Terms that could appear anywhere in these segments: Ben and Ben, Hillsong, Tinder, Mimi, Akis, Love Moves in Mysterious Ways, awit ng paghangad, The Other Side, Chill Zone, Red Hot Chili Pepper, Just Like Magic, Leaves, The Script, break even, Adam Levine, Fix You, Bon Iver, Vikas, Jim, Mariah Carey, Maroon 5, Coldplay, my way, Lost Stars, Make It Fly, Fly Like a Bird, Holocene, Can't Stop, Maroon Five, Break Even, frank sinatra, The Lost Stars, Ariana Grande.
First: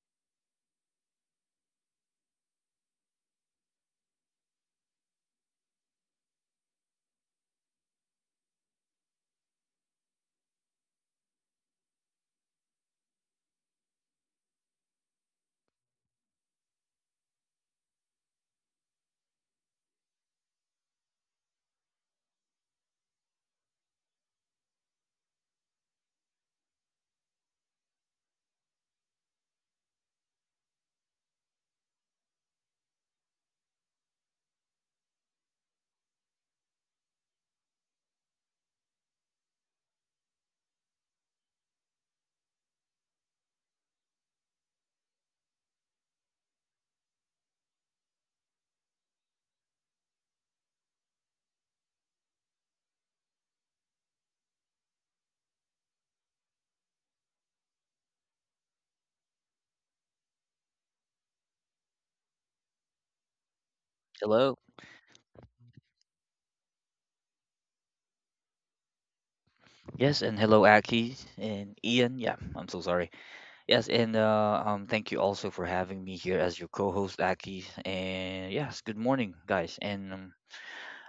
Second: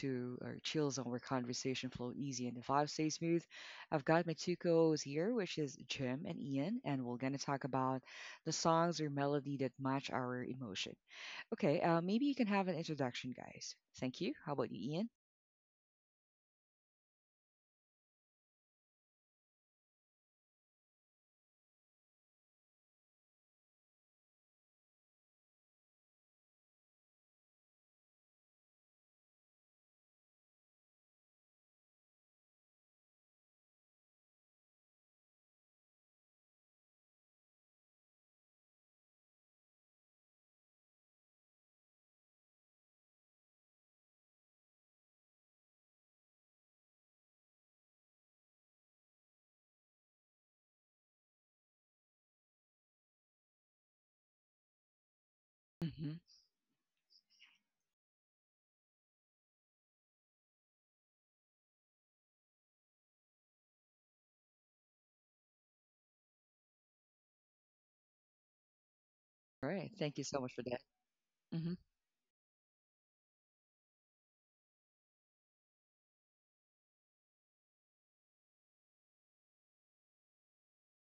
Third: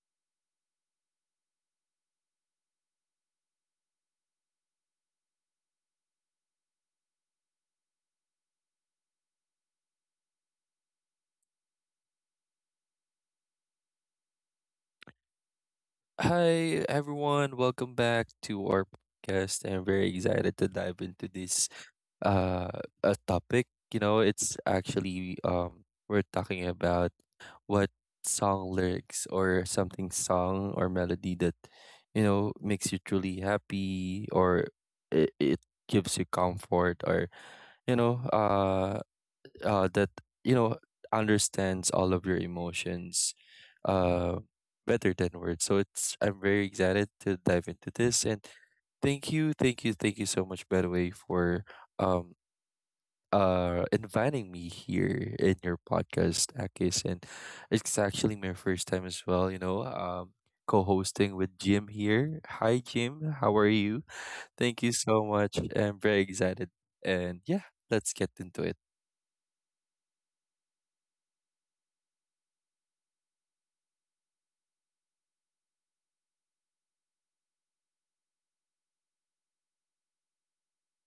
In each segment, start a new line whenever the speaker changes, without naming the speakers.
to our Chill Zone, where conversation flow easy and the vibe stay smooth. I've got my two co-hosts here, which is Jim and Ian, and we're gonna talk about the songs or melody that match our emotion. Okay, maybe you can have an introduction, guys. Thank you. How about you, Ian?
Hi everyone, welcome back to our podcast. I'm very excited to dive into this uh a topic. It's actually we're talking about what song lyrics or something song or melody that makes you truly happy or it gives you comfort or you know that you know understands all of your emotions uh, better than words. So it's I'm very excited to dive into this. And thank you so much, by the way, for um inviting me here in your
Mm-hmm.
podcast, Akis. And it's actually my first time as well, co-hosting with Jim here. Hi Jim, how are you?
Hello.
Thank you so much. I'm very excited. And yeah, let's get into it.
All right. Thank
Yes,
you
and
so much
hello,
for that.
Aki
Hmm.
and Ian. Yeah, I'm so sorry. Yes, and thank you also for having me here as your co-host, Aki. And yes, good morning, guys. And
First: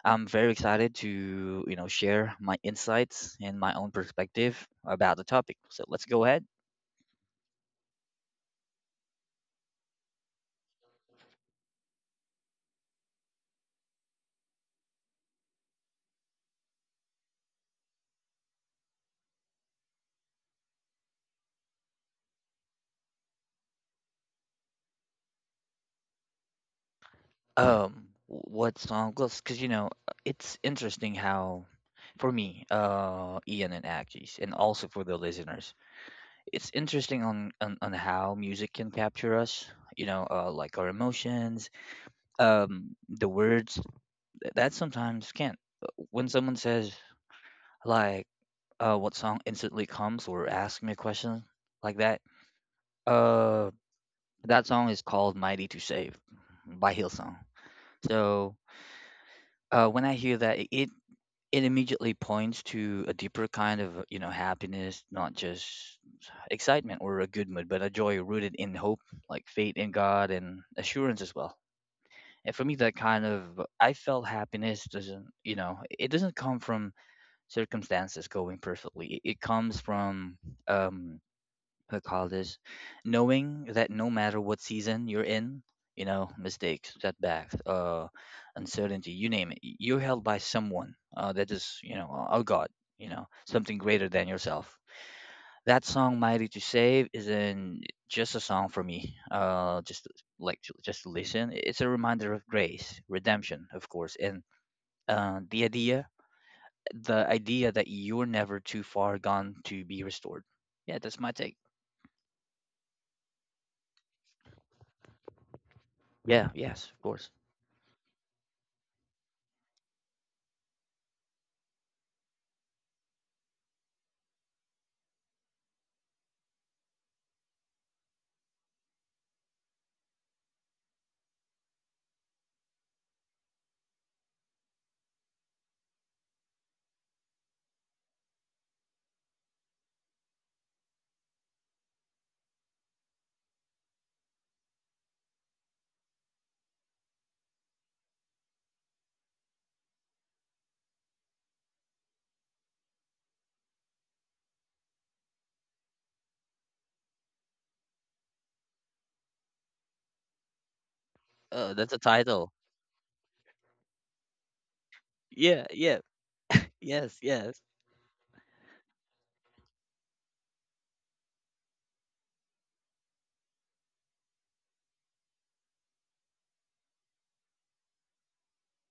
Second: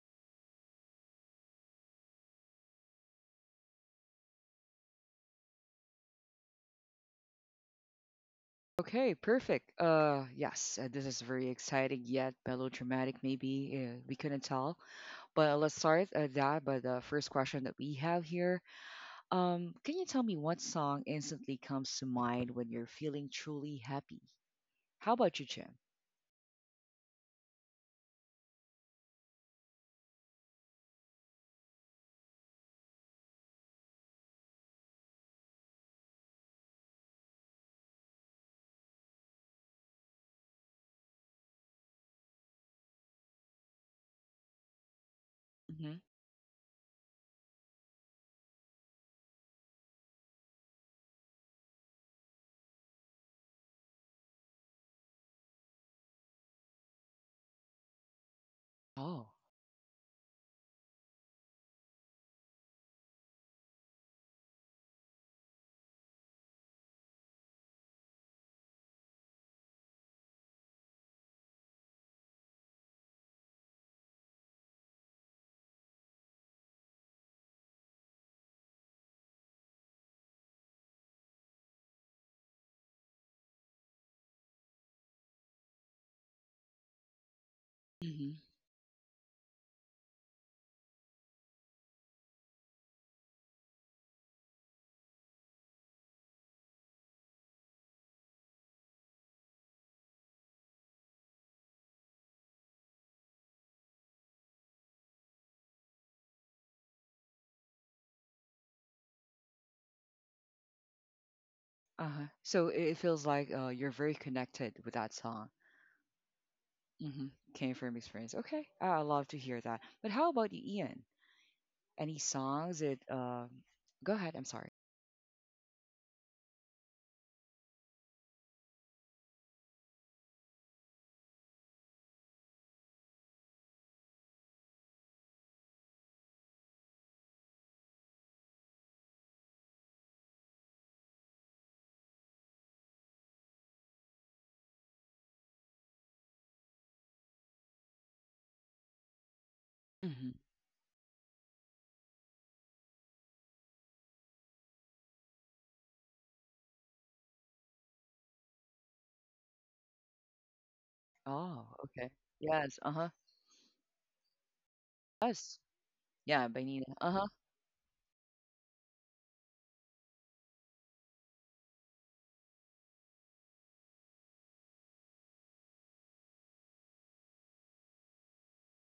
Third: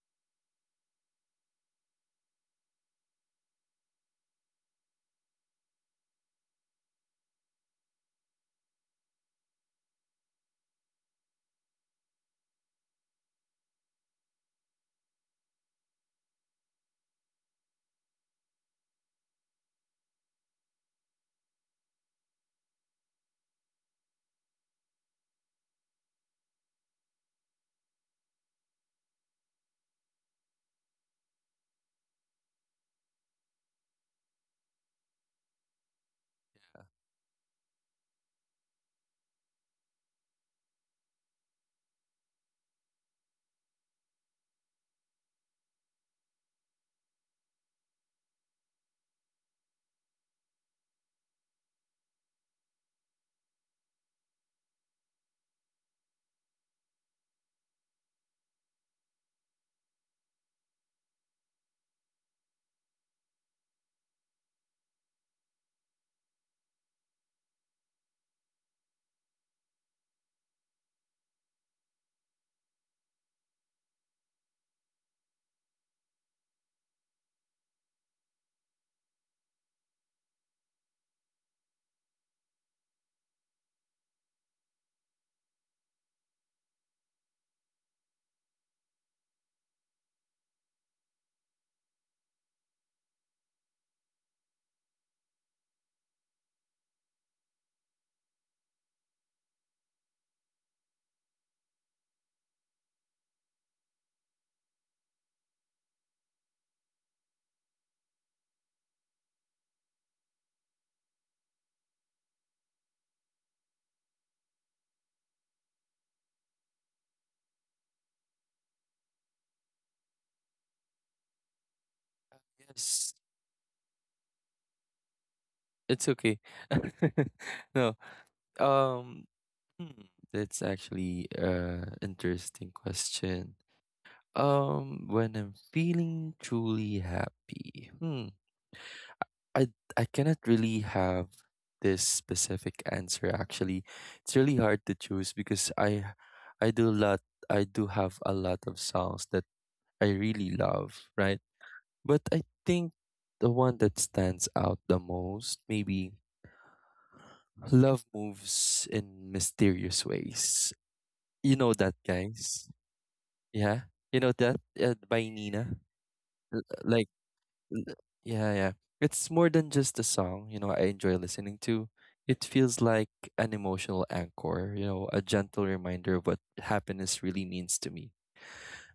I'm very excited to share my insights and my own perspective about the topic. So let's go ahead.
Okay, perfect. Yes, this is very exciting yet melodramatic. Maybe we couldn't tell. But let's start that by the first question that we have here. Can you tell me what song instantly comes to mind when you're feeling truly happy? How about you, Jim?
What song? Because it's interesting how, for me, Ian and Aki's, and also for the listeners, it's interesting on how music can capture us like our emotions the words that sometimes can't.
Hmm.
When someone says like what song instantly comes or asks me a question like that, uh that song is called Mighty to Save by Hillsong. So
Oh.
when I hear that, it immediately points to a deeper kind of happiness, not just excitement or a good mood, but a joy rooted in hope, like faith in God and assurance as well. And for me, that kind of, I felt happiness doesn't, it doesn't come from circumstances going perfectly. It comes from, um I call this, knowing that no matter what season you're in, you know, mistakes, setbacks,
Hmm.
uncertainty, you name it, you're held by someone that is, you know, a God, you know, something greater than yourself. That song, Mighty to Save, isn't just a song for me, just just to listen. It's a reminder of grace, redemption, of course, and uh, the idea the idea that you're never too far gone to be restored. Yeah, that's my take.
Uh-huh. So it feels like you're very connected with that song.
Yeah, yes, of
Hmm.
course.
Came from experience. Okay. I love to hear that. But how about you, Ian? Any songs that
Yes.
Go ahead, I'm sorry.
It's okay. No. Um, hmm, that's actually a interesting question. When I'm feeling truly happy. Hmm. I I cannot really have this specific answer actually. It's really hard to choose because I do a lot I do have a lot of songs that I
Hmm.
really love, right? But I think the one that stands out the most maybe "Love Moves in Mysterious Ways." You
Oh,
know
Oh, that's
that,
a
okay.
title.
guys.
Yes, uh-huh.
Yeah, you know that, by
Yes.
Nina.
Yeah, yeah.
Yeah, by
L-
Nina.
Like,
Yes,
Uh-huh.
yes.
l- yeah, yeah. It's more than just a song. You know, I enjoy listening to. It feels like an emotional anchor. You know, a gentle reminder of what happiness really means to me.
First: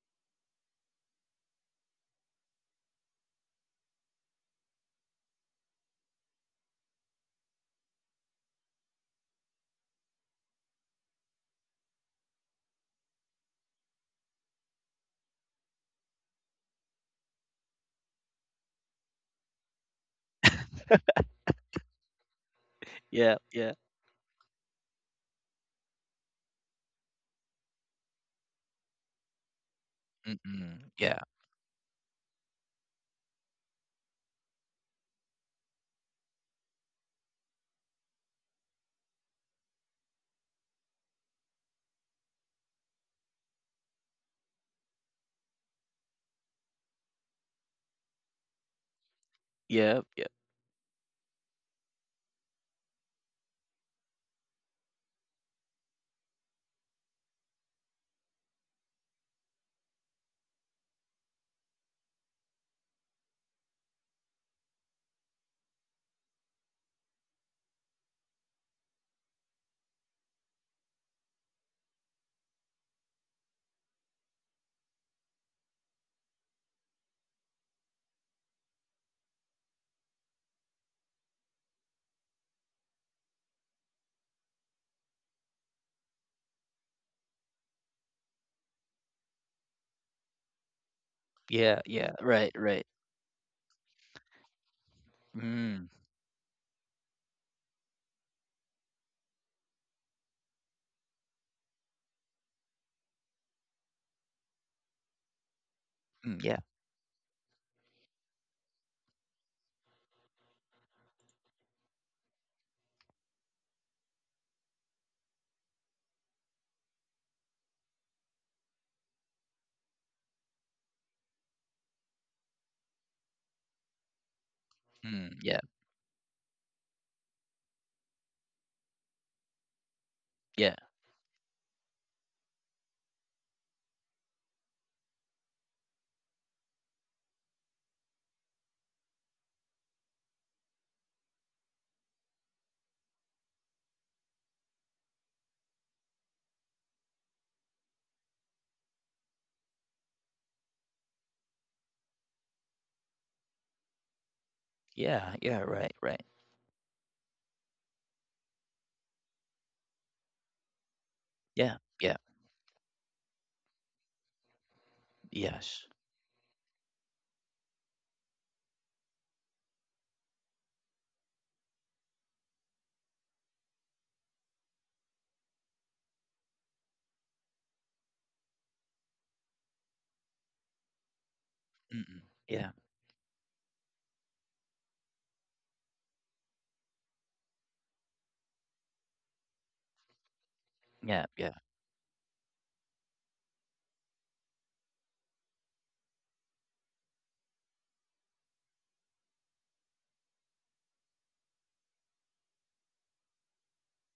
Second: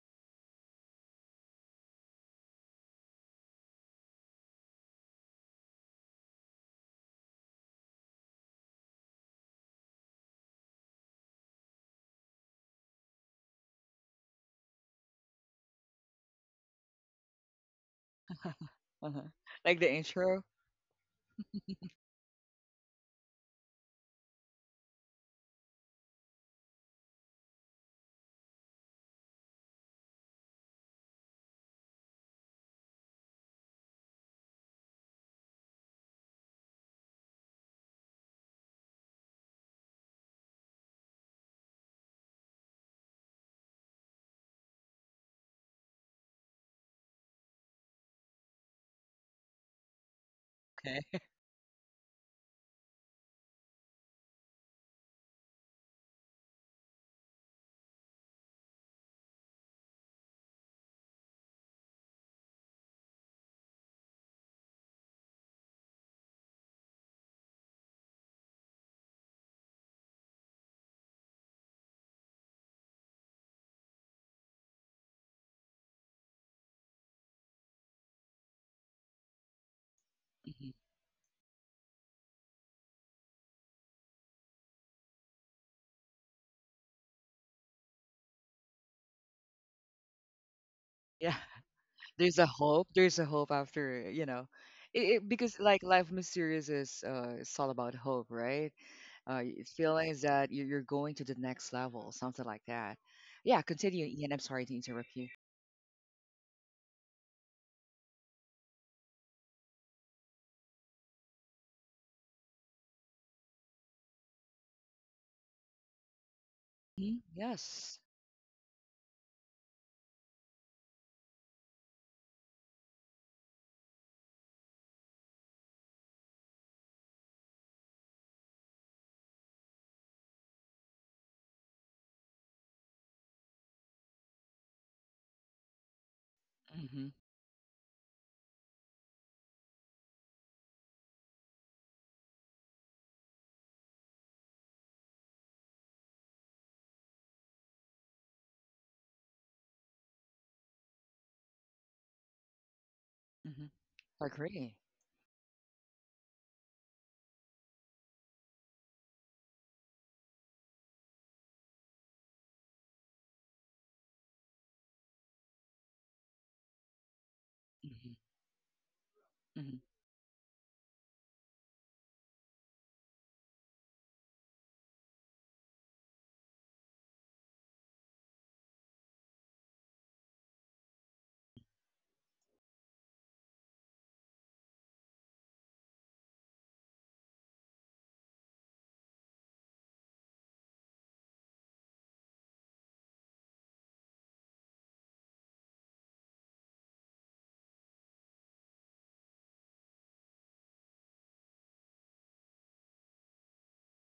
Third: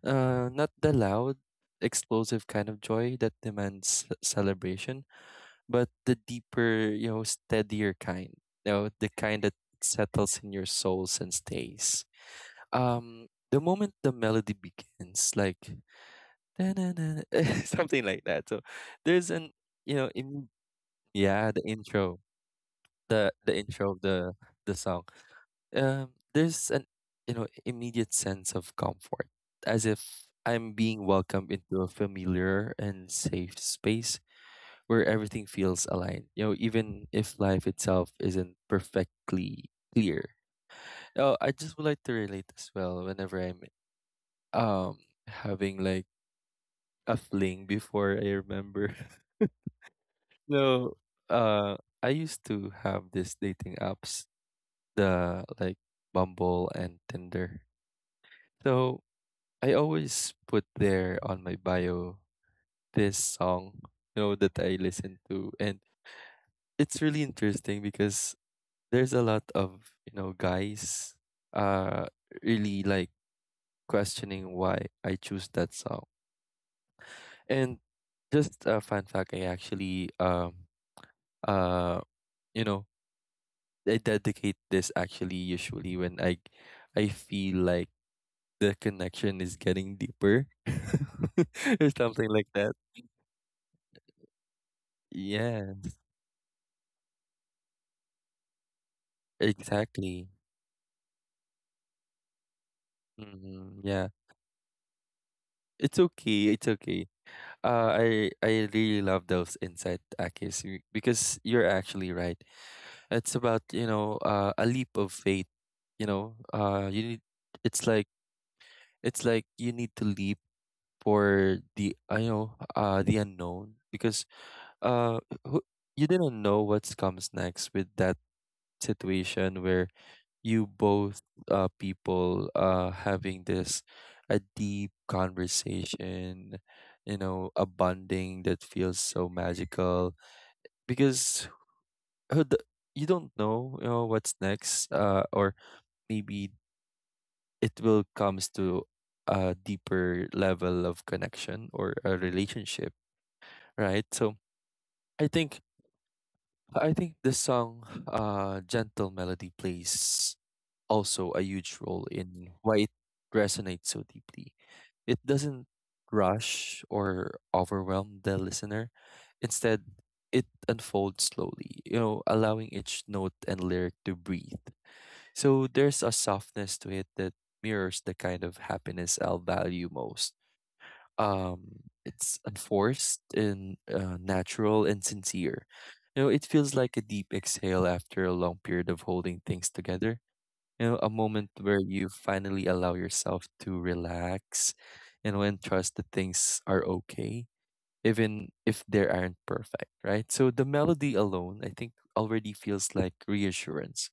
Not the loud, explosive kind of joy that demands celebration, but the deeper, you know, steadier kind. You know, the kind that settles in your souls and stays. The moment the melody begins, like "Da-na-na-na," something like that. So
Uh-huh.
there's an
Like the
you know,
intro.
in, Yeah, the intro,
Yeah,
the
yeah.
intro of the song. There's an immediate sense of comfort, as if I'm
Mm-mm.
being
Yeah.
welcomed into a familiar and safe space where everything feels aligned, you know, even if life itself isn't perfectly clear. Oh, I just would like to relate as well whenever I'm um having like a fling before I remember.
Yeah, yep.
So
Okay.
uh I used to have this dating apps, the like Bumble and Tinder. So I always put there on my bio this song, you know, that I listen to. And it's really interesting because there's a lot of guys uh really like questioning why I choose that song. And just a fun fact, I actually uh you know I dedicate this actually usually when I feel like the connection is getting deeper,
Yeah.
Yeah,
or
yeah.
something
There's
like
Right,
a
that.
right.
hope, after you know because
Yeah,
Mm.
like life mysterious is it's all about hope, right?
exactly.
Feelings that you're going to the next level, something like that. Yeah,
Yeah,
continue, Ian. I'm sorry to interrupt you.
it's
Mm,
okay.
yeah.
It's okay. I I really love those insight, Akis, because you're actually right. It's about, you know, a leap of faith. You know, you need.
Mhm,
It's like
yes.
you need to leap for the the unknown, because uh
Mm, yeah.
who- you didn't know what comes next with that situation where you
Yeah.
both people having this a deep conversation,
Mm-hmm,
you know, a bonding that feels so magical, because who d- you don't know, you know, what's next, or maybe it will comes to a deeper level of connection or a relationship,
mm-hmm.
right? So
Agree.
i
Yeah, yeah,
think
right, right.
I think the song gentle melody plays also a
Yeah,
huge role
yeah.
in why it resonates so deeply. It doesn't
Yes.
rush or
Mm-hmm,
overwhelm the listener. Instead,
mm-hmm.
it unfolds slowly, you know, allowing each note and lyric to breathe. So there's a softness to it that mirrors the kind of happiness I'll value most.
Mm-mm.
It's
Yeah.
unforced and natural and sincere. You know, it feels like a deep exhale after a long period of holding things together, you know, a
Yeah,
moment
yeah.
where you finally allow yourself to relax and when trust that things are okay, even if they aren't perfect, right? So the melody alone, I think, already feels like reassurance.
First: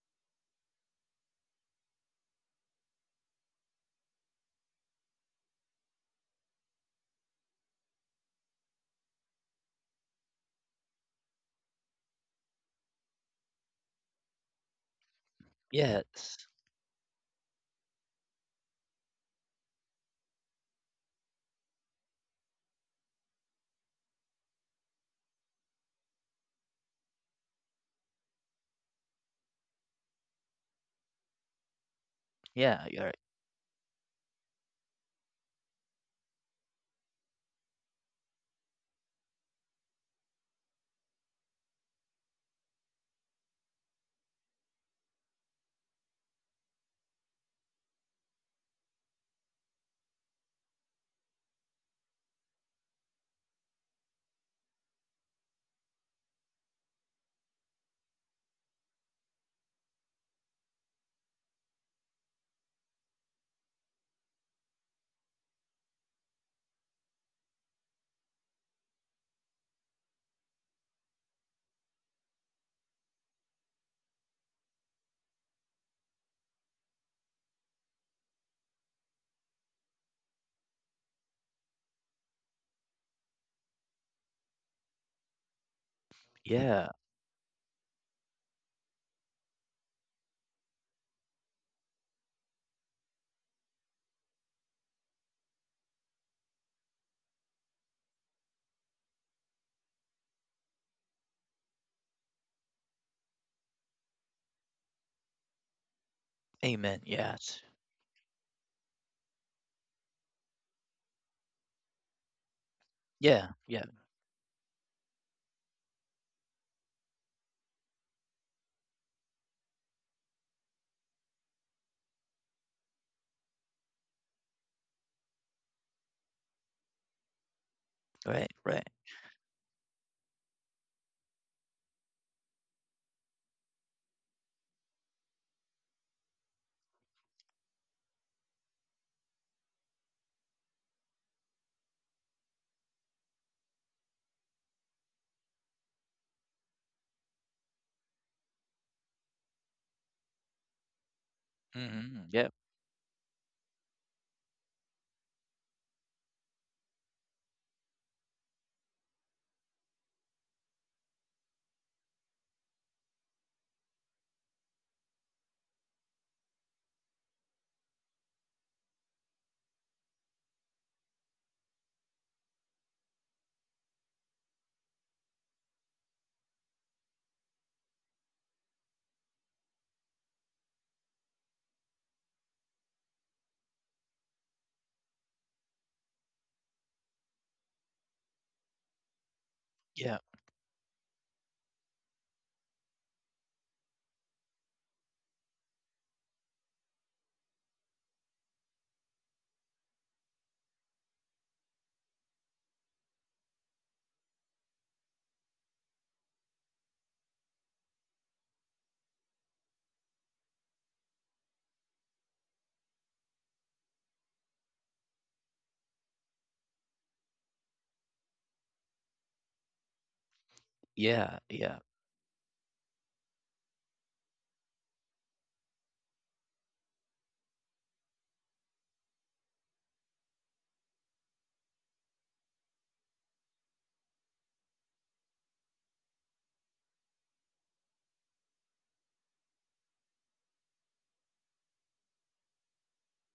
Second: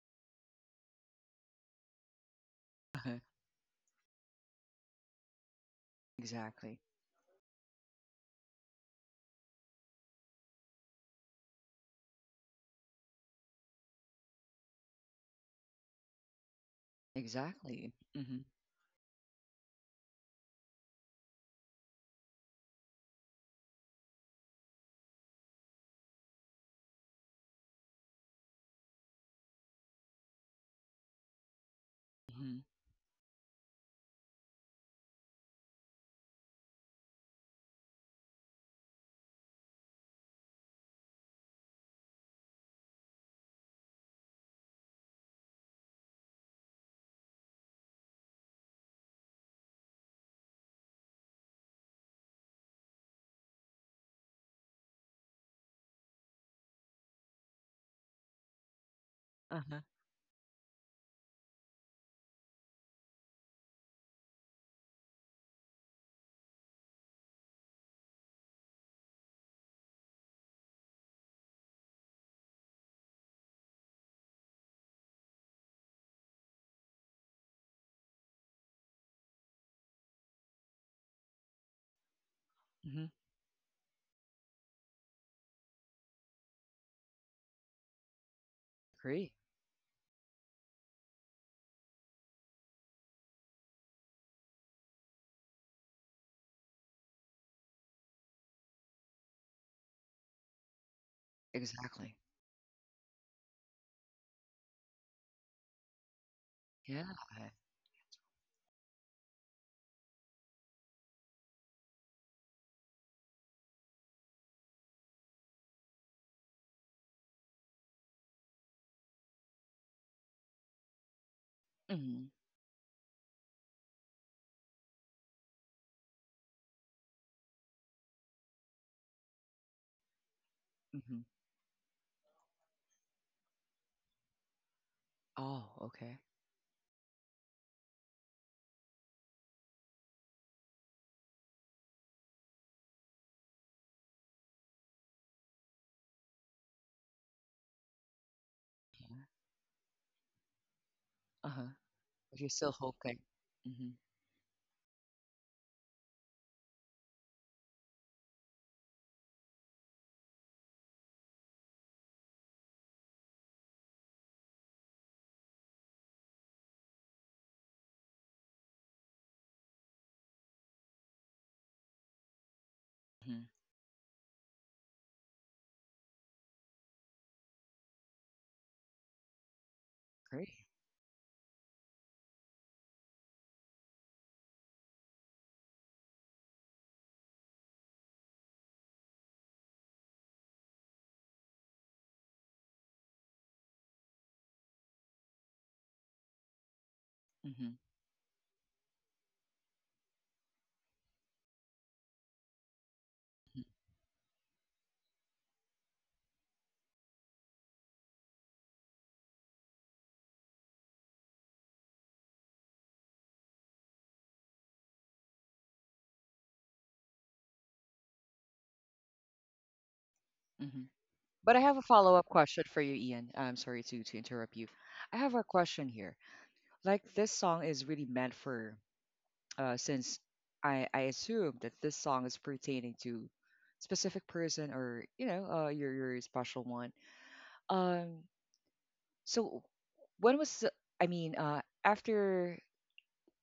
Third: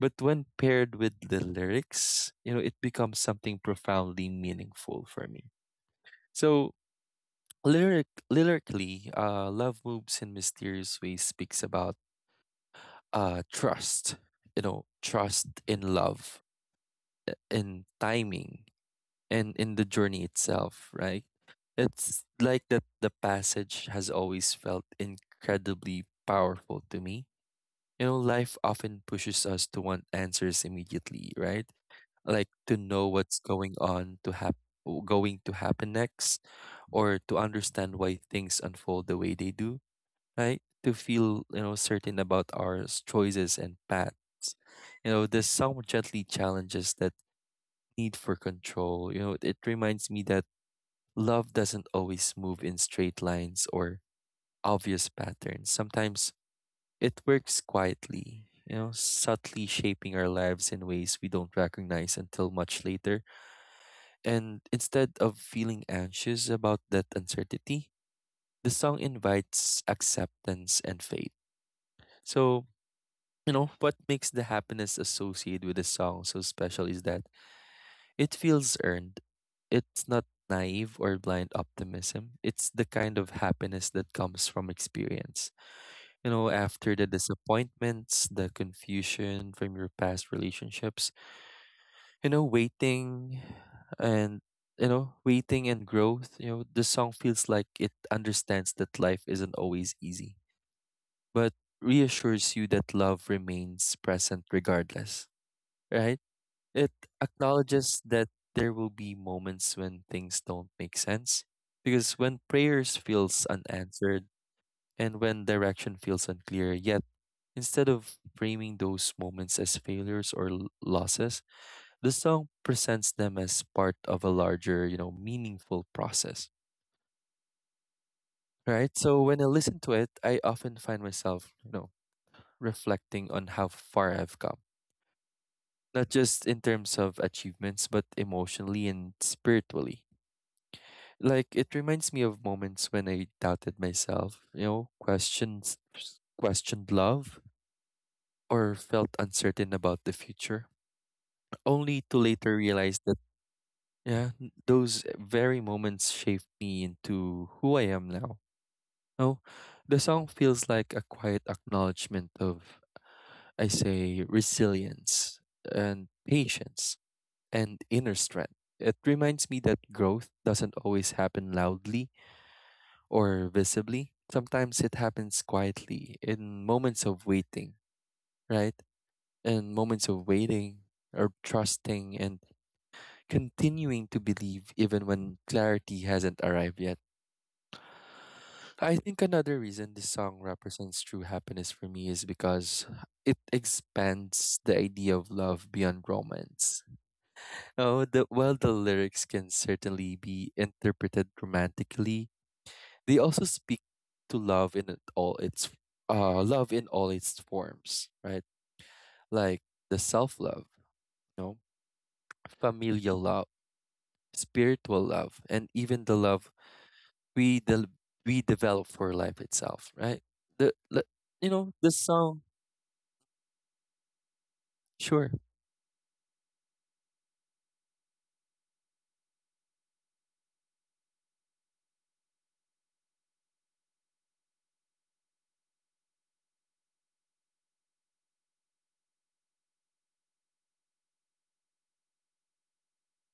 But when paired with the lyrics, you know, it becomes
Uh-huh.
something profoundly meaningful for me. So
Exactly.
lyrically, "Love Moves in Mysterious Ways" speaks about trust, you know, trust in love,
Yes.
in
Exactly. Mm-hmm,
timing, and in the journey itself, right? It's like that the passage has always felt incredibly powerful to me. You know, life often pushes us to want answers immediately, right? Like
mm-hmm.
to
Yeah, you're
know
right.
what's going on, going to happen next, or to understand why things unfold the way they do, right? To feel, you know, certain about our choices and paths. You know, the song gently challenges that need for control. You know, it reminds me that love doesn't always move in straight lines or obvious patterns. Sometimes it works quietly, you know, subtly
Uh-huh.
shaping our lives in ways we don't recognize until much later. And instead of feeling anxious about that uncertainty, the song invites acceptance and faith. So, you know, what makes the happiness associated with the song so special is that it feels earned. It's not naive or blind optimism. It's the
Mm-hmm.
kind of happiness that comes from experience. You know,
Yeah.
after the disappointments, the
Agree.
confusion from your past relationships, you know, waiting and you know, waiting and growth, you know, the song feels like it understands that life isn't always easy, but
Exactly.
reassures you that love remains present regardless, right? It
Amen.
Yeah.
Yes.
acknowledges that there will be moments when things don't make sense, because when prayers feels
Yeah, yeah.
unanswered and when direction feels unclear, yet instead of framing those moments as failures or losses, the
Mm-hmm,
song presents them as part of a larger, you know, meaningful process.
Right, right.
Right? So when I listen to it, I often find
mm-hmm.
myself, you know, reflecting on how far I've come,
Oh,
not
okay.
just in terms of achievements, but emotionally and spiritually. Like it reminds me of moments when I doubted myself, you know, questions questioned love or felt
Uh-huh.
uncertain about the future,
Uh-huh.
only to
Mm-hmm.
But you're
Yeah.
later
still
realize that,
hoping. Hmm.
yeah, those very moments shaped me into who I am now. No, the song feels like a quiet acknowledgement of, I say, resilience and patience and inner strength. It reminds me that growth doesn't always happen loudly
Mhm.
or visibly. Sometimes it happens quietly in moments of waiting, right? In moments of
Great.
waiting or trusting and continuing to believe even when clarity hasn't arrived yet. I think another reason this
Yeah.
song represents true happiness for me is because it expands the idea of love beyond romance.
Mhm,
Oh, while the lyrics can certainly be interpreted romantically, they also
mhm,
speak to love in all its forms, right? Like the self-love, you know, familial love, spiritual love, and even the love we del we develop for life itself, right?
mhm.
The
Yeah,
you
But I
know,
have
yeah.
a
the
follow-up
song,
question for you, Ian. I'm sorry to interrupt you. I have
sure.
a question here. Like this song is really meant for since I assume that this song is pertaining to specific person or you know your special one. Um so when was I mean after,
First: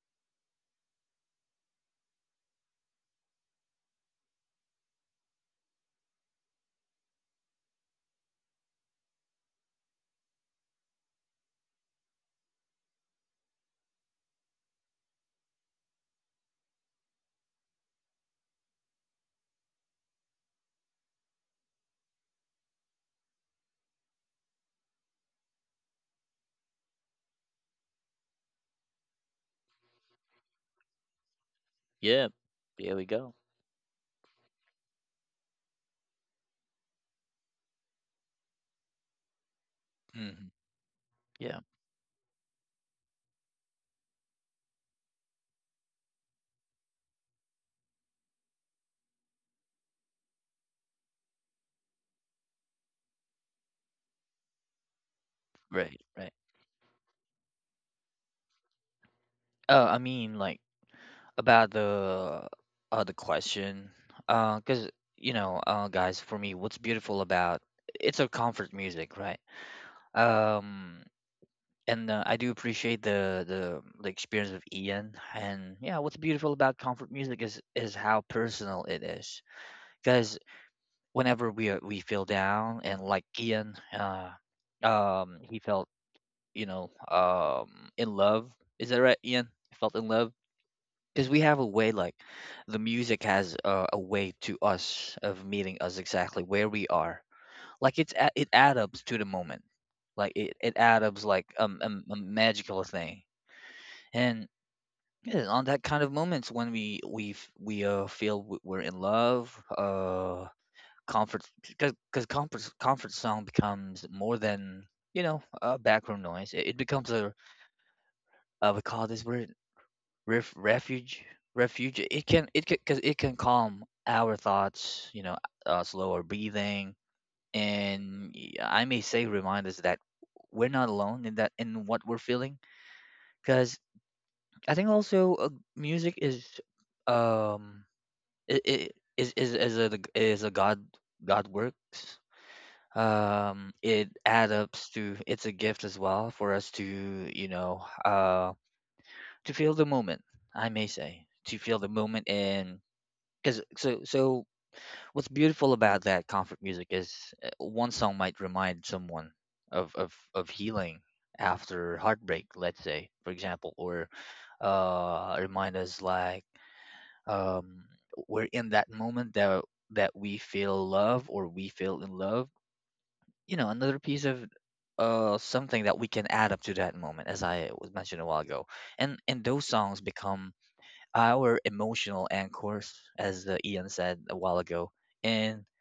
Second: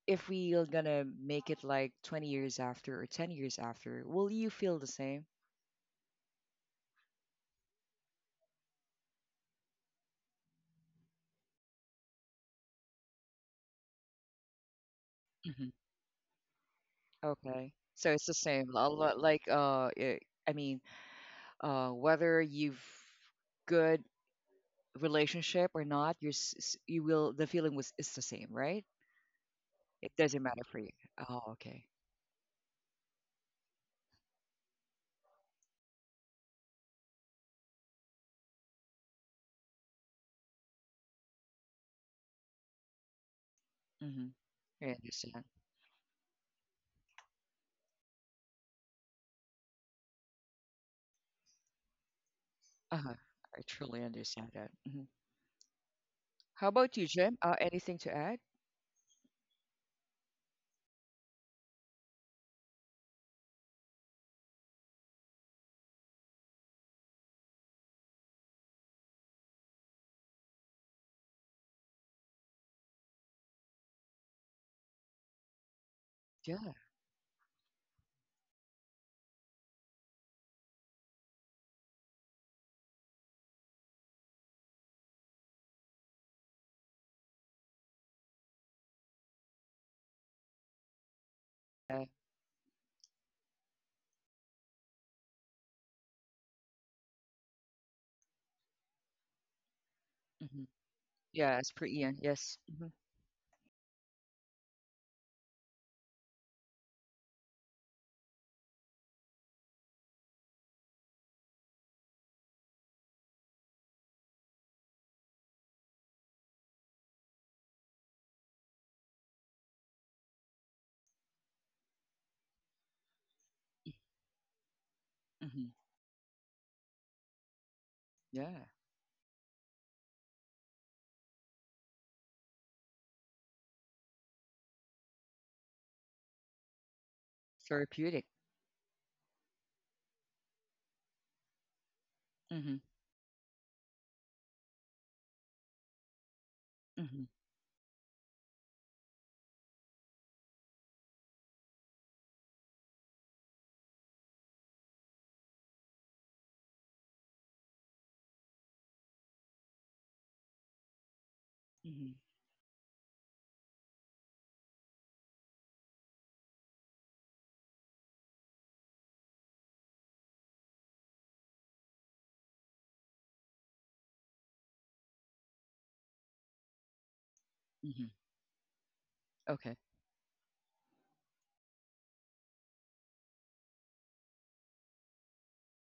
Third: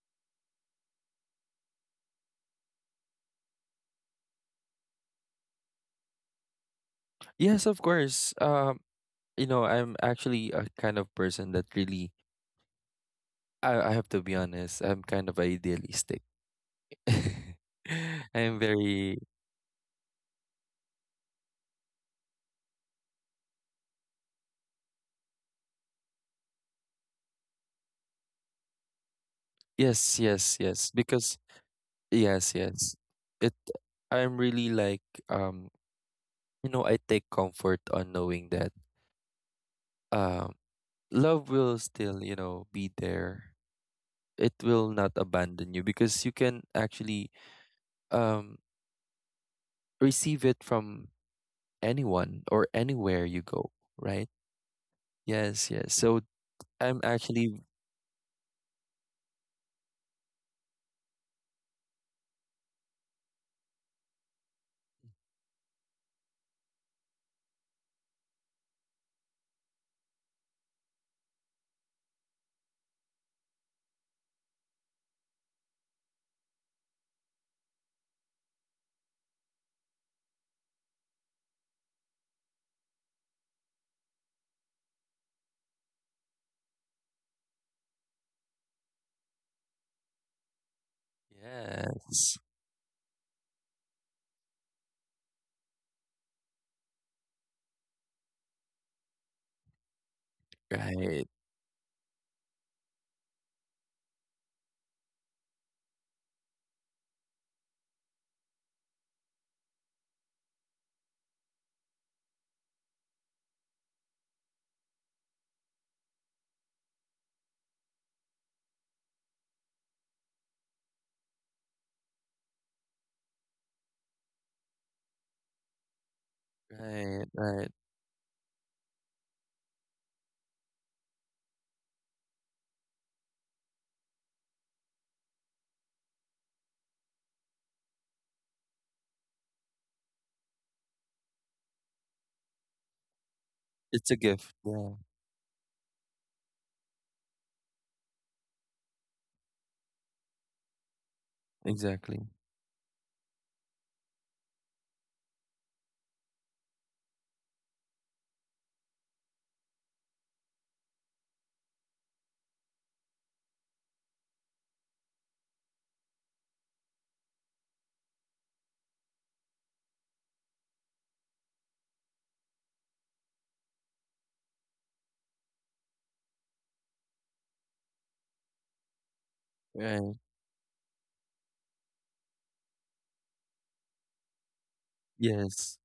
if we are gonna make it like 20 years after or 10 years after, will you feel the same?
Yes, of course. You know, I'm actually a kind of person that really, I have to be honest, I'm kind of idealistic.
Okay. So it's the
I'm
same. A lot
very
like I mean, whether you've good relationship or not, you're you will the feeling was is the same, right? It
yes,
doesn't
yes,
matter for you.
yes. Because
Oh, okay.
Yeah.
yes,
There
yes.
we go.
It I'm really like, um you know, I take comfort on knowing that,
Mm-hmm.
um love
Yeah.
will still, you know, be there.
Mhm.
It will
I
not
understand.
abandon you because you can actually um receive it from anyone or
Uh-huh.
anywhere you
I
go,
truly
right?
understand that. Hmm.
Yes, yes.
Right,
So
right.
How about
I'm
you, Jim?
actually
Anything to add?
Oh, I mean, like about the question because guys, for me, what's beautiful about it's our comfort music, right? um and I do appreciate the experience of Ian. And yeah, what's beautiful
Yeah.
about comfort music is how personal it is, because whenever we are, we feel down, and like Ian, he felt, in love, is that right, Ian? He felt in love because we have a way like
yes.
the music has a way to us of meeting us exactly where we are. Like it adds up to the moment, like it,
Mm-hmm.
it adds up
Right.
like
Yeah, it's pretty
a
Ian. Yes.
magical
Hmm.
thing. And yeah, on that kind of moments when we feel we're in love, comfort, because comfort song becomes more than, background noise. It becomes a, we call this word, refuge. Refuge, it can, because it can calm our thoughts, you know,
Hmm.
slower breathing,
Right, right.
and
Yeah.
I may say remind us that we're not alone in that, in what we're feeling. Because I think also, music is, um
Therapeutic.
it, it is a God. God works,
Hmm.
It's a
it
gift.
adds up
Yeah.
to, it's a gift as well for us to,
Hmm.
you know uh to feel the moment. I may say to feel the
Exactly.
moment. And, 'cause, so so, what's beautiful about that comfort music is, one song might remind someone of healing after
Hmm.
heartbreak, let's say, for example. Or remind us like, um we're in that moment that we feel love or we feel in love. You know, another piece of something that we can add up to that moment, as I was
Hmm.
mentioned a while ago. And those
Okay.
songs
Right.
become our emotional anchors, as Ian said a while ago. And
Yes.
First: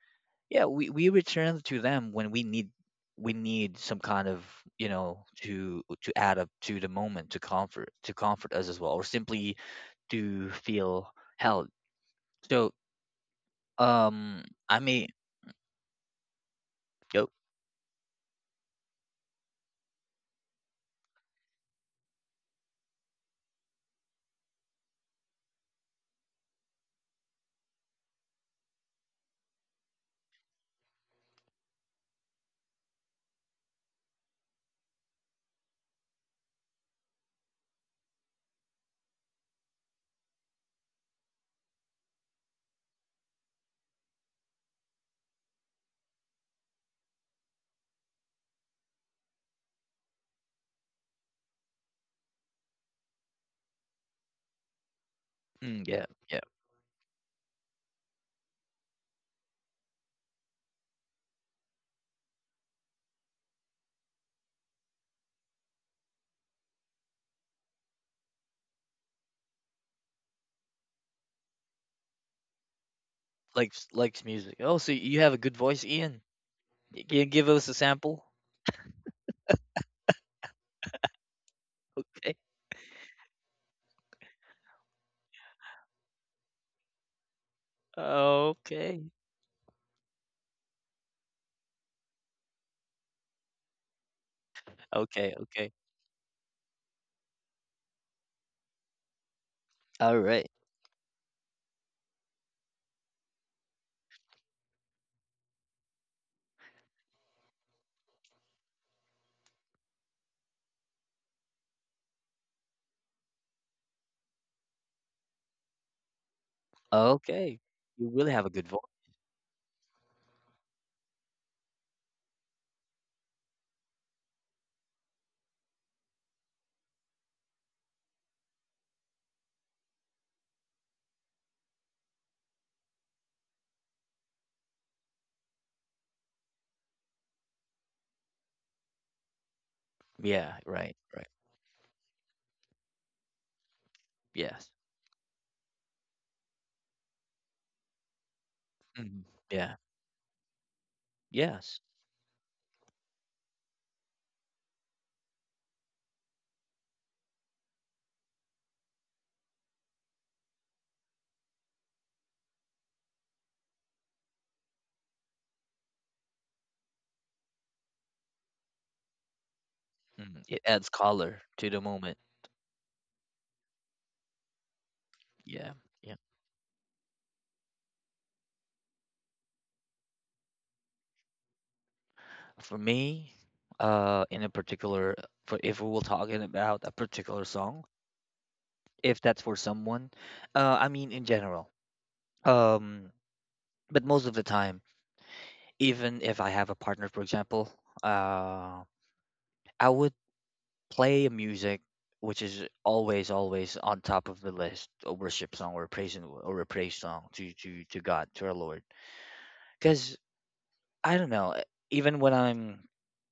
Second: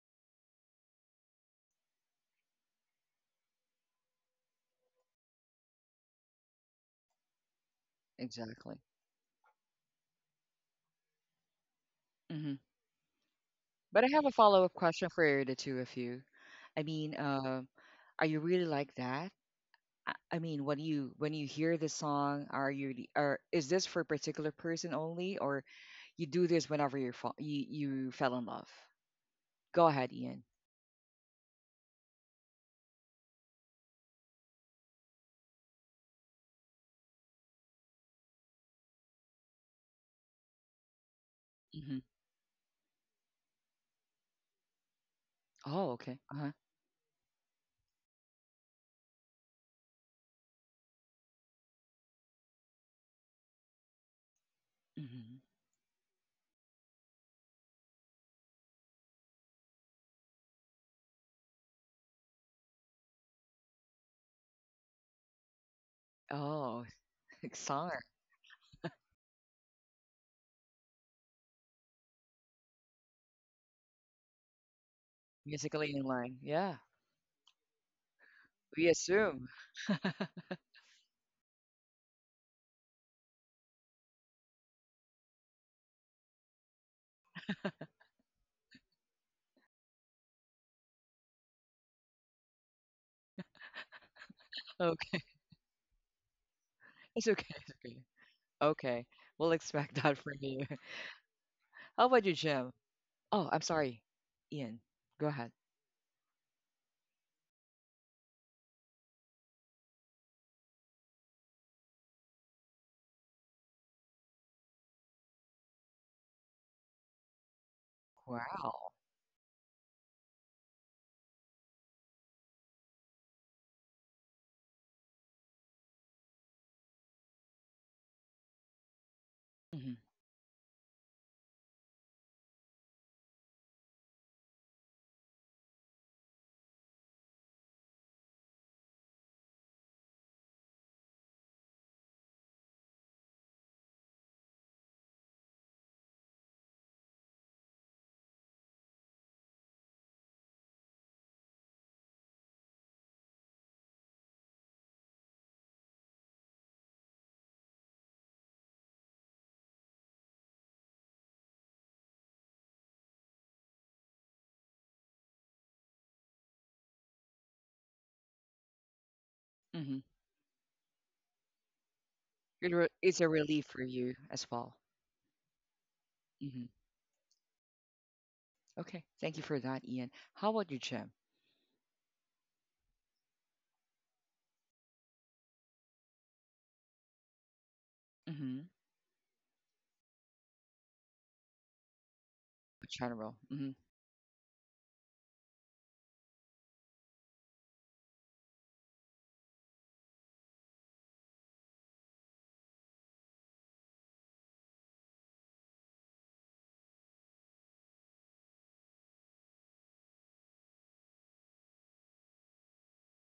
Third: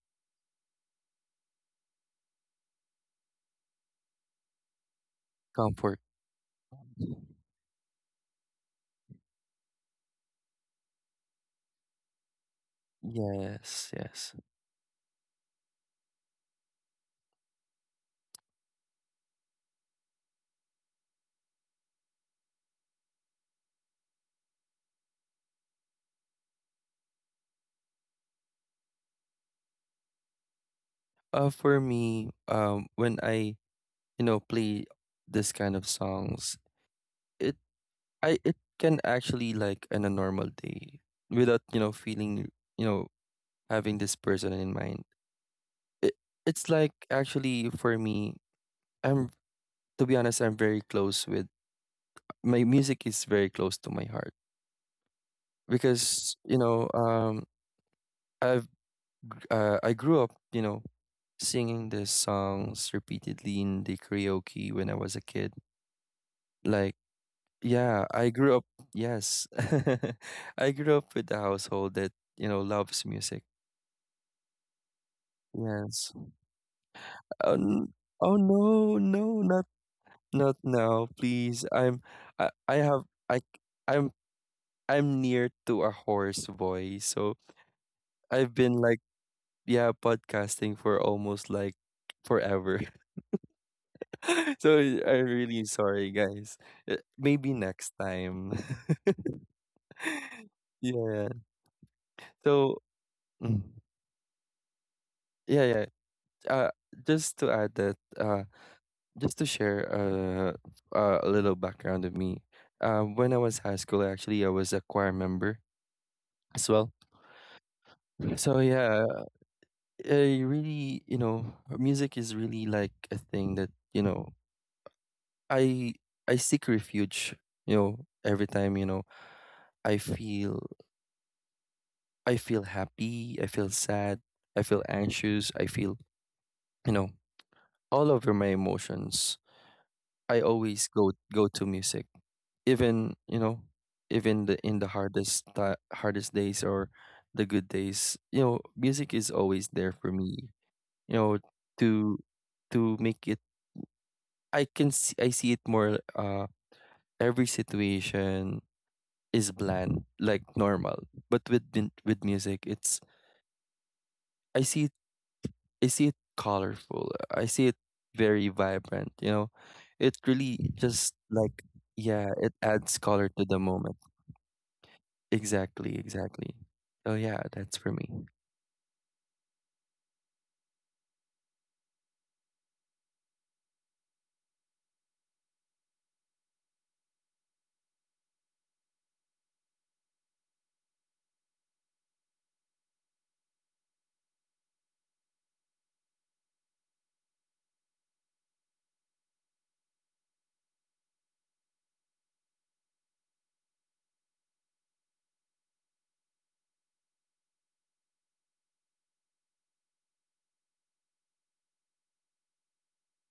yeah, we return to them when we need, we need some kind of, you know, to
Comfort.
add up to the moment, to comfort, to comfort us
Exactly.
as well, or simply to feel held.
Mm-hmm.
So
Yes,
But I have a
yes.
um,
follow up
I may
question for the two of you. I mean,
go.
are you really like that? I mean, when you hear this song, are is this for a particular person only, or you do this whenever you're you fell in love? Go ahead, Ian.
For me, when I play this kind of songs, it I it can actually like on a normal day without, you know,
Hmm.
feeling, you know, having this person in mind.
Oh,
It
okay. Uh huh.
it's like actually for me, I'm to be honest, I'm very close with my music is very close to my heart,
Hmm.
Mm, yeah,
because
yeah.
you know, I've I grew up, you know, singing these songs repeatedly in the karaoke when I was a kid,
Oh.
like.
Like song
Yeah, I grew up, yes. I grew up with a household that, you know, loves music.
Likes music. Oh, so you have a good voice,
musically in
Yes.
Ian.
line. Yeah,
Y- Can you give
Oh,
us a sample?
we
no, no,
assume.
not not now, please. I'm
Okay,
I have I I'm I'm near to a hoarse voice. So I've been like,
okay,
yeah, podcasting for almost like forever. So
Okay,
I'm
okay,
really
okay.
sorry, guys.
it's okay.
Maybe
It's
next
okay.
time.
Okay, we'll expect
All
that from
right,
you.
Yeah.
How about you, Jim?
So
Oh, I'm
mm,
sorry, Ian. Go ahead.
yeah, yeah. uh, just to add that, just to share, a little background of me. When I was high school, actually, I was a choir member as well.
okay. You really have a
So
good voice.
Wow.
yeah, I really, you know, music is really like a thing that, you know, I I seek refuge. You know, every time, you know,
Hmm.
I feel I feel happy, I feel sad, I feel anxious, I feel, you know, all over my emotions. I
Yeah,
always
right,
go
right.
go to music, even you know, even the
Yes.
in the hardest ti hardest days or the good days, you know, music
Mhm.
is always
Yeah.
there for me, you know,
Yes.
to to make it. I can see I see it more, every situation is bland like normal, but with music, it's i see it I see it colorful, I see it very vibrant, you know.
Hmm.
It
Mhm. It
really
adds
just
color
like
to the moment.
yeah, it adds
It's a
color to the
relief for
moment.
you as well.
Yeah.
Exactly,
Yeah.
exactly.
Hmm.
So yeah, that's for me.
Okay. Thank you for that, Ian. How about you, Jim?
For me, in a particular, for if we were talking about a particular song,
Mm-hmm.
if that's for someone, I mean in general. Um,
General. Hmm.
but most of the time, even if I have a partner, for example, uh, I would play a music which is always, always on top of the list, a worship song or or a praise song to to God, to our Lord. 'Cause I don't know, even when I'm,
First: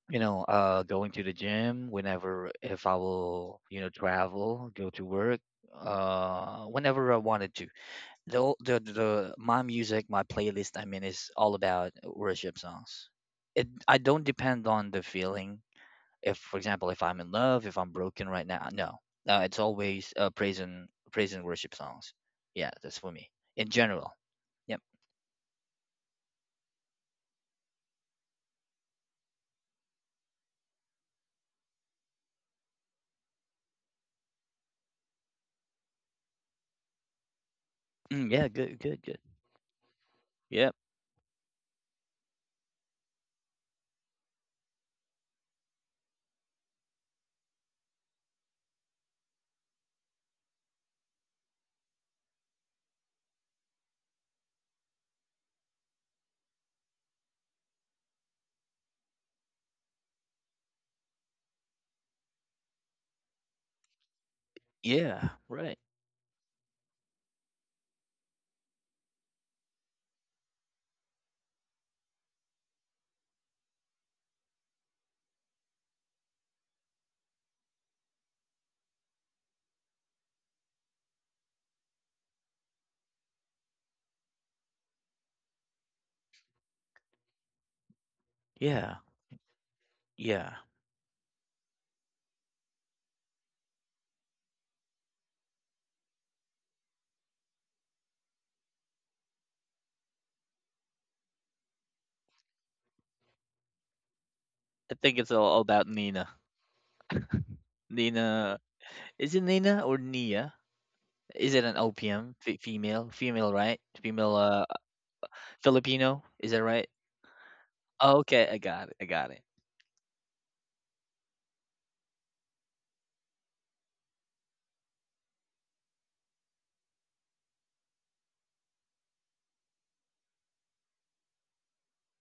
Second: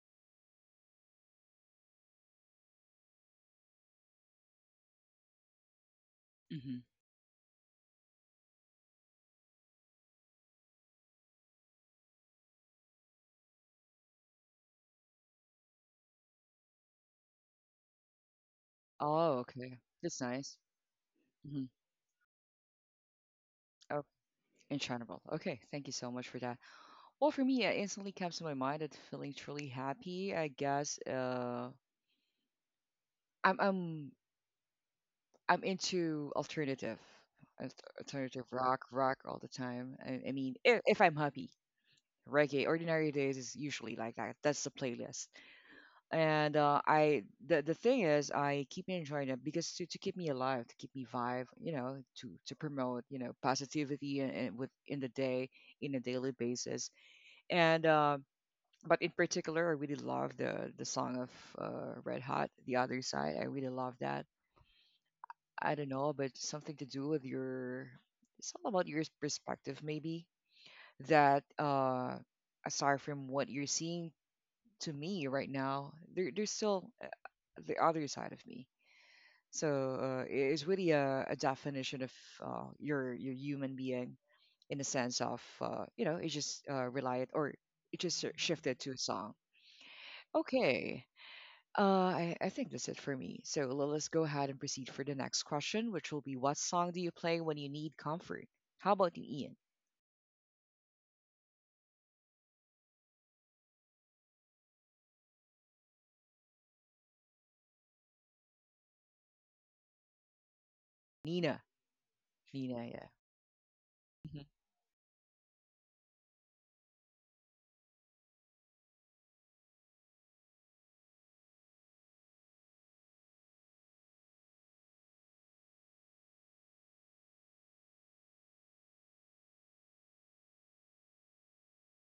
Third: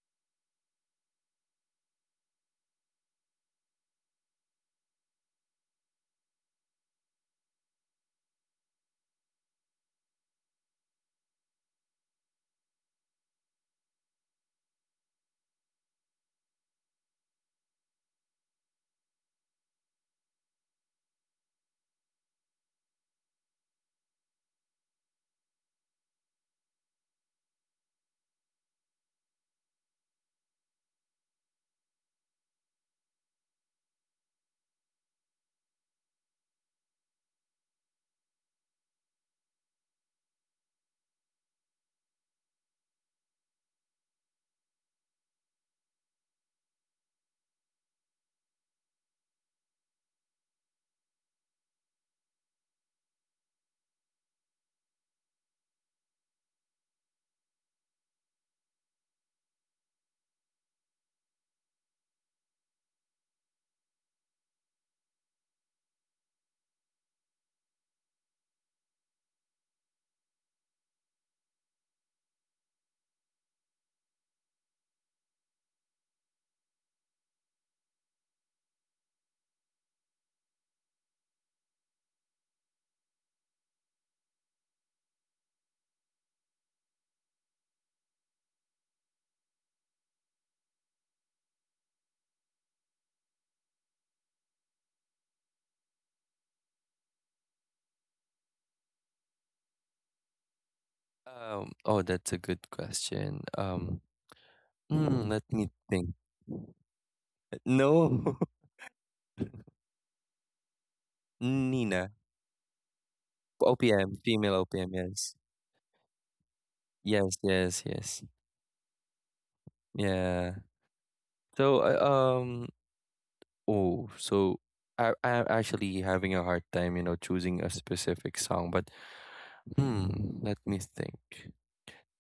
you know, going to the gym, whenever if I will, you know, travel, go to work,
Hmm.
whenever I wanted to, the o- the the my music, my playlist, I mean, is all about worship songs. It, I don't depend on the feeling. If, for example, if I'm in love, if I'm broken right now, no,
Oh,
it's
okay.
always
That's nice.
praise and
Hmm.
worship songs. Yeah, that's for me in
Oh,
general. Yep.
enchantable. Okay. Thank you so much for that. Well, for me, it instantly comes to my mind that feeling truly happy. I guess I'm I'm I'm into alternative, alt-
Mm, yeah.
alternative
Good.
rock,
Good. Good.
all the time. I mean,
Yep.
if I'm happy, reggae, ordinary days is usually like that. That's the playlist. And I the thing is I keep enjoying it because to keep me alive, to keep me vibe, you know, to promote you know positivity and with in the day in a daily basis. And but in particular, I really love the song of Red Hot, The Other Side. I really love that.
Yeah.
I
Right.
don't know, but something to do with your it's all about your perspective maybe that aside from what you're seeing to me right now, there's still the other side of me. So it's really a definition of your human being in the sense of you know it just relied or it just sort shifted to
Yeah,
a song.
yeah.
Okay, I think that's it for me. So let's go ahead and proceed for the next question, which will be what song do you play when you need comfort? How about you, Ian?
Oh, that's a good question.
I think it's
Let
all
me
about
think.
Nina.
No,
Nina, is it Nina or Nia? Is
Nina,
it an
Nina,
OPM
Nina,
female?
yeah.
Female, right?
OPM,
Female,
Mhm.
female OPM. Yes,
Filipino. Is that right?
yes, yes,
Oh,
yes.
okay, I got it. I got it.
Yeah. So, uh, um, oh, so I'm actually having a hard time, you know, choosing a specific song. But let me think.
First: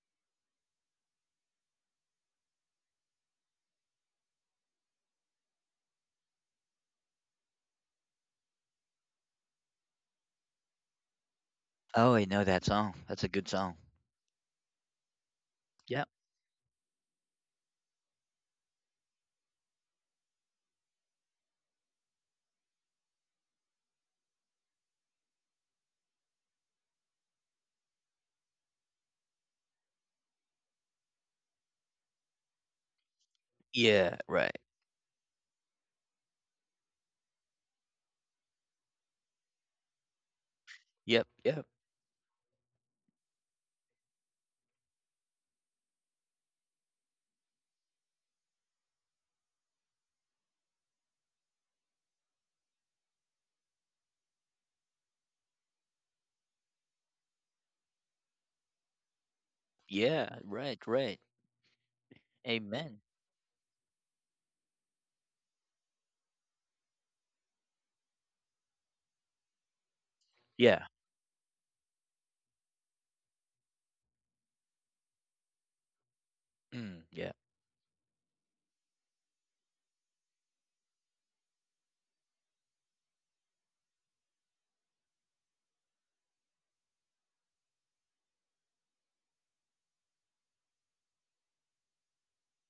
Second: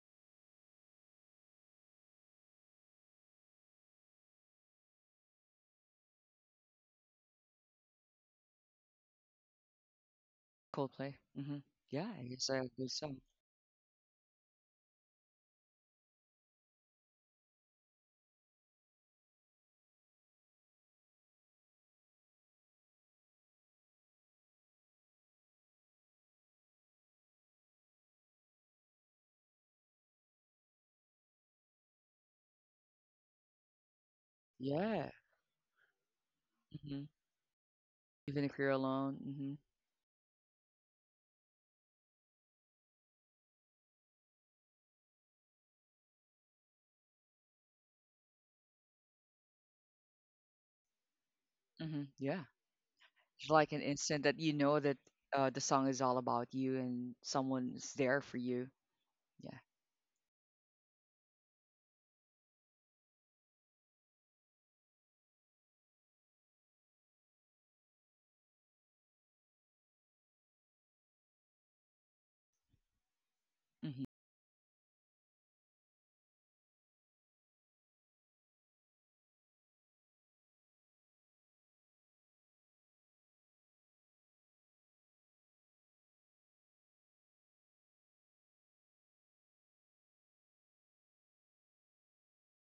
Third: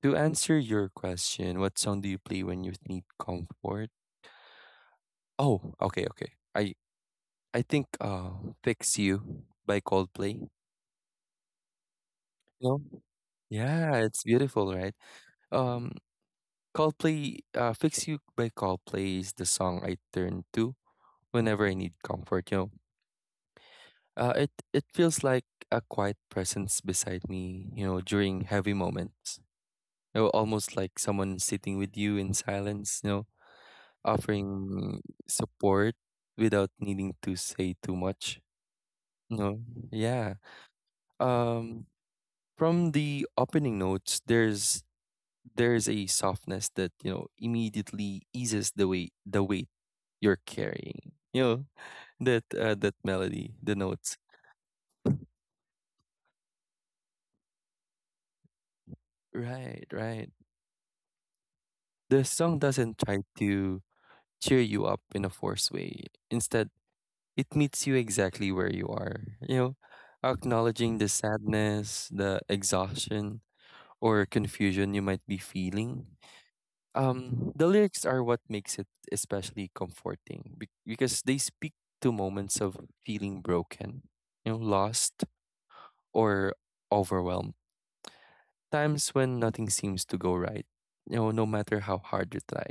To answer your question, what song do you play when you need comfort? Oh, okay, okay. I think, "Fix You" by Coldplay.
Coldplay. Hmm. Yeah,
Oh, I know
it's
that
a
No,
good
song.
song.
That's a good song.
yeah, it's beautiful, right? Um,
Yep.
Coldplay, "Fix You" by Coldplay is the song I turn to whenever I need comfort, you know? It feels like a quiet presence beside me, you know, during heavy moments. You know, almost like someone sitting with you in silence, you know,
Yeah. Right.
offering
Yeah.
support without
Hmm.
needing to say too much.
Even if you're alone.
No, yeah.
Yep. Yep.
Um From the opening notes, there's a softness that you know immediately eases the weight you're carrying. You know,
Hmm. Hmm. Yeah.
that that melody,
Like
the
an
notes.
instant that you know that the song is all about you and someone's there for you. Yeah.
Right, right.
Yeah. Right. Right.
The song doesn't
Amen.
try to cheer you up in a forced way. Instead, it meets you exactly where you are. You know,
Yeah.
acknowledging the sadness, the exhaustion,
Mhm.
or confusion you might be feeling.
Mm, yeah.
The lyrics are what makes it especially comforting because they speak to moments of feeling broken, you know, lost or overwhelmed, times when nothing seems to go right, you know, no matter how hard you try.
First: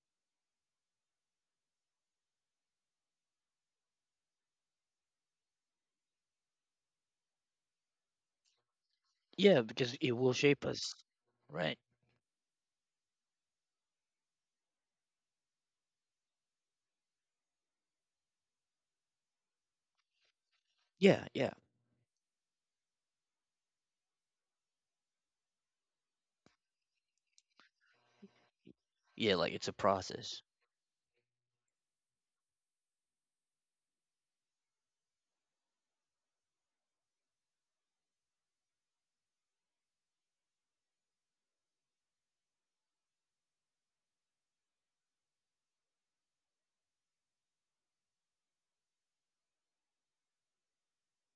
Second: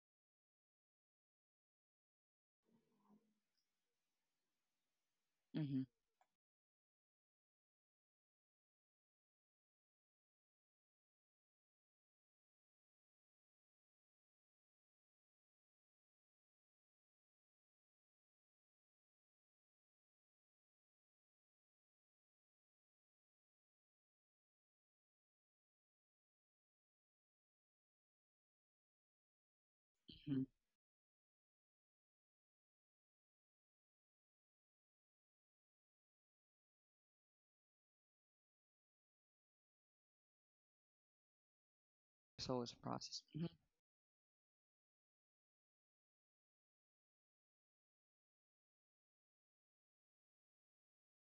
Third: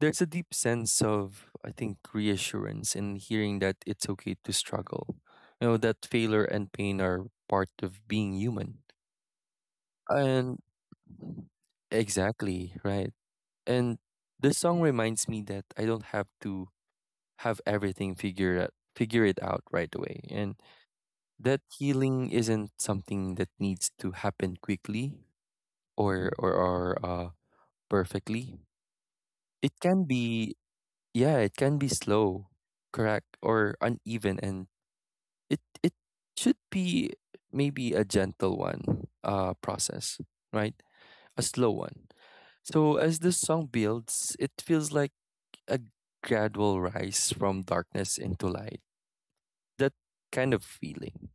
There's a deep sense of I think reassurance in hearing that it's okay to struggle, you know,
Mhm.
that failure and pain are part of being human.
Yeah. Because it will
And
shape us. Right.
exactly right. And this song reminds me that I don't have to have everything figure out, figure it out right away, and
Yeah. Yeah.
that healing isn't something that needs to happen quickly or perfectly.
Yeah. Like it's a
It can
process.
Mhm.
be yeah, it can be slow, correct, or uneven, and it should be maybe a gentle one process, right? A slow one.
So it's a
So as
process.
this
Mhm.
song builds, it feels like a gradual rise from darkness into light. That kind of feeling.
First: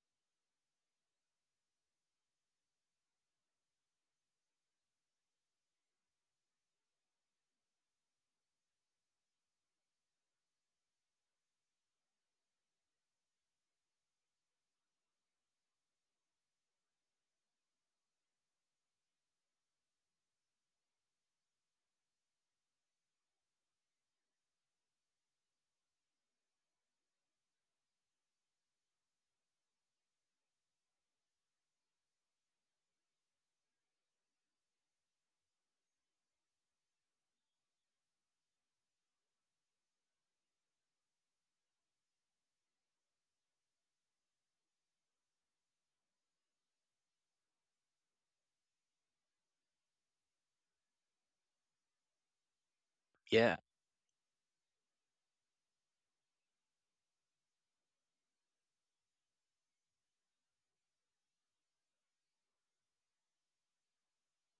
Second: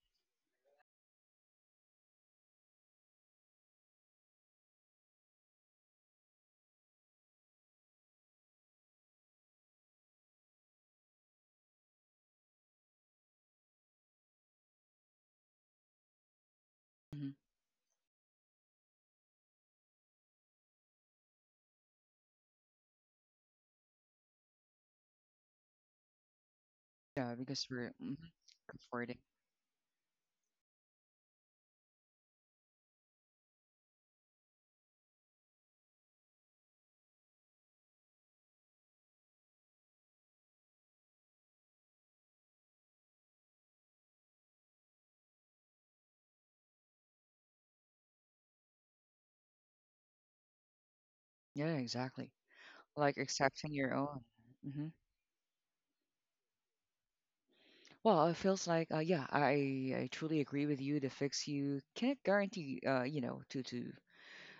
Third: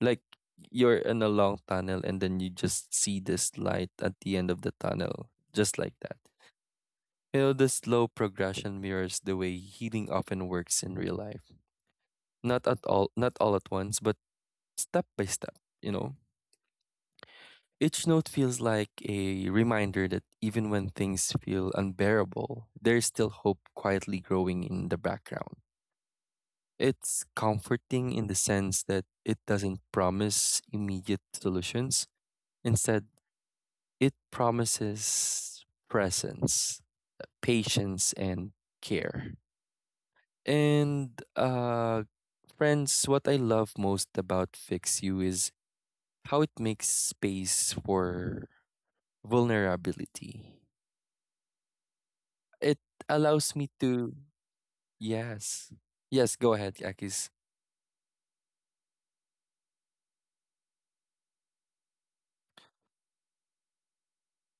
Like you're in a long tunnel and then you just see this light at the end of the tunnel, just like that. You know, the slow progression mirrors the way healing often works in real life. Not all at once, but step by step, you know.
Mhm.
Each note feels like a reminder that even when things feel unbearable, there's still hope quietly growing in the background. It's
Yeah, because we're
comforting in the sense that
comforting.
it doesn't promise immediate solutions. Instead, it promises presence, patience, and care. And uh, Friends, what I love most about Fix You is how it makes space for vulnerability.
Yeah, exactly.
It
Like
allows
Yeah.
me
accepting your
to,
own. Hmm.
yes, yes, go ahead, Akis.
Well, it feels like yeah, I truly agree with you. The fix you can't guarantee you know to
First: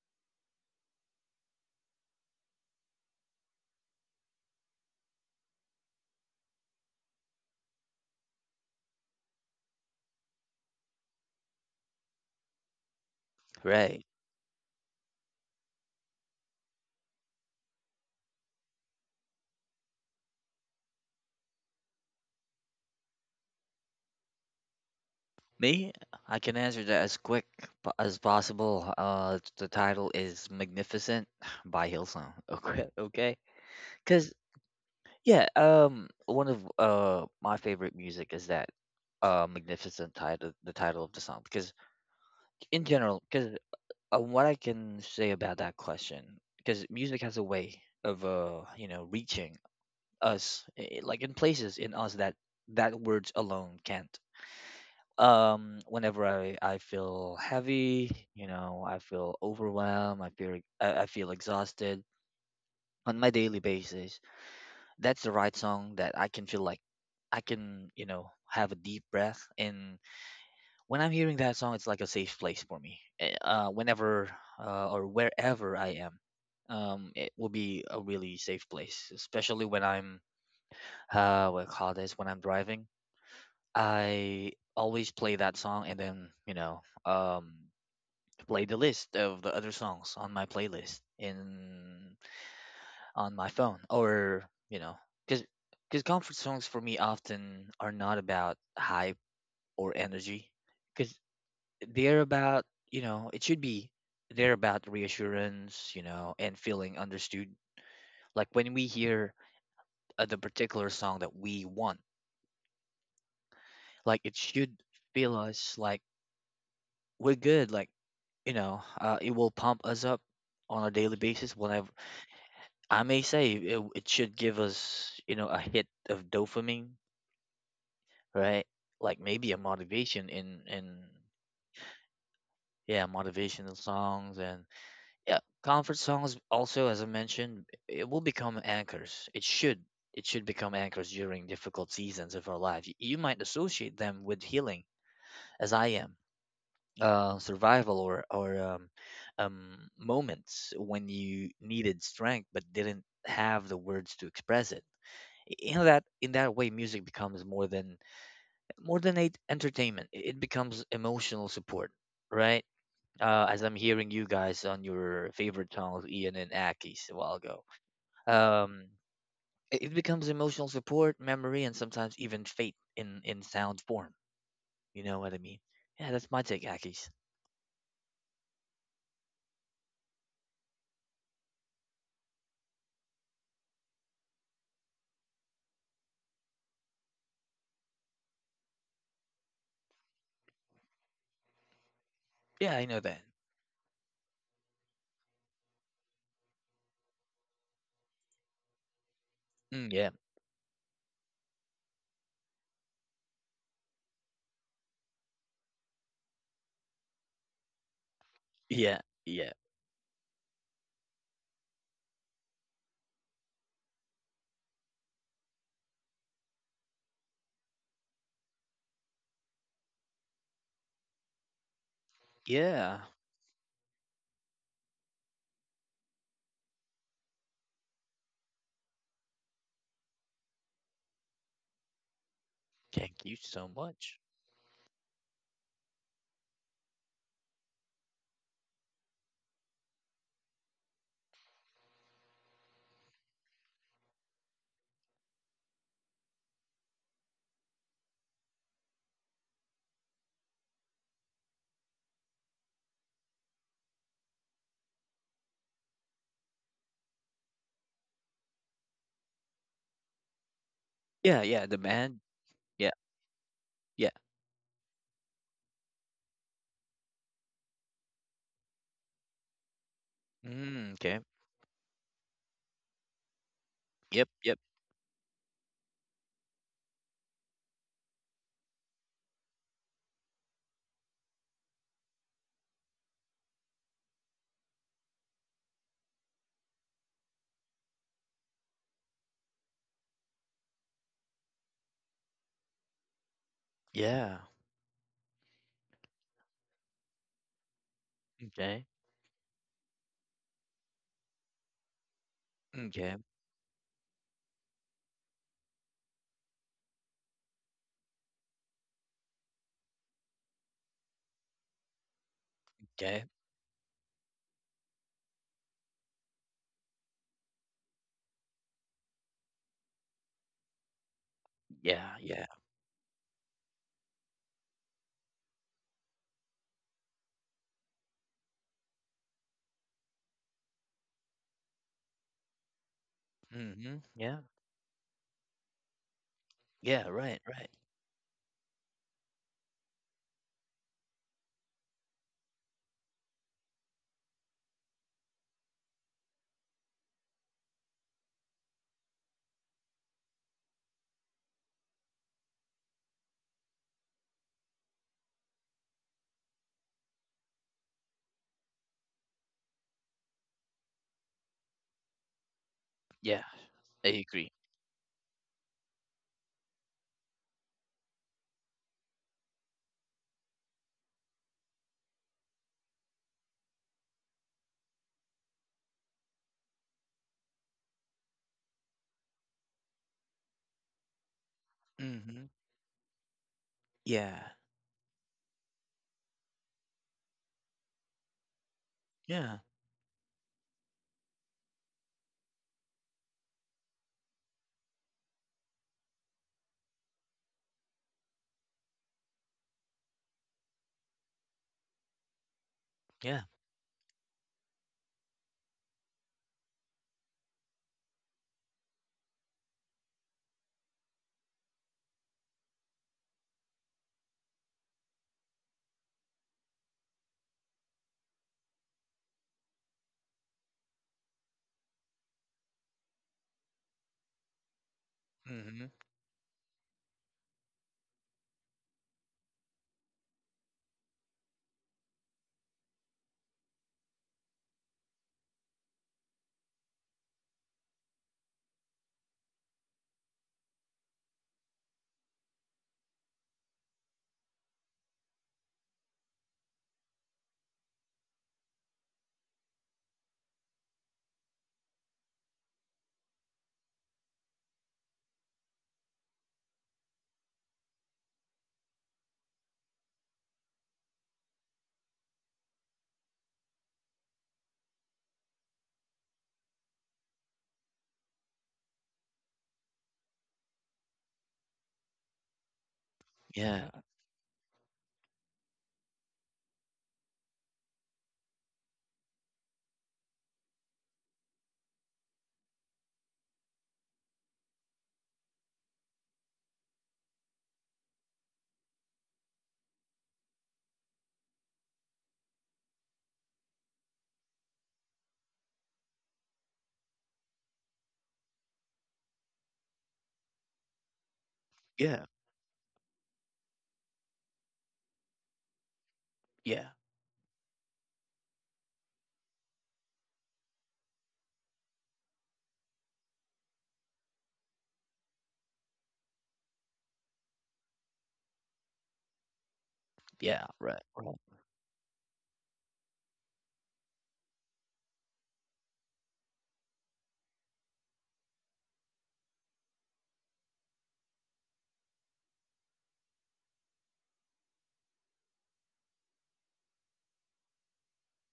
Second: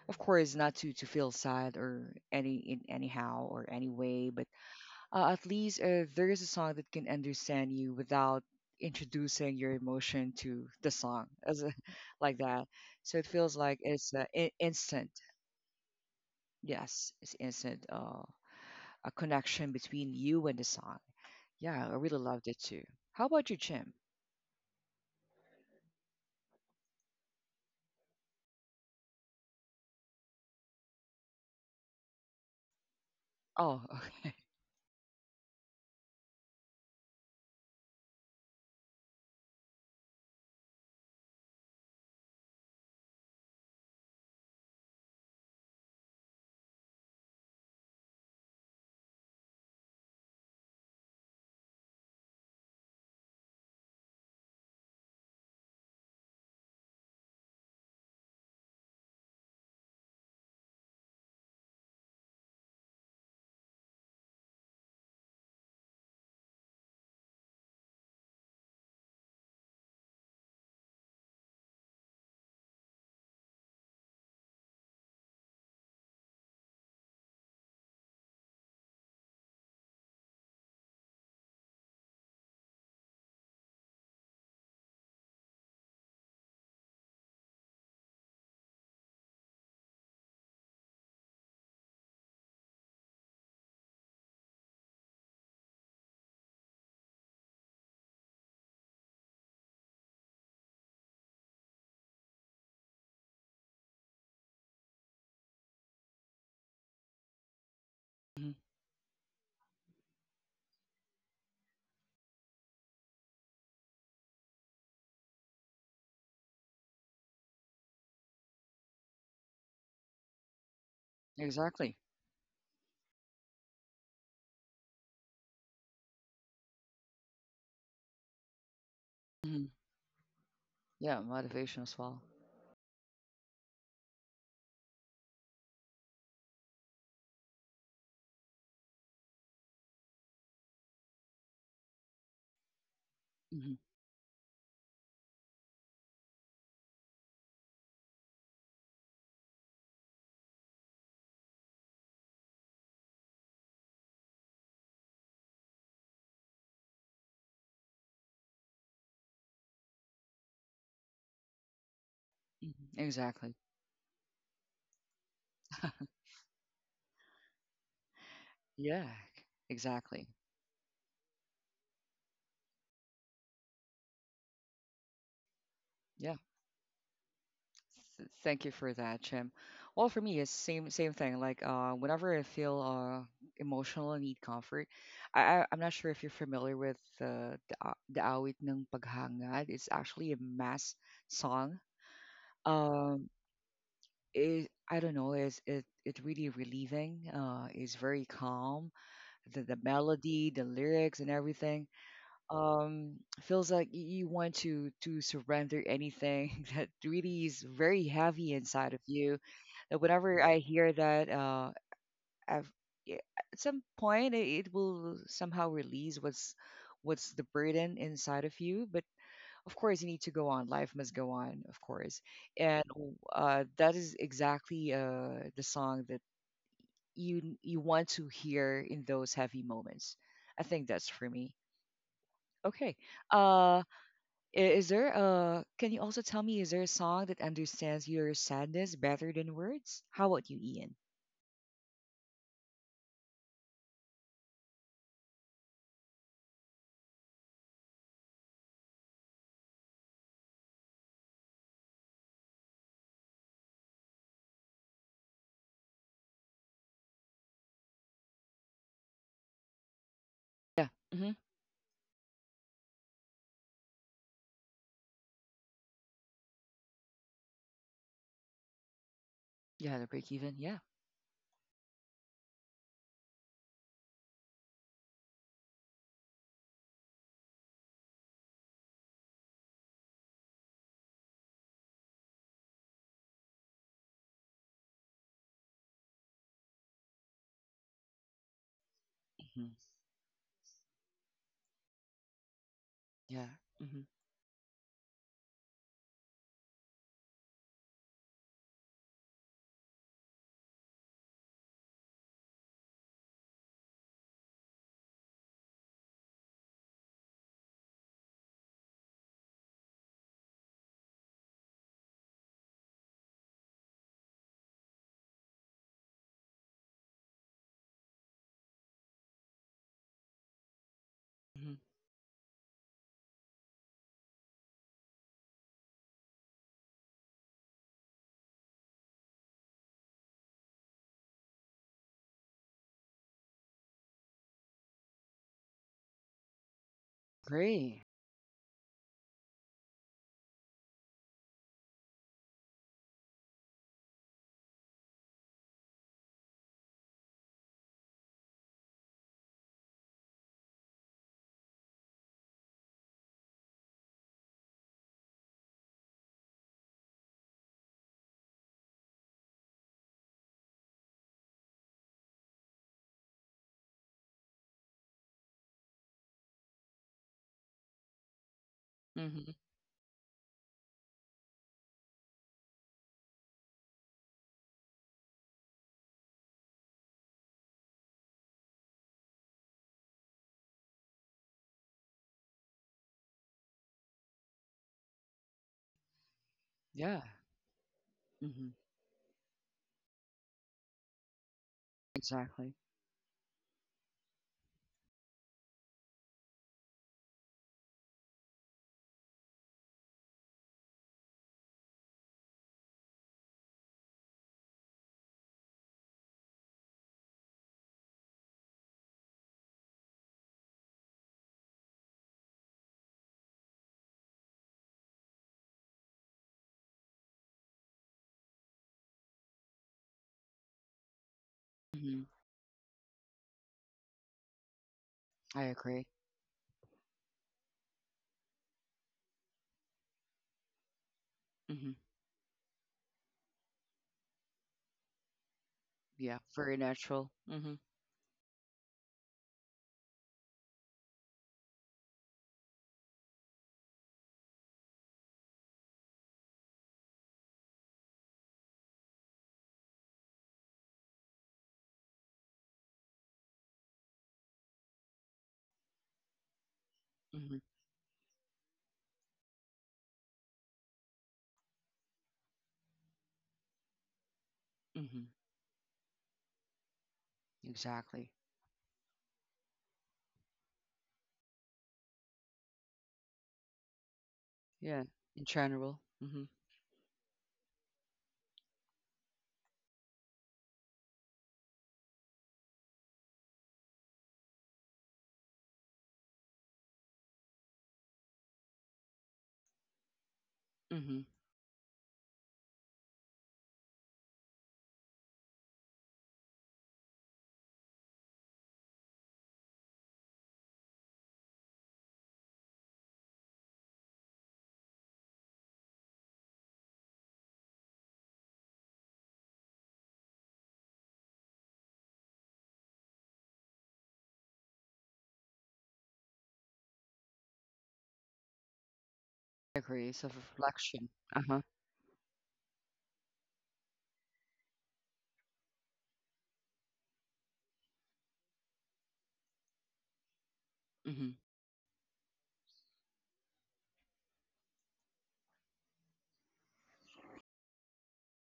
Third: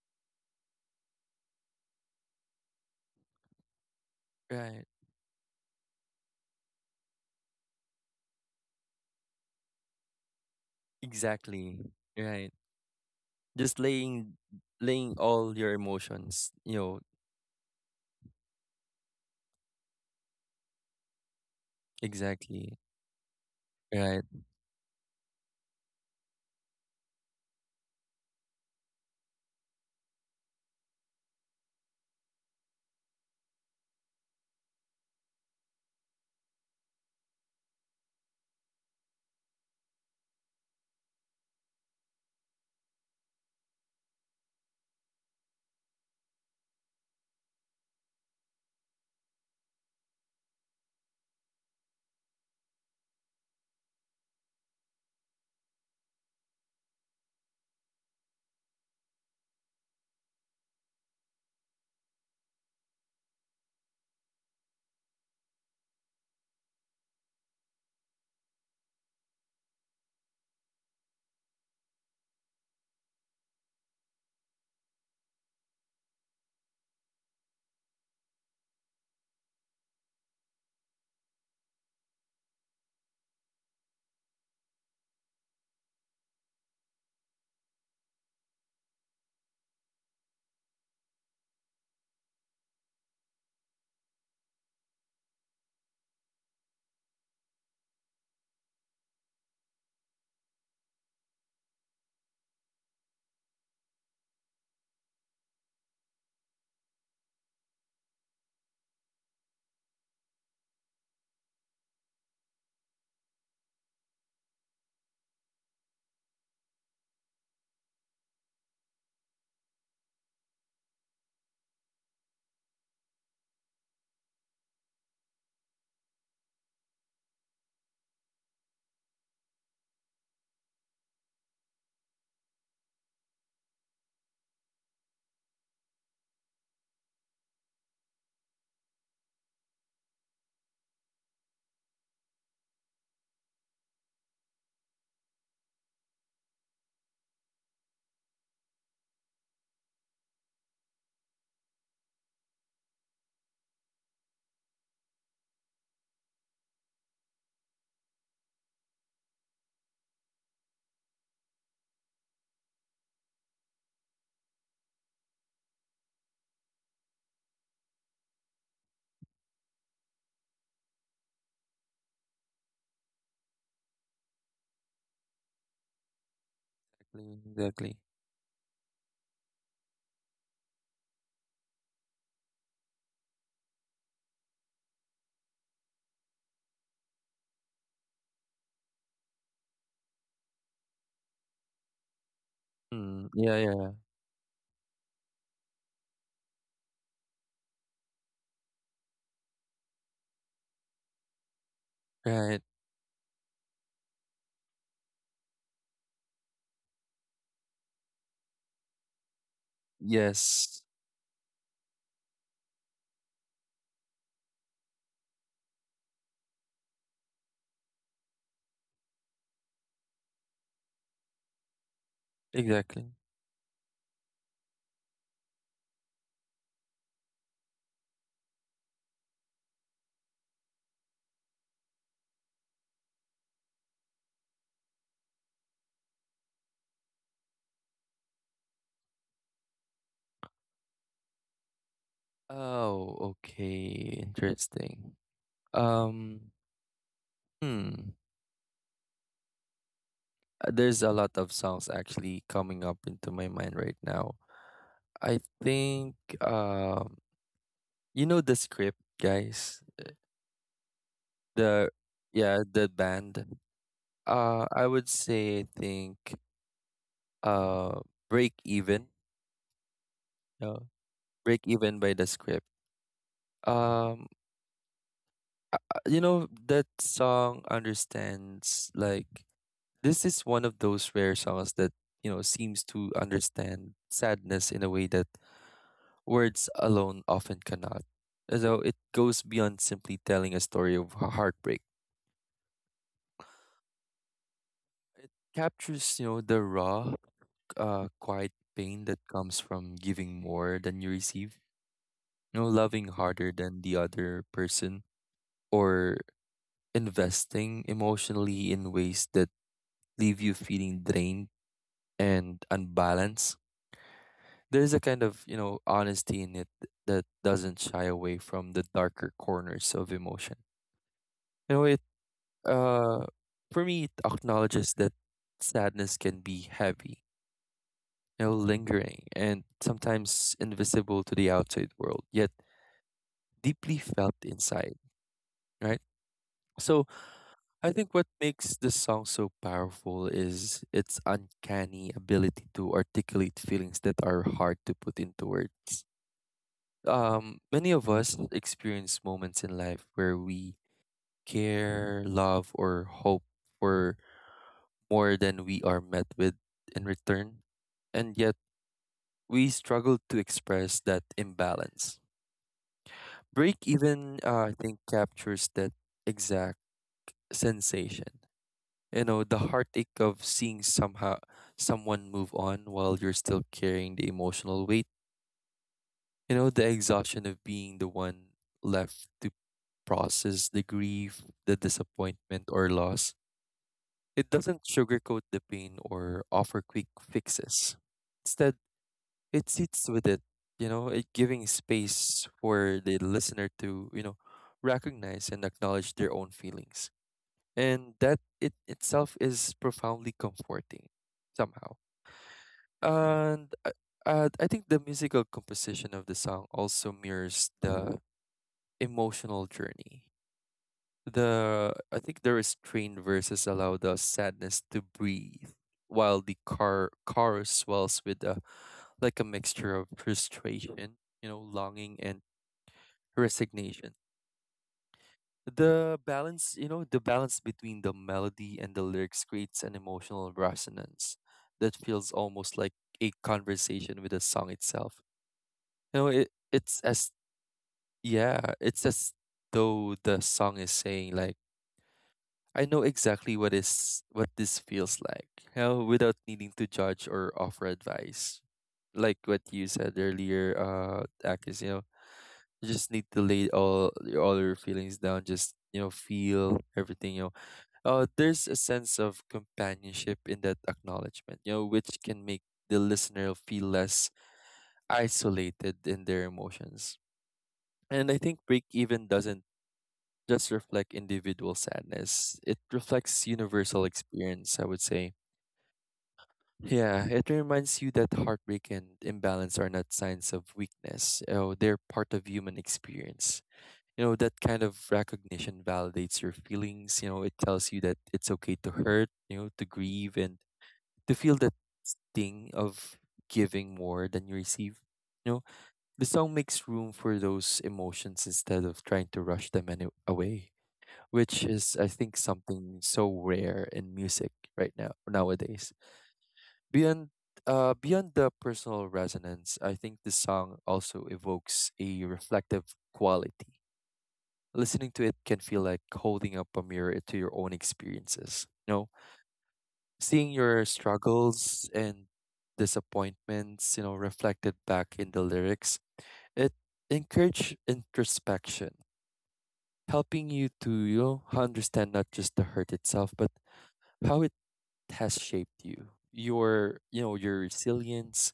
of course not to feel sad or any in anyhow or any way, but
Right,
at least there is a song that can understand you without introducing your emotion to the song as
exactly.
like
Right.
that, so it feels
Just
like
Right.
it's instant.
laying all your emotions, you know,
Yes, it's instant, a connection between you and the song. Yeah, I really loved it
exactly.
too. How about you, Jim?
Right.
Me, I can answer that as quick as possible. The title is "Magnificent" by Hillsong. Okay, okay,
Oh.
because
Okay.
yeah, one of my favorite music is that "Magnificent" title, the title of the song, because in general, because what I can say about that question, because music has a way of you know reaching us, like in places in us that words alone can't. Whenever I feel heavy, you know, I feel overwhelmed, I feel, I feel exhausted on my daily basis, that's the right song that I can feel like I can, you know, have a deep breath. And when I'm hearing that song, it's like a safe place for me, whenever or wherever I am, it will be a really safe place, especially when I'm, what I call this, when I'm driving, I always play that song and then, you know, um play the list of the other songs on my playlist in, on my phone or, you know, because because comfort songs for me often are not about hype or energy, because they're about, you know, it should be, they're about reassurance, you know, and feeling understood. Like
Mhm.
when we hear the particular song that we want, like it should feel us like we're good, like, you know, it will pump us up on a daily basis whenever.
Exactly.
I may say it should give us, you know, a hit of dopamine, right? Like maybe a
Hmm.
motivation in
Yeah, motivation as well.
yeah, motivational songs. And yeah, comfort songs also, as I mentioned, it will become anchors. It should become anchors during difficult seasons of our life. Y- You might
Hmm.
associate them with healing, as I am, survival or moments when you needed strength but didn't have the words to express it. In that way, music becomes more than, more than a entertainment, it becomes emotional support, right?
Hmm. Exactly.
As I'm hearing you guys on your favorite channels, Ian and Aki's a while ago, um,
Yeah,
it, it
exactly.
becomes emotional support, memory, and sometimes even fate in sound form. You know what I mean. Yeah, that's
Yeah.
my take, Aki's.
Exactly.
Thank you for that, Jim. Well, for me, it's same thing. Like whenever I feel emotional and need comfort, I'm not sure if you're familiar with the the awit ng paghangad. It's actually a mass song.
Yeah, I know that.
Um,
Yeah, yeah.
I don't know. Is it really relieving? It's very calm. The
Mm, yeah,
melody, the lyrics, and everything.
Right.
Feels like you want to surrender anything that really is very heavy inside
yeah.
of you.
Yeah,
Whenever
Yes.
I hear that, I've, i- at some point it will somehow release what's the burden inside of you. But of course, you need to go on. Life must go on, of course. And
yeah.
Exactly.
that is exactly the song that you want to hear in those heavy moments. I think that's for me. Okay.
Thank you so
Uh,
much.
Is there can you also tell me, is there a song that understands your sadness better than words? How about you, Ian?
Oh, okay. Interesting. Um, hmm. There's a lot of songs actually coming up into my mind right now. I think um you know the script, guys.
Yeah. Hmm.
Yeah, yeah, the
The
band.
Yeah, the
Yeah,
band.
yeah.
I would say I think uh Break Even.
Yeah, the break even. Yeah.
No,
Mm, okay.
break even by the script. Um,
Yep, yep.
you know that song understands. Like this is one of those rare songs that you know seems to understand sadness in a way that words alone often cannot. Though it goes beyond
Hmm.
simply telling a story of heartbreak.
Yeah. Hmm.
Yeah.
It captures you know the raw, quiet
Okay.
pain that comes from giving more than you receive. You know, loving
Okay.
harder than the other person or investing emotionally in ways that leave you feeling drained and
Okay.
unbalanced. There's a kind of, you know, honesty in it that doesn't shy away from the darker corners of emotion. You know,
Hmm.
it
Yeah. Yeah.
uh for me it acknowledges that sadness can be heavy, you know, lingering and sometimes invisible to the outside world, yet deeply
Hmm.
felt
Yeah.
inside, right? So
Yeah. Right. Right.
I think
Agree.
what makes this song so powerful is its uncanny ability to articulate feelings that are hard to put into words. Many of us experience moments in life where we care, love, or hope for more than we are met with in return, and yet we struggle to express that imbalance.
Yeah.
Break
I
even,
agree.
I think, captures that exact sensation, you know,
Hmm.
the heartache of seeing somehow someone move on while you're still carrying the emotional weight, you know, the exhaustion of being the one left to process the grief, the
Hmm.
disappointment or loss.
Yeah.
It doesn't sugarcoat the pain or offer quick
Yeah.
fixes. Instead,
Hmm.
Yeah.
it sits with it, you know, it giving space
Exactly.
for the listener to you know recognize and acknowledge their own feelings, and that it itself is profoundly comforting somehow.
Yeah.
And I think the musical composition of the song also mirrors the emotional journey. The I think the restrained verses allow the sadness to breathe, while the car chorus swells with a like a mixture of frustration, you know, longing
Mm-hmm.
and resignation.
I
Hmm.
agree.
The balance, you know, the balance between the melody and the lyrics creates an emotional resonance that
Hmm.
feels almost like a conversation with the song itself. No,
Yeah,
it
very
it's as
natural. Hmm.
yeah, it's as though the song is saying like I know exactly what is what this feels like. You know, without needing to judge or offer advice. Like what you said earlier, Akis, you know, you just need to lay all your feelings down, just you know, feel everything, you know.
Hmm.
There's a sense of companionship in that acknowledgement, you know, which can make the listener feel less
Hmm.
isolated in their emotions. And I
Exactly.
think break even doesn't just reflect individual sadness. It reflects
Yeah.
universal experience, I would
Yeah,
say.
in general. Hmm.
Yeah, it reminds you that heartbreak and imbalance are not signs of weakness. Oh, they're part of human experience. You know, that kind of recognition validates your feelings. You know, it tells you that it's okay to hurt, you know, to grieve and
Hmm.
to feel that sting of giving more than you receive. You know, the song makes room for those emotions instead of trying to rush away, which is I
Yeah.
think something so rare in music right now nowadays.
Yeah.
Beyond Beyond the personal resonance, I think the song also evokes a reflective quality. Listening to it can feel like holding up a mirror to your own experiences. You know,
I agree. It's a
seeing
Yeah.
your
Right.
reflection.
Right.
Uh huh.
struggles and disappointments, you know, reflected back in the lyrics, it encourage introspection, helping you to you
Hmm.
know understand not just the hurt itself, but how it has shaped you? Your, you know, your resilience,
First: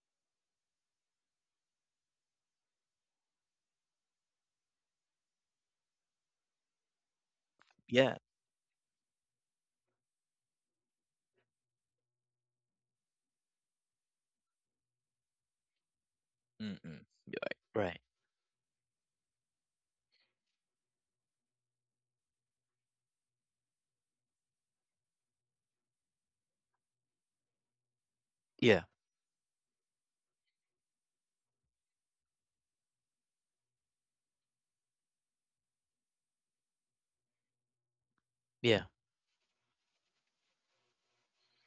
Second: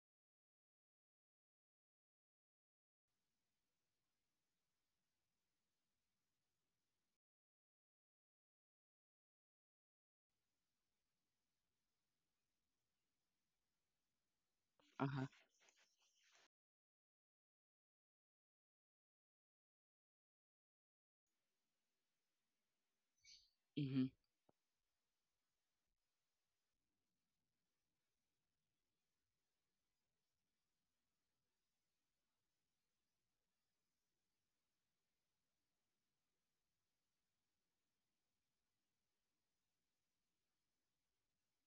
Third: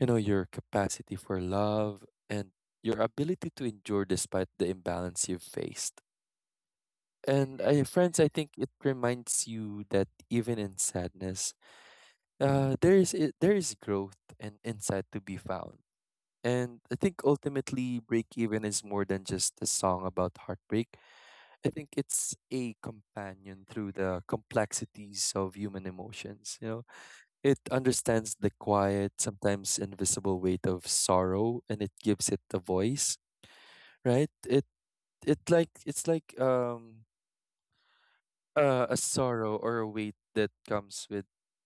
you know, your capacity for love and your ability to endure despite the imbalance you've faced. And I,
Yeah.
friends, I think it reminds you that even in sadness, there is growth and insight
Uh
to
huh.
be found. And I
Mm-mm.
think
Right.
ultimately,
Right.
break even is more than just a song about heartbreak. I think it's a companion through
Hmm.
the complexities of human emotions. You know, it understands the
Yeah.
quiet, sometimes invisible weight of sorrow, and it gives it a voice, right? It's like
Yeah.
a sorrow or a weight that comes with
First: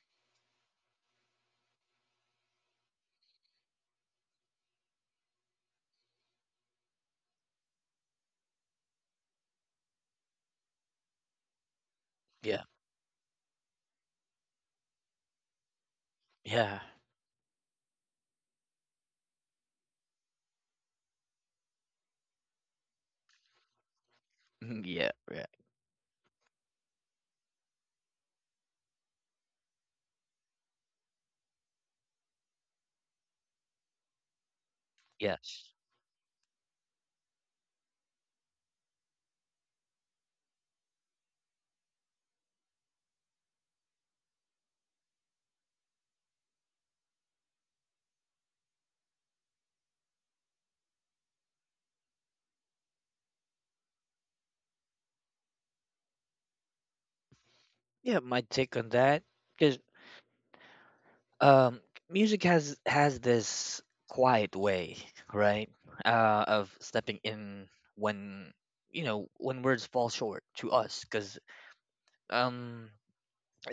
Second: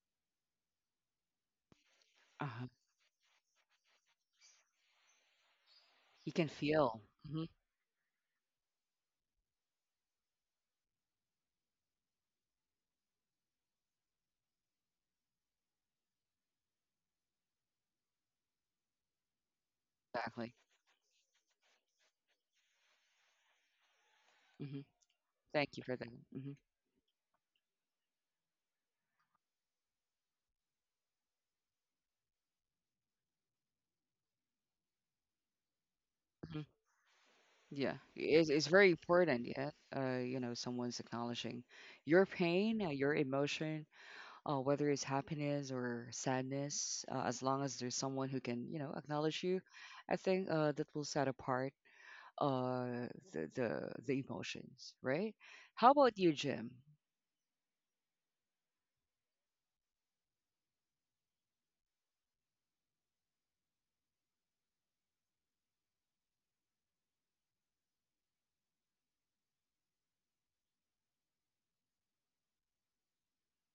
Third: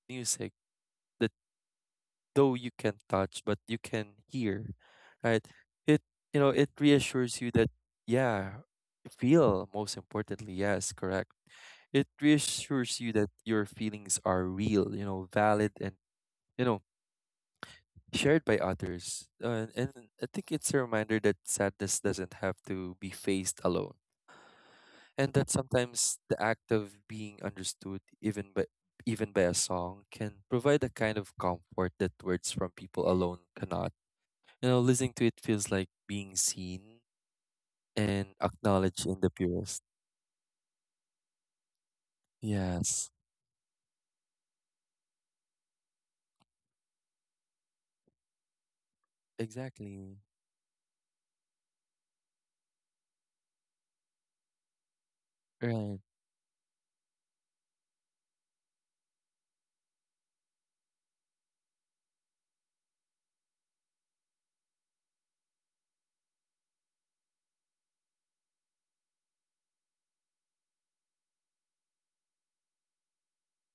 music that
Uh
though
huh.
you can't touch but you can hear, right? It
You
You
can
know it
feel.
reassures
Hmm.
you that yeah, feel most importantly yes, correct it
Yeah.
reassures you that your feelings are real, you know, valid and you
Yeah.
know shared by others. And I think
Exactly.
it's a reminder that sadness doesn't have to be faced alone,
Hmm.
Yeah.
and
Right.
that
Thank you for that.
sometimes the
Hmm.
act of being understood, even by even by a song, can provide a kind of comfort that words from people alone cannot. You know, listening to
Yeah.
it feels like being
Hmm.
seen
Yeah,
and
it's very
acknowledged in the
important. Yeah,
purest.
you know, someone's acknowledging your pain,
Yes,
your emotion, whether it's happiness or sadness, as long as there's someone who can, you know, acknowledge you,
exactly.
I think that will set apart the emotions, right? How
Right.
about you, Jim?
Yeah. My take on that, 'cause um music has this quiet way, right, of stepping in when, when words fall short to us. Because um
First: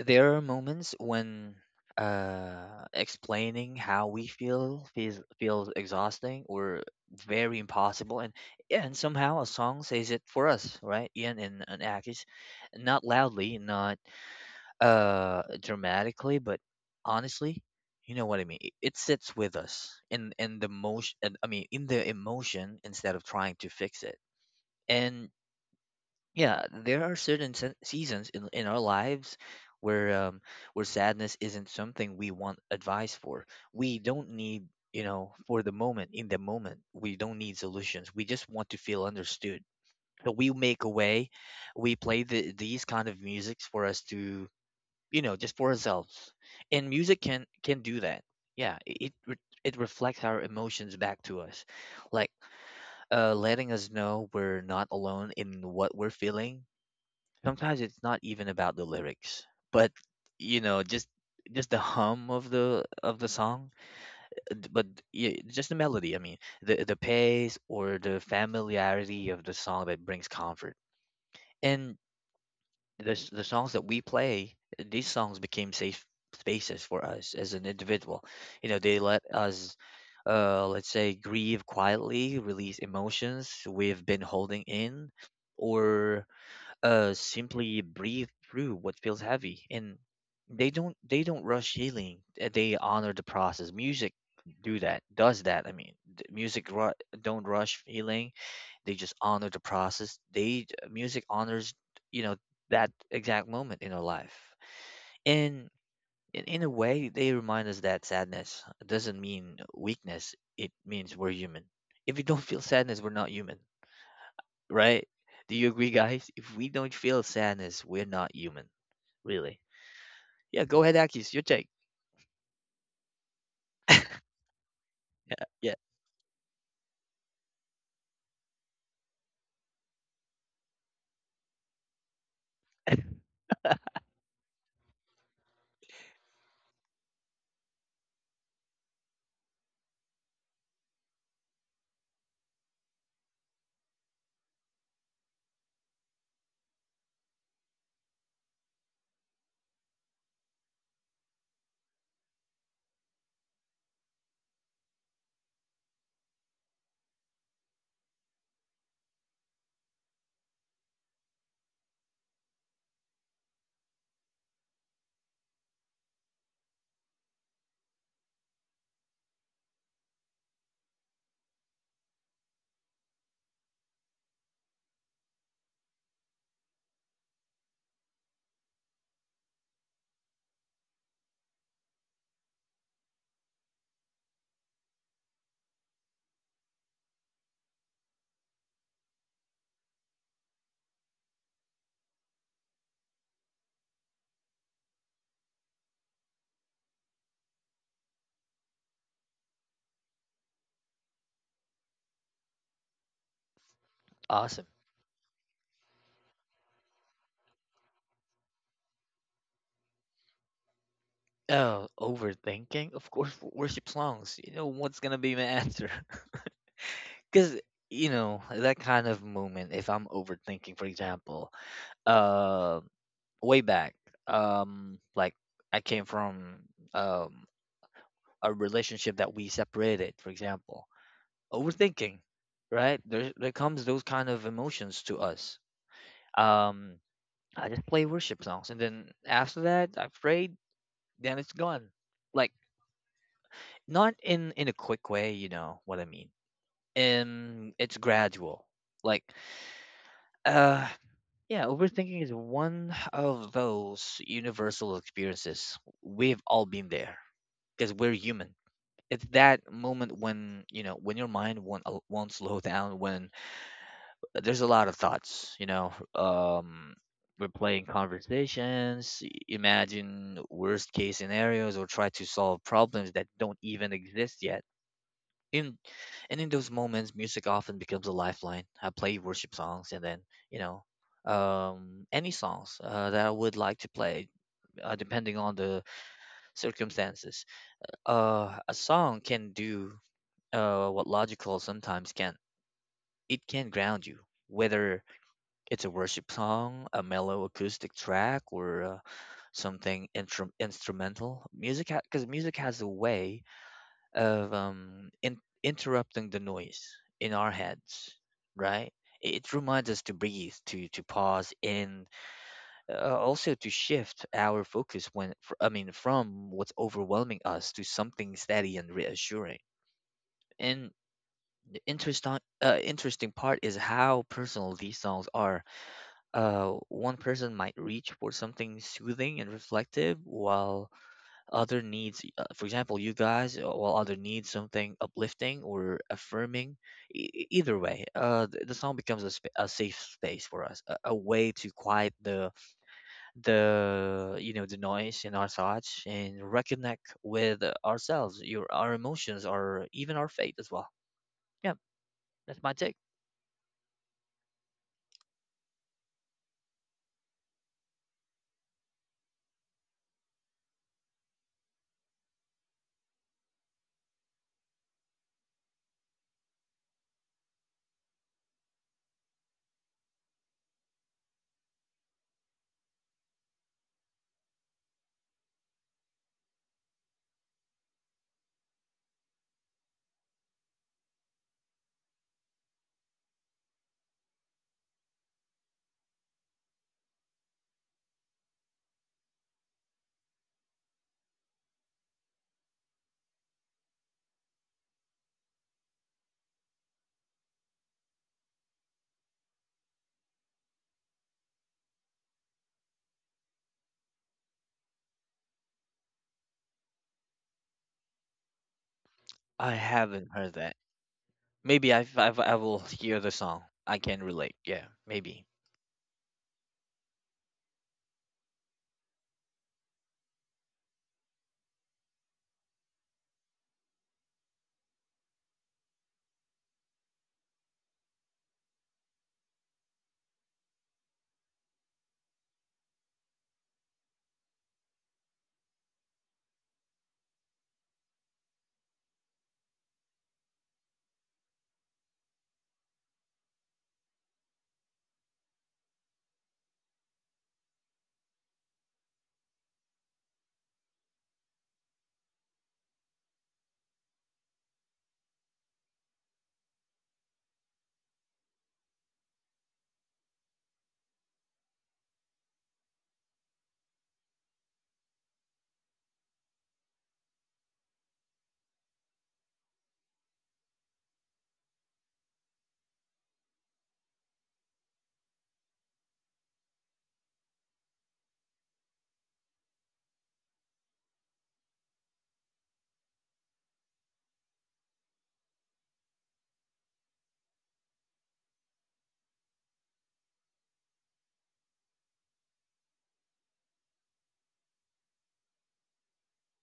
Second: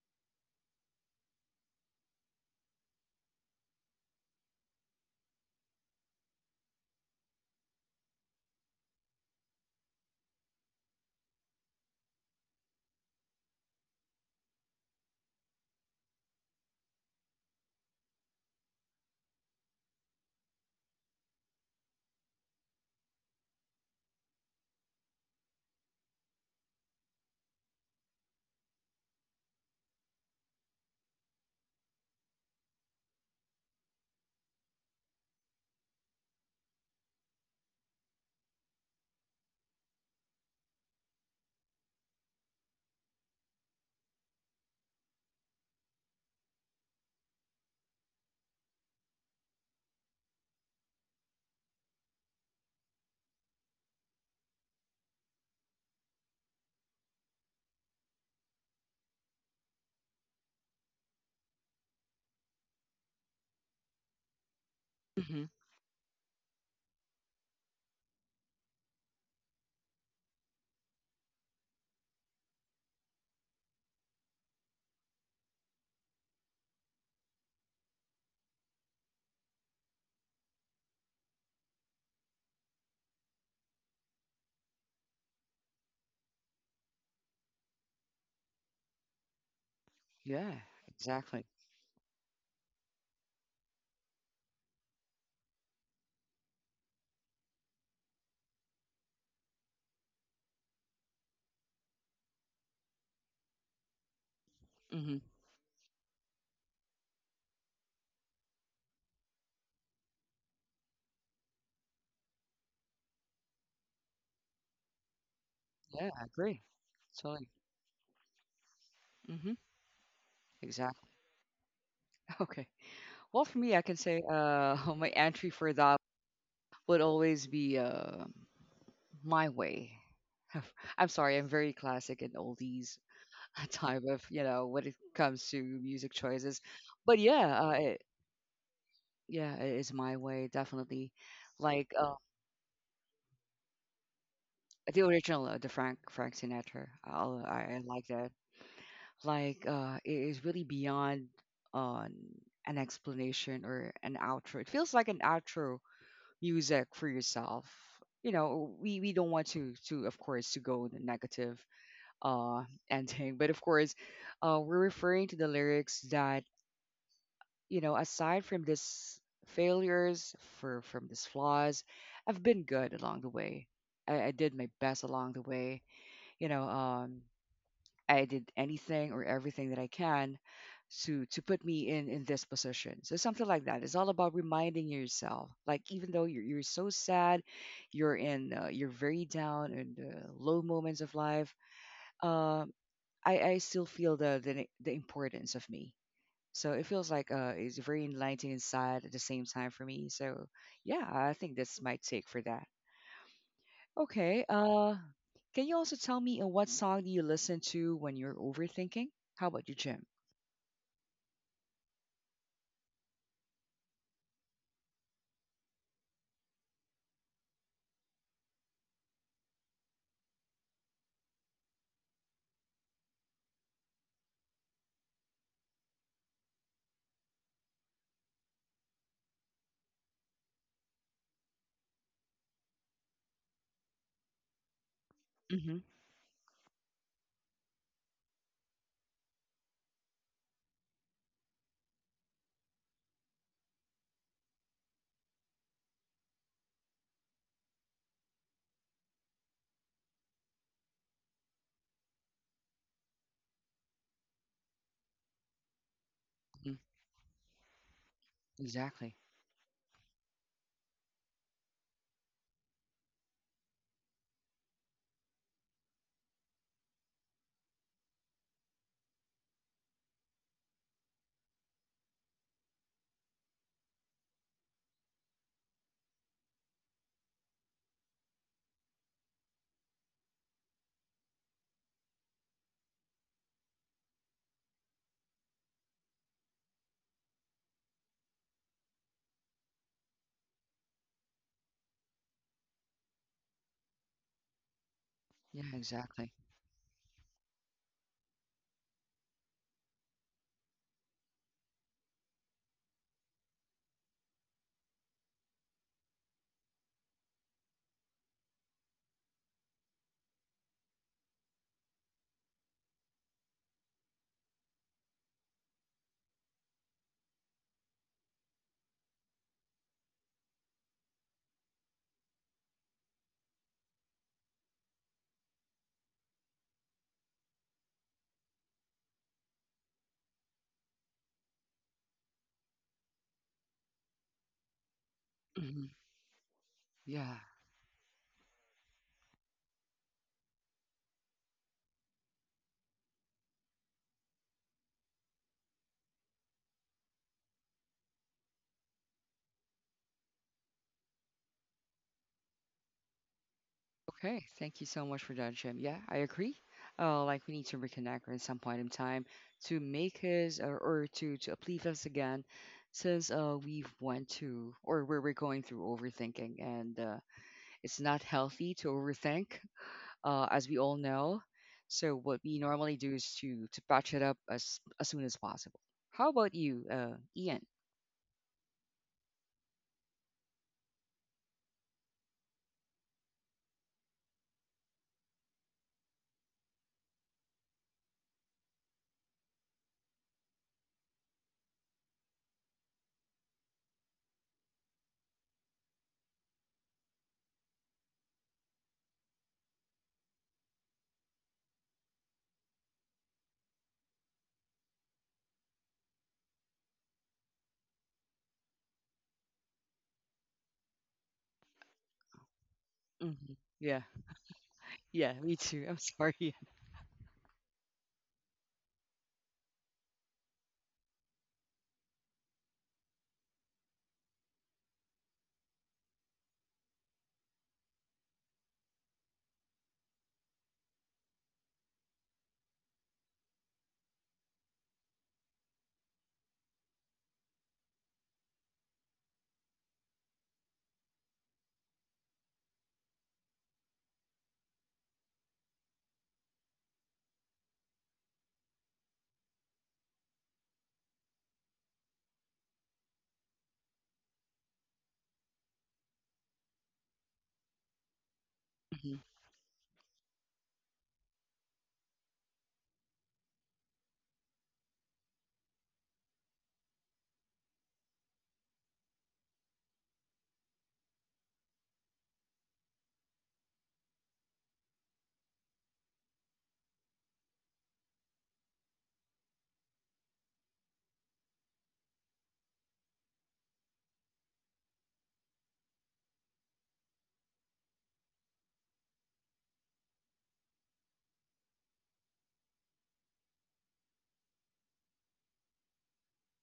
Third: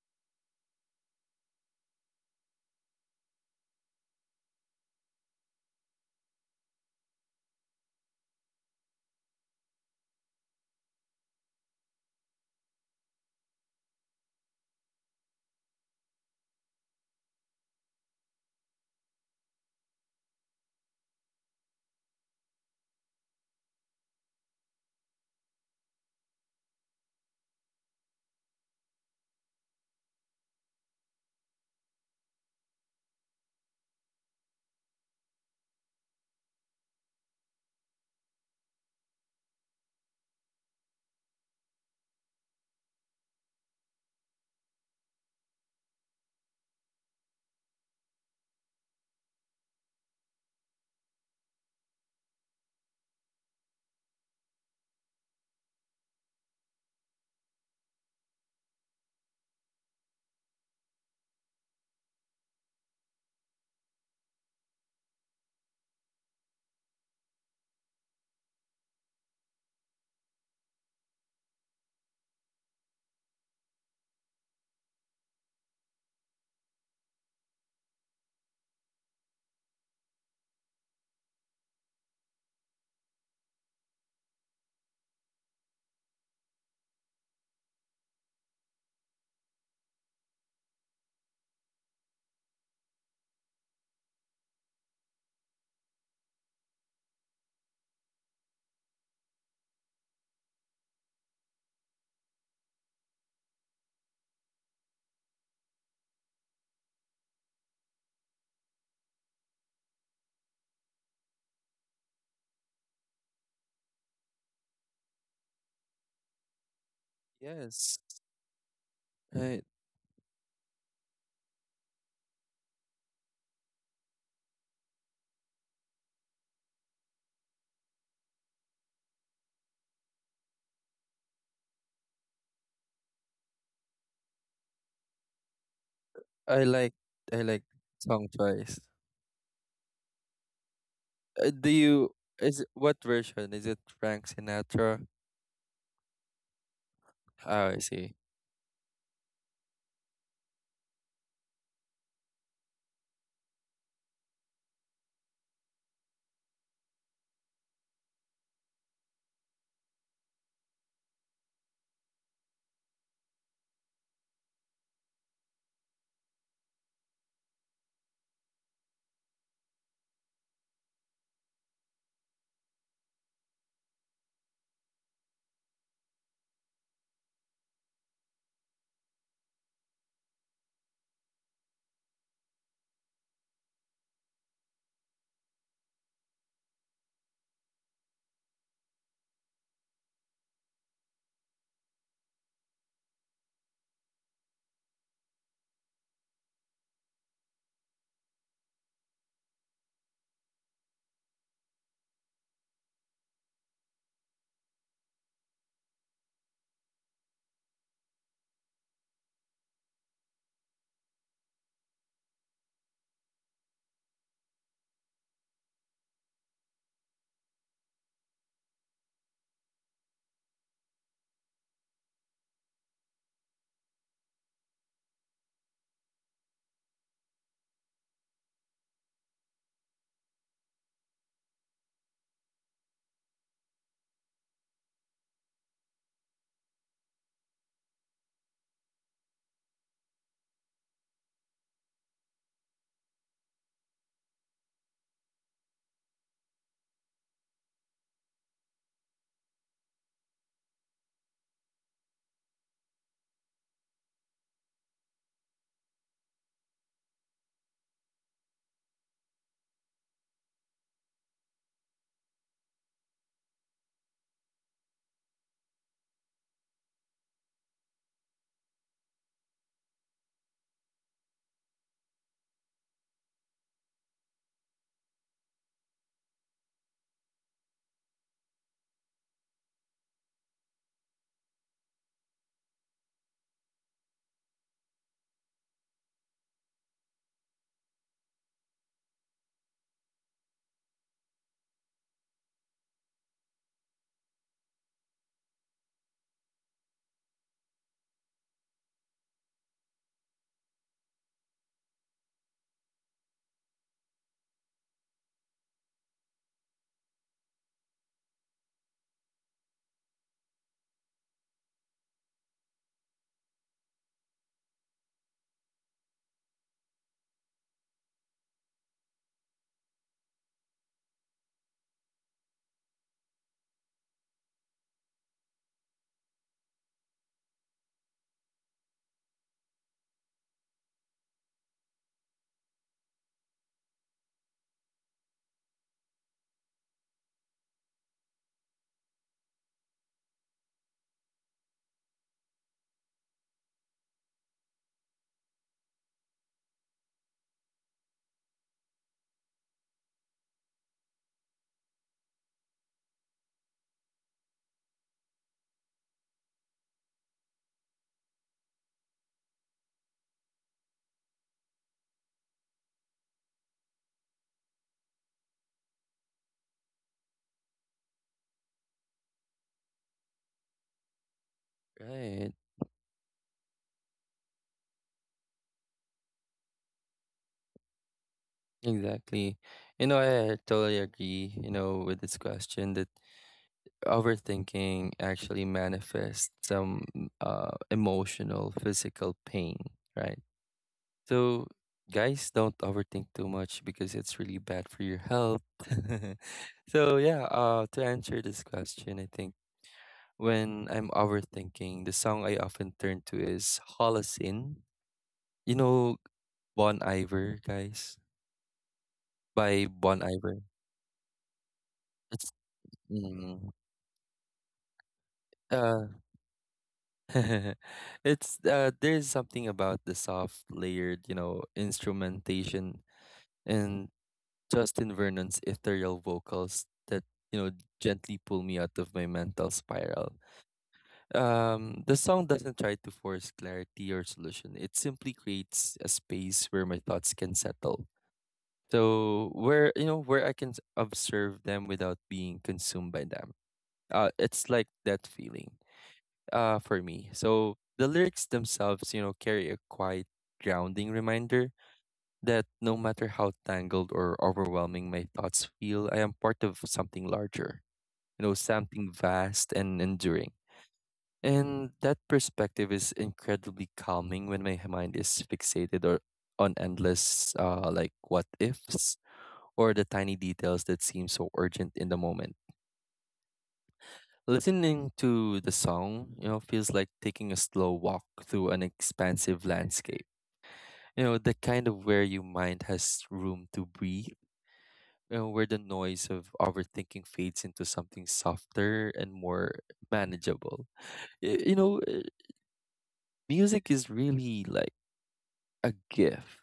there are moments when explaining how we feels exhausting or very impossible. And yeah, and somehow a song says it for us, right, Ian and Akis. Not loudly, not dramatically, but honestly, you know what I mean. It sits with us in the motion and I mean in the emotion, instead of trying to fix it. And yeah, there are certain seasons in our lives where, where sadness isn't something we want advice for. We don't need, for the moment, in the moment, we don't need solutions, we just want to feel understood. So we make a way. We play these kind of musics for us to, just for ourselves. And music can do that. yeah i- it re- it reflects our emotions back to us, like letting us know we're not alone in what we're feeling. Sometimes it's not even about the lyrics, but, you know just just the hum of the song. Uh, d- but yeah,
Hmm.
just the melody I mean the pace or the familiarity of the song that brings comfort. And the songs that we play, these songs became safe spaces for us as an individual. You know, they let us, let's say, grieve quietly, release emotions we've been holding in, or simply breathe through what feels heavy. And
Yeah,
they don't they
exactly.
don't rush healing. They honor the process. Music do that does that. I mean, don't rush healing. They just honor the process. They Music honors, you know, that exact moment in our life.
Hmm.
And in a way, they remind us that sadness doesn't mean weakness, it means we're human. If we don't feel sadness, we're not human, right? Do you agree,
Yeah, I
guys? If
agree.
we don't feel
Totally.
sadness,
Yes.
we're not human.
Hmm.
Really.
Right.
Yeah, go ahead,
Exactly.
Akis, your take.
Okay. Well, for me, I can say my
Yeah,
entry for
yeah.
that would always be my way. I'm sorry, I'm very classic and oldies. Type of you know when it comes to music choices.
I like
But
I
yeah,
like song choice.
yeah, it is my way definitely.
Do
Like
you Is it what version? Is it Frank
the
Sinatra?
original the Frank Sinatra.
Oh, I
I like
see.
that. Like it is really beyond uh, an explanation or an outro. It feels like an outro music for yourself. You know, we don't want to of course to go the negative uh ending, but of course we're referring to the lyrics that you know, aside from these failures, for from these flaws, I've been good along the way. I did my best along the way. You know, I did anything or everything that I can to put me in this position. So something like that. It's all about reminding yourself, like even though you're so sad, you're very down and low moments of life. Um, I still feel the the importance of me, so it feels like it's very enlightening and sad at the same time for me. So yeah, I think that's my take for that. Okay.
Awesome.
Can you also tell me what song do you listen to when you're overthinking? How about you, Jim?
Oh, overthinking? Of course, worship songs. You know what's gonna be my answer? Because, you know, that kind of moment. If I'm overthinking, for example, uh, way back, like, I came from um a relationship that we separated. For example, overthinking, right? There comes those kind of emotions to us.
Mm-hmm.
Um, I just play worship songs, and then after that, I prayed. Then it's gone. Like, not in a quick way, you know what I mean. And it's gradual. Like, uh yeah, overthinking is one of those universal experiences. We've all
Mm.
been there because we're human.
Exactly.
It's that moment when, you know, when your mind won't slow down, when there's a lot of thoughts, you know. We're playing conversations, imagine worst case scenarios, or try to solve problems that don't even exist yet. In and in those moments, music often becomes a lifeline. I play worship songs, and then, you know any songs that I would like to play, depending on the circumstances. A song can do what logical sometimes can. It can ground you, whether
Yeah,
it's a worship
exactly.
song, a mellow acoustic track, or something intrum instrumental music. Because music has a way of, interrupting the noise in our heads, right? It reminds us to breathe, to pause, and also to shift our focus I mean from what's overwhelming us to something steady and reassuring. And the interesting, interesting part is how personal these songs are. One person might reach for something soothing and reflective, while other needs, for example you guys, while other needs something uplifting
Hmm.
or affirming.
Yeah.
Either way, the song becomes a, a safe space for us, a way to quiet the you know, the noise in our thoughts, and reconnect with ourselves, your our emotions, or even our faith as well. Yeah, that's my take.
Okay. Thank you so much for that, Jim. Yeah, I agree. Like we need to reconnect at some point in time to make us or to uplift us again, since we've went to or where we're going through overthinking and it's not healthy to overthink, as we all know. So what
Right.
we normally do is to patch it up as soon as possible. How about you, Ian?
Exactly. You know, I totally agree, you know, with this question that overthinking actually manifests some emotional, physical pain, right? So guys, don't overthink too much because it's really bad for your health. So yeah, to answer this question, I think when I'm overthinking, the song I often turn to is Holocene. You know Bon Iver, guys?
I
By Bon
haven't heard
Iver.
that. Maybe
It's
I will hear the
Hmm.
song.
mm,
I
Yeah,
can relate, yeah,
yeah,
maybe.
me too. I'm
uh
sorry.
it's There's something about the soft layered, you know, instrumentation and Justin Vernon's ethereal vocals that, you know, gently pull me out of my mental spiral. The song doesn't try to force clarity or solution. It simply creates a space where my thoughts can settle. So where you know where I can observe them without being consumed by them. It's like that feeling. For me. So the lyrics themselves, you know, carry a quiet grounding reminder that no matter how tangled or overwhelming my thoughts feel, I am part of something larger. You know, something
Hmm.
vast and enduring. And that perspective is incredibly calming when my mind is fixated or on endless like what ifs or the tiny details that seem so urgent in the moment. Listening to the song, you know, feels like taking a slow walk through an expansive landscape. You know, the kind of where your mind has room to breathe, you know, where the noise of overthinking fades into something softer and more manageable. Y- You know, uh, Music is really like a gift,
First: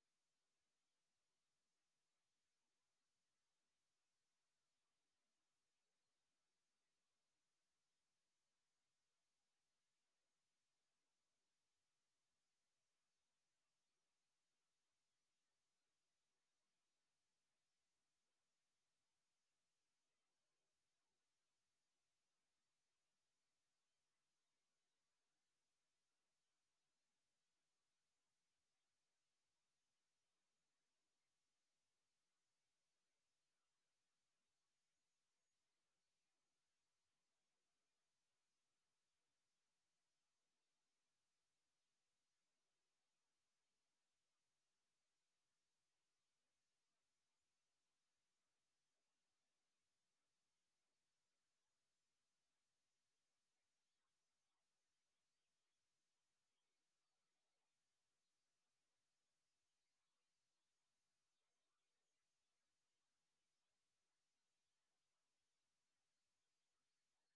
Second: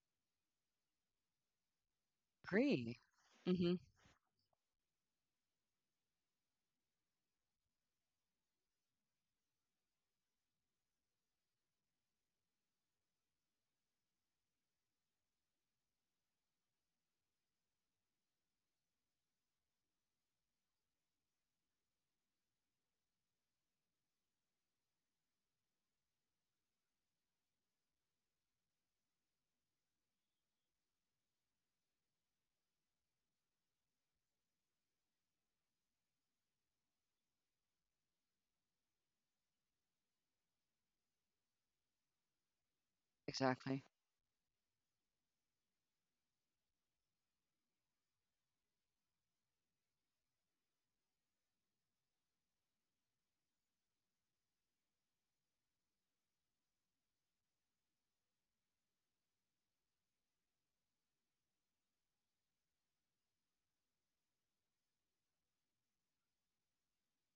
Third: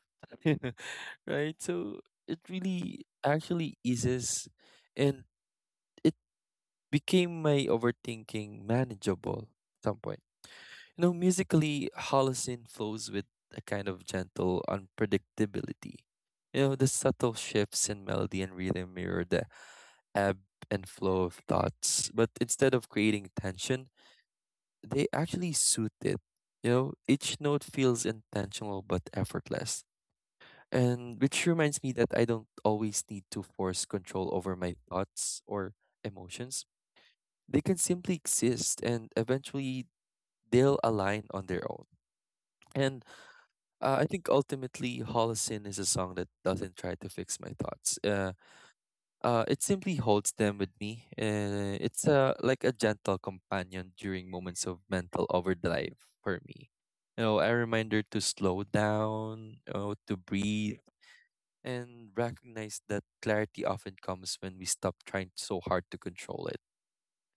right? So it
Agree.
really
Hmm.
actually eases and it became my overthinking manageable at some point. You know, musically, Holocene flows with a kind of gentle unpredictability. You know, the subtle shifts in melody and rhythm mirror the ebb and flow of thoughts, but instead of creating tension, they actually suit it. You know, each note feels intentional but effortless. And which reminds me that I don't always need to force control over my thoughts or emotions. They can simply exist and eventually they'll align on their own. And
Exactly.
I think ultimately, Holocene is a song that doesn't try to fix my thoughts. It simply holds them with me. It's like a gentle companion during moments of mental overdrive for me. You know, a reminder to slow down, you know, to breathe and recognize that clarity often comes when we stop trying so hard to control it,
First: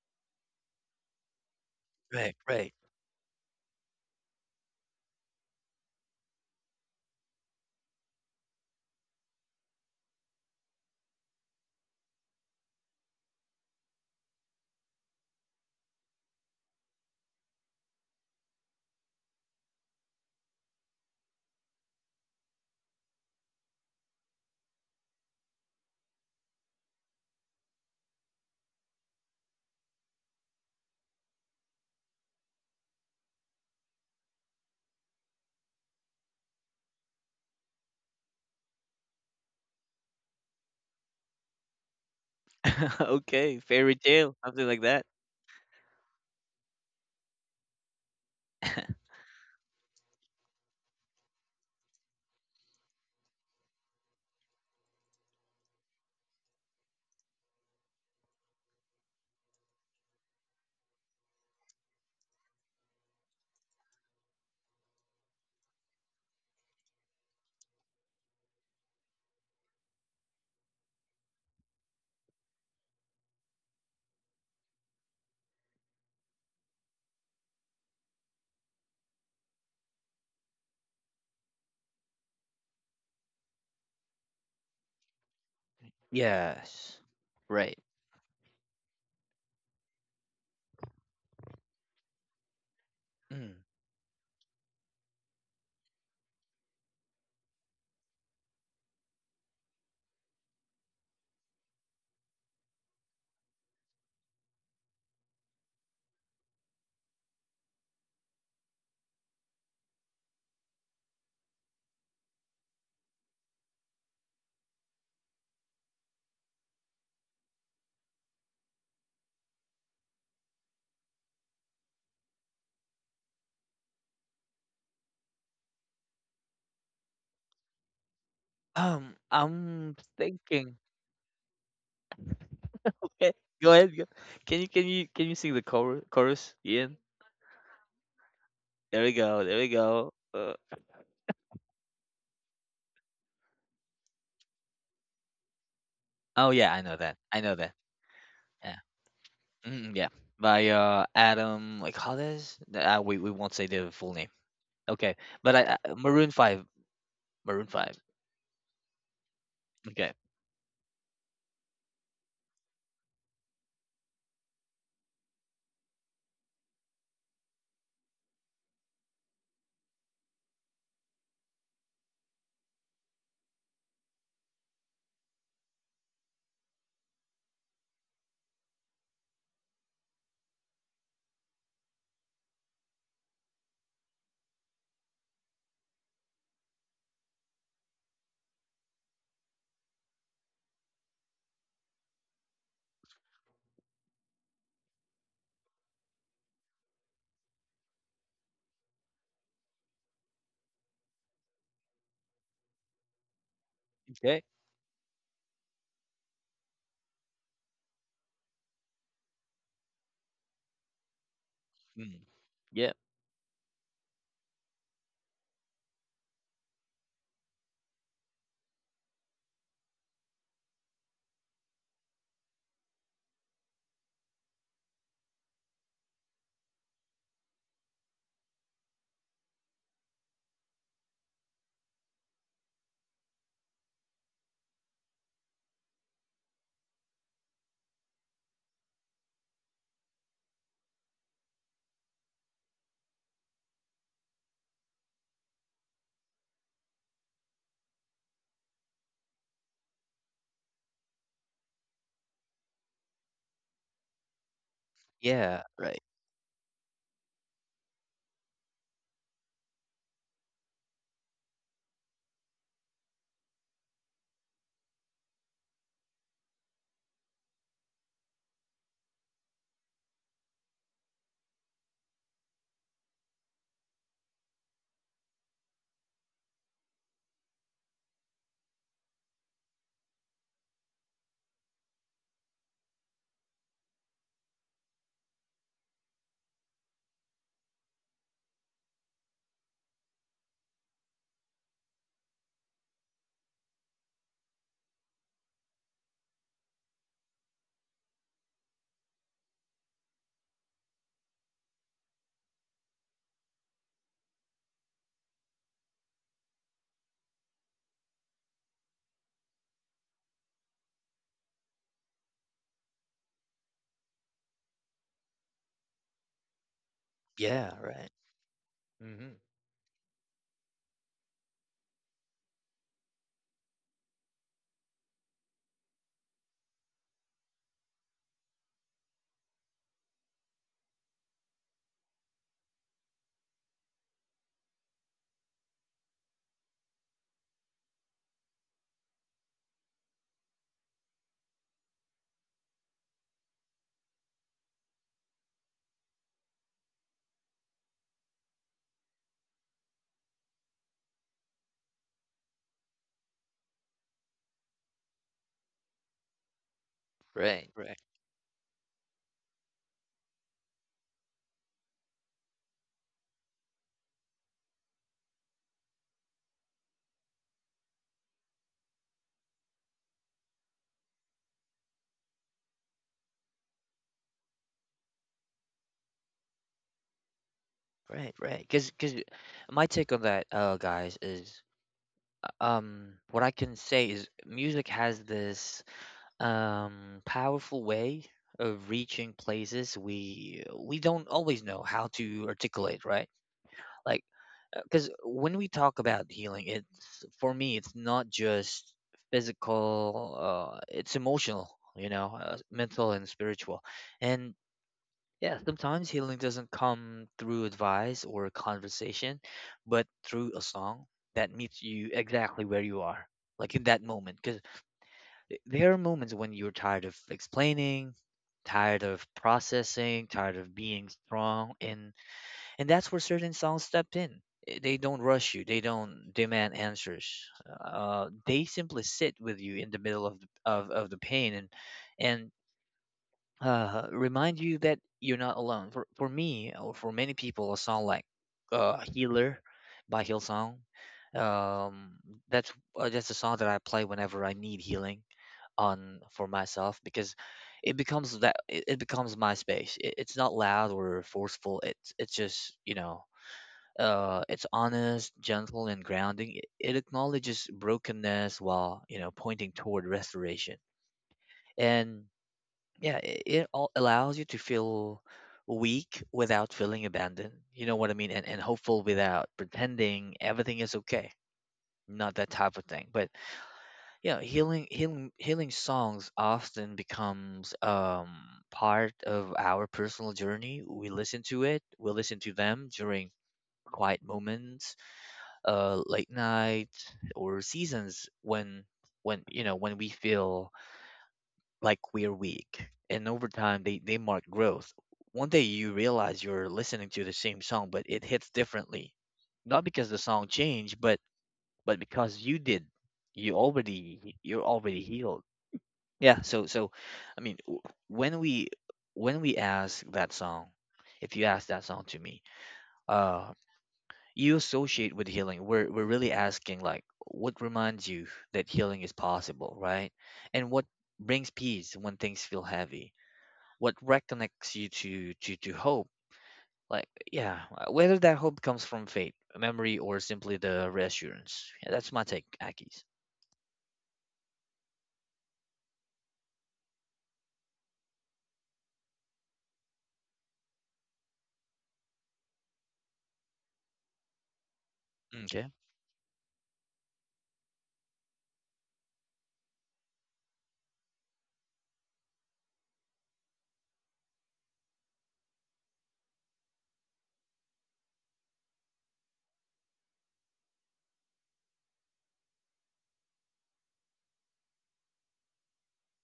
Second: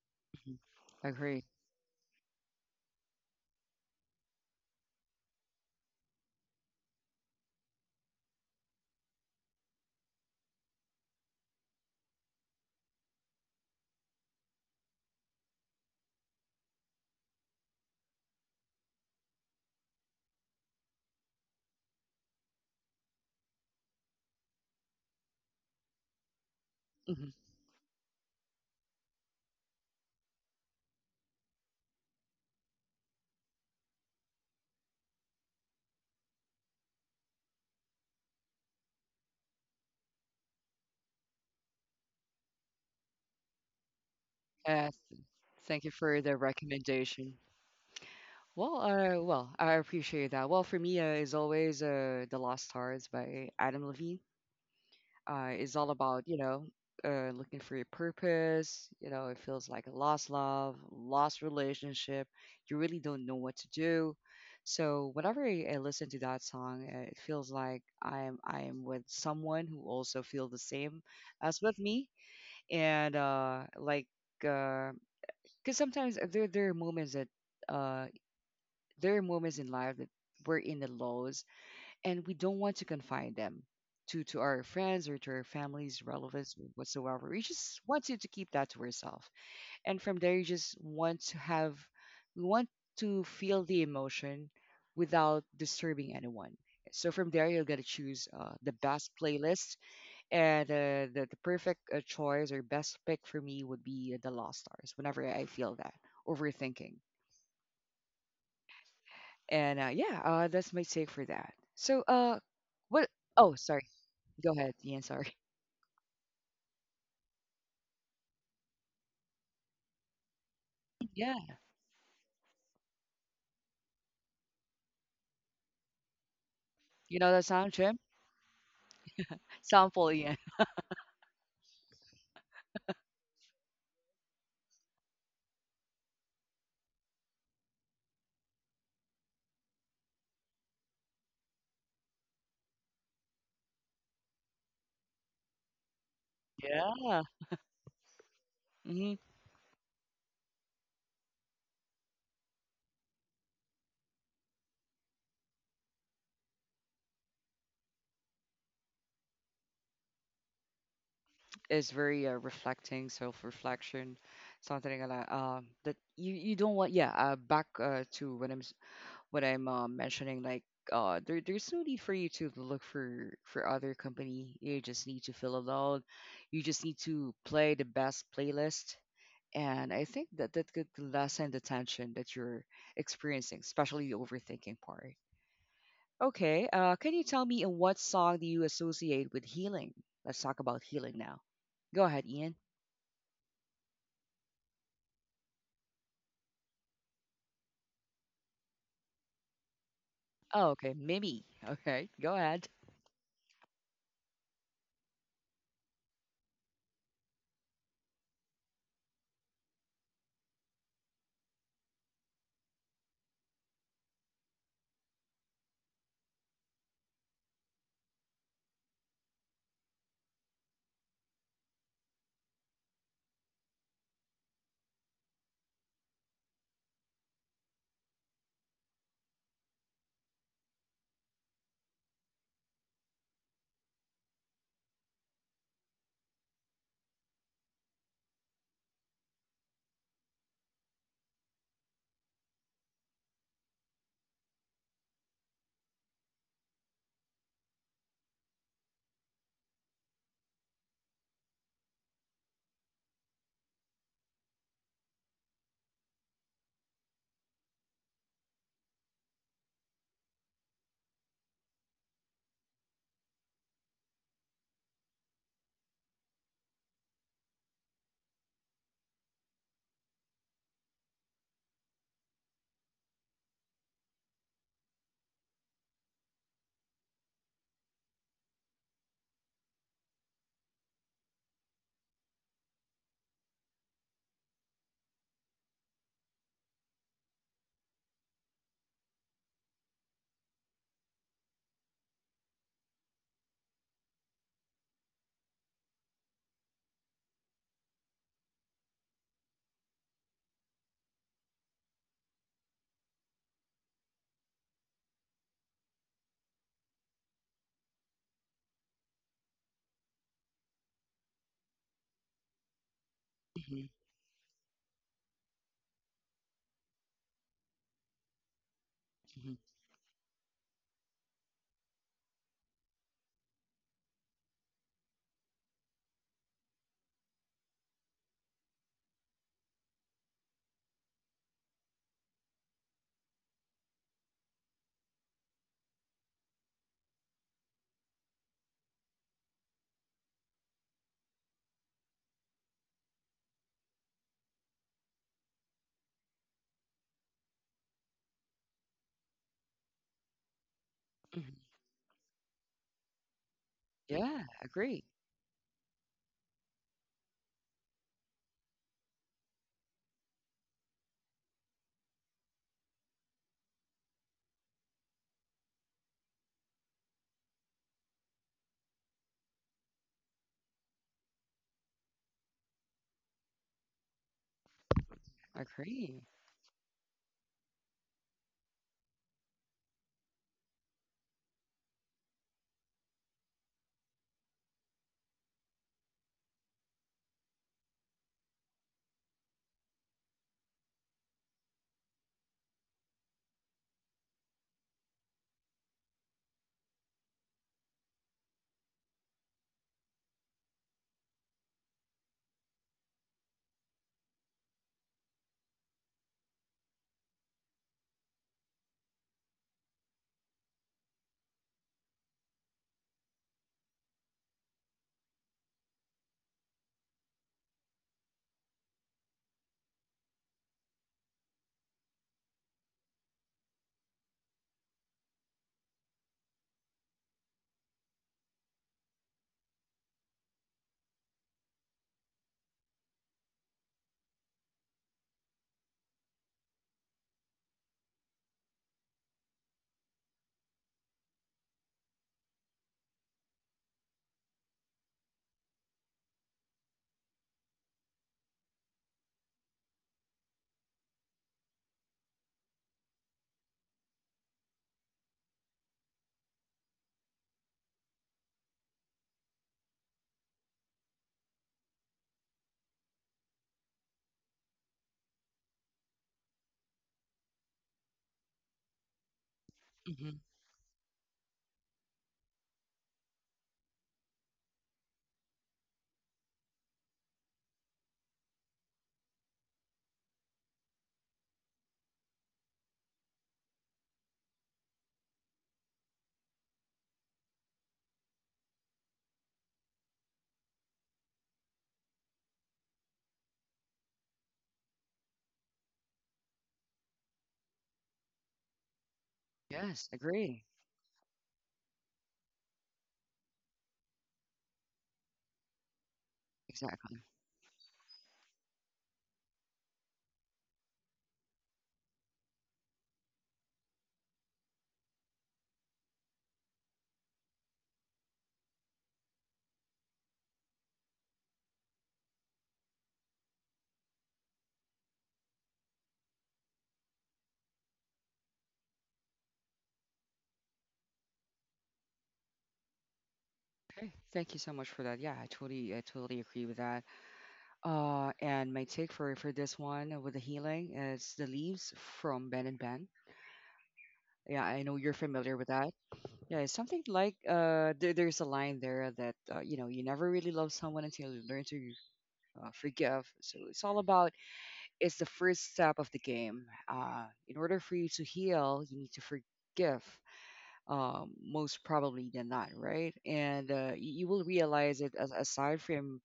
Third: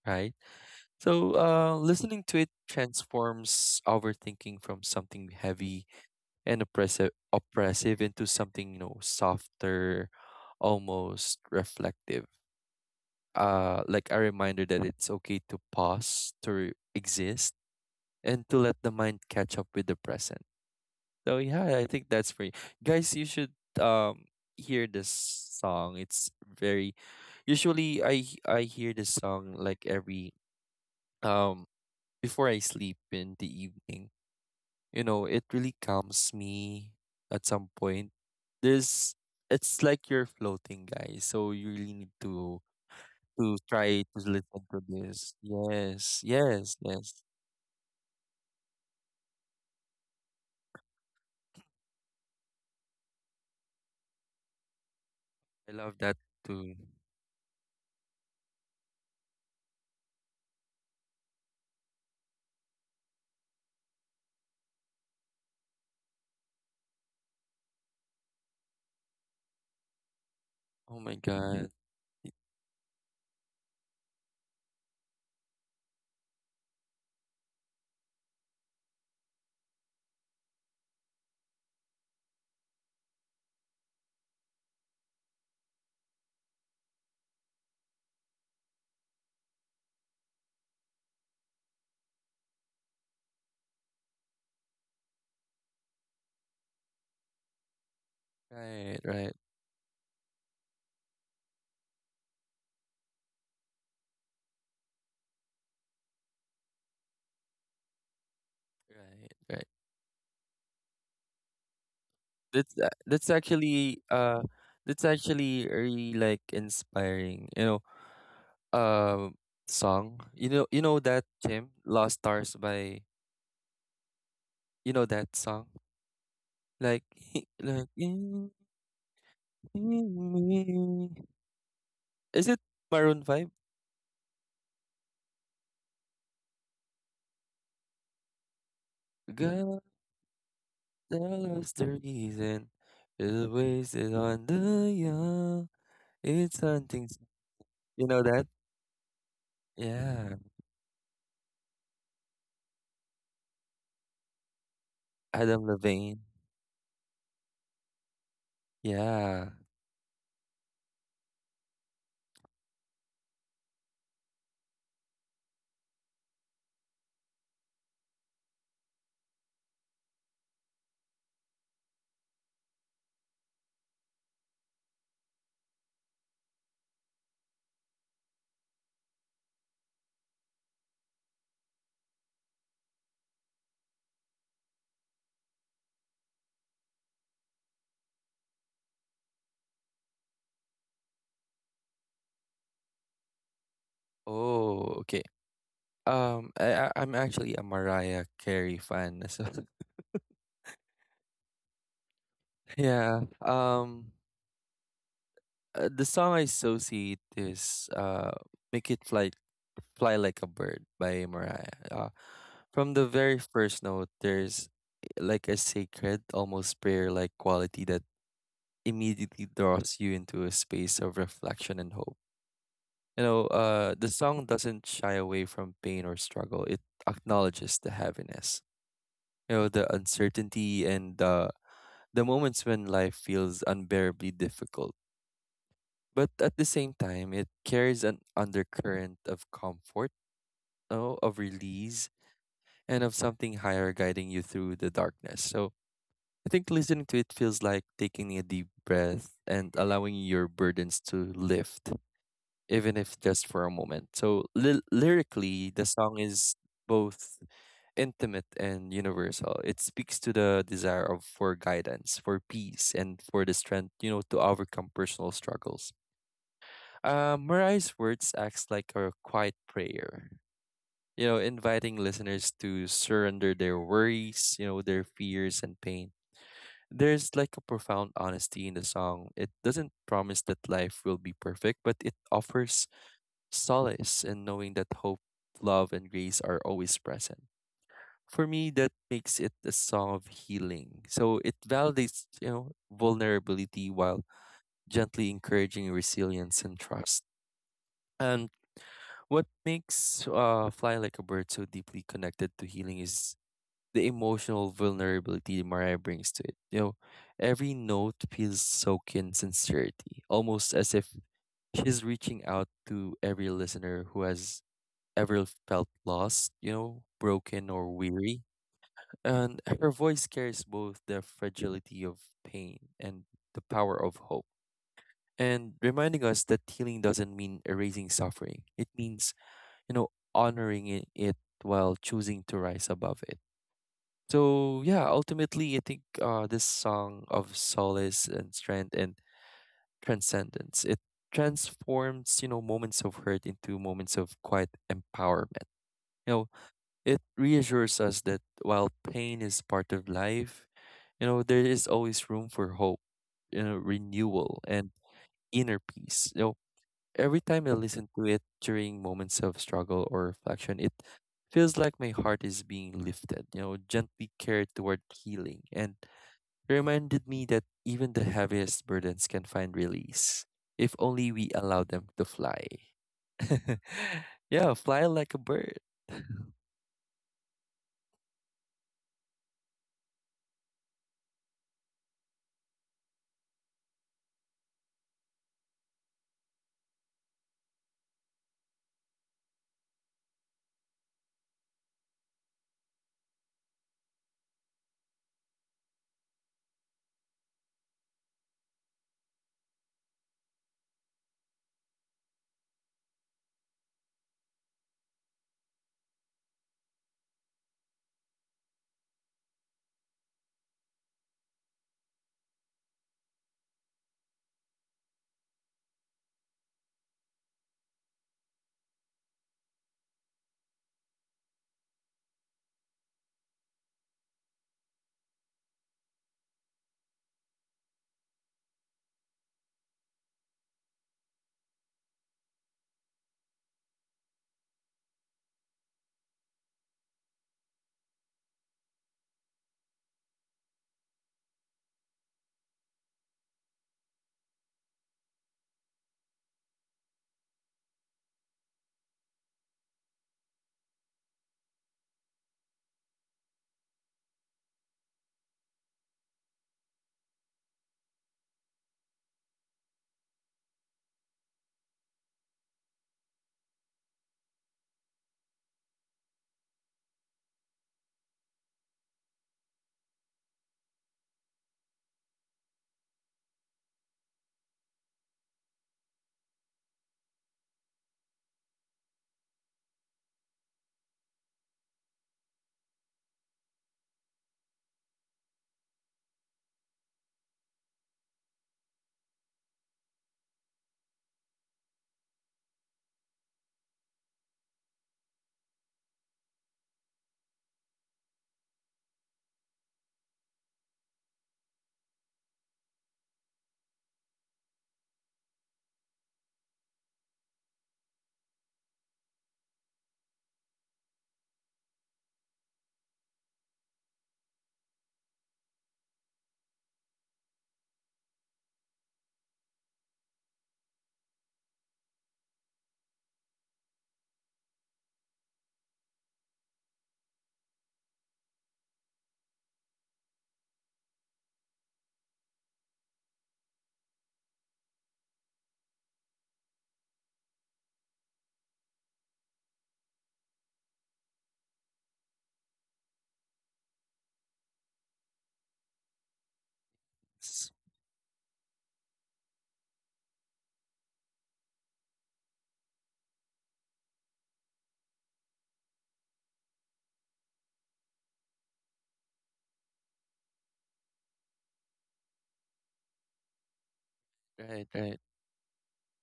right?
Hmm.
So,
Agree.
listening
Right,
to it
right.
transforms our thinking from something heavy and oppressive into something, you know, softer, almost reflective. Like a reminder that it's okay to pause, to exist, and to let the mind catch up with the present. So yeah, I think that's for you. Guys, you should um hear this song. It's very.
Hmm.
Usually I hear this song like every um before I sleep in the evening. You know, it really calms me at some point. There's, it's like you're floating, guys. So you really need to
Okay, fairy
try to
tale,
listen
something like
to
Uh,
that.
this.
Thank you for
Yes,
the
yes, yes.
recommendation. Well, well, I appreciate that. Well, for me, is always "The Lost Stars" by Adam Levine.
I
Is all
love that
about, you know,
too.
looking for your purpose. You know, it feels like a lost love, lost relationship. You really don't know what to do. So whenever I listen to that song, it feels like I'm with someone who also feel the
Oh
same
my
as
god.
with me. And uh like because sometimes, uh there are moments in life that we're in the lows, and we don't want to confine them to our friends, or to our families, relatives, or
Yes.
whatsoever. We just
Right.
want you to keep that to yourself, and from there you just want to have, we want to
Mm.
feel the emotion without disturbing anyone. So from there you're gonna choose, the
Right,
best
right,
playlist, and the perfect choice or best pick for me would be the Lost Stars. Whenever I feel that overthinking,
right, right.
and yeah, that's my take for that. So,
That's a-
what?
that's
Oh, sorry.
actually
Go ahead, Ian.
that's
Sorry.
actually really like inspiring. You know, um song. You know, you know that
Yeah,
Jim, Lost Stars by, you know that song? Like
you know that sound,
like,
Jim?
I'm
Soundful, Ian.
thinking.
is it Maroon
Okay,
5?
go ahead. Go. Can you sing the chorus? Chorus, Ian. There we go. There we
God
go.
knows the reason. Is wasted on the young.
Oh
It's
yeah, I know
something,
that.
Yeah.
I know that.
you know that?
Yeah.
Hmm.
Mm, yeah.
Yeah.
By Adam like Hades. We won't say the full name. Okay. But
Adam
I
Levine.
Maroon Five. Maroon Five.
Yeah.
Okay.
It's very reflecting, self-reflection, something like that. That you don't want. Yeah. Back, to what I'm mentioning. Like, there's no need for you to look for other company. You just need to feel alone. You just need to play the best playlist. And I think that that could lessen the tension that you're experiencing, especially the overthinking part. Okay, can you tell me, what song do you associate with healing? Let's talk about healing now. Go ahead, Ian.
Oh, okay. I'm actually a Mariah Carey fan. So
Oh, okay, Mimi. Okay, go ahead.
yeah.
Okay.
The song I associate is "Make It Fly, Fly Like a Bird" by Mariah.
Mm.
From
Yeah.
the very first note, there's like a sacred, almost prayer-like quality that immediately draws you into a space of reflection and hope. You know, the song doesn't shy away from pain or struggle. It acknowledges the heaviness, you know, the uncertainty and the moments when life feels unbearably difficult. But at the same time, it carries an undercurrent of comfort, oh, of release, and of something higher guiding you through the darkness. So I think listening to it feels like taking a deep breath and allowing your burdens to lift, even if just for a moment. So
Yeah.
lyrically, the
Right.
song is both intimate and universal. It speaks to the desire of for guidance, for peace, and for the strength, you know, to overcome personal struggles. Mariah's words acts like a quiet prayer, you know, inviting listeners to surrender their worries, you know, their fears and pain. There's like a profound honesty in the song. It doesn't promise that life will be perfect, but it offers solace in knowing that hope, love, and grace are always present. For me, that makes it a song of healing. So it validates, you know, vulnerability while gently encouraging resilience and trust. And what makes fly like a bird so deeply connected to healing is the emotional vulnerability Mariah brings to it. You know, every note feels soaked in sincerity, almost as if she's reaching out to every
Hmm.
listener who has ever felt lost, you know, broken
Yeah.
or
Right.
weary.
Hmm.
Hmm.
And her voice carries both the fragility of pain and the power of hope, and reminding us that healing doesn't mean erasing suffering. It means, you know, honoring it, while choosing to rise above it. So yeah, ultimately I think this song of solace and strength and transcendence, it transforms, you know, moments of hurt into moments of quiet empowerment. You know, it reassures us that while pain is part of life, you know,
Hmm.
there is always room for hope, you know,
Yeah,
renewal and
agree,
inner peace. You know, every time
Right.
I
Right.
listen to it during moments of struggle or reflection, it feels like my heart is being lifted, you know, gently carried toward healing. And it reminded me that even the heaviest burdens can find release if only we allow them to fly. Yeah, fly like a bird.
agree.
Right, right. Because my take on that, guys, is, what I can say is music has this, powerful way of reaching places we don't always know how to articulate, right? Like, because when we talk about healing, it's, for me, it's not just physical, it's emotional, you know, mental and spiritual. And yeah, sometimes healing doesn't come through advice or conversation, but through a song that meets you exactly where you are, like in that moment. Because there are moments when you're tired of explaining, tired of processing, tired of being strong, and that's where certain songs step in. Eh, they don't rush you. They don't demand answers. They simply sit with you in the middle of of the pain and and remind you that you're not alone. For me, or for many people, a song like, "Healer" by Hillsong, um, that's, that's a song that I play whenever I need healing on for myself, because it becomes that, it becomes my space. It's not loud or forceful. It's just, you know, it's honest, gentle, and grounding. It acknowledges brokenness while, you know, pointing toward restoration. And yeah, it all allows you to feel weak without feeling abandoned. You know what I mean? And hopeful without
Hmm.
pretending everything is okay. Not that type of thing. But yeah, healing songs often becomes, part of our personal journey. We listen to it, we listen to them during quiet moments, late night, or seasons when, you know, when we feel like we're weak. And over time, they mark growth. One day you realize you're listening to the same song, but it hits differently. Not
Yes,
because the song
agree.
changed, but because you did. You're already healed. Yeah. So so,
Exactly.
I mean, when we when we ask that song, if you ask that song to me, uh, you associate with healing. We're really asking like, what reminds you that healing is possible, right? And what brings peace when things feel heavy, what reconnects you to hope. Like, yeah, whether that hope comes from faith, memory, or simply the reassurance. Yeah, that's my take, Akis.
Okay, thank you so much for that. Yeah, I totally agree with that. And my take for this one, with the healing, is "The Leaves" from Ben and Ben. Yeah, I know you're familiar with
Okay.
that. Yeah, it's something like,
S-
there's a line there that, you know, you never really love someone until you learn to, forgive. So it's all about it's the first step of the game. In order for you to heal, you need to forgive, most probably than not, right? And you will
Right,
realize it
right.
as, aside from,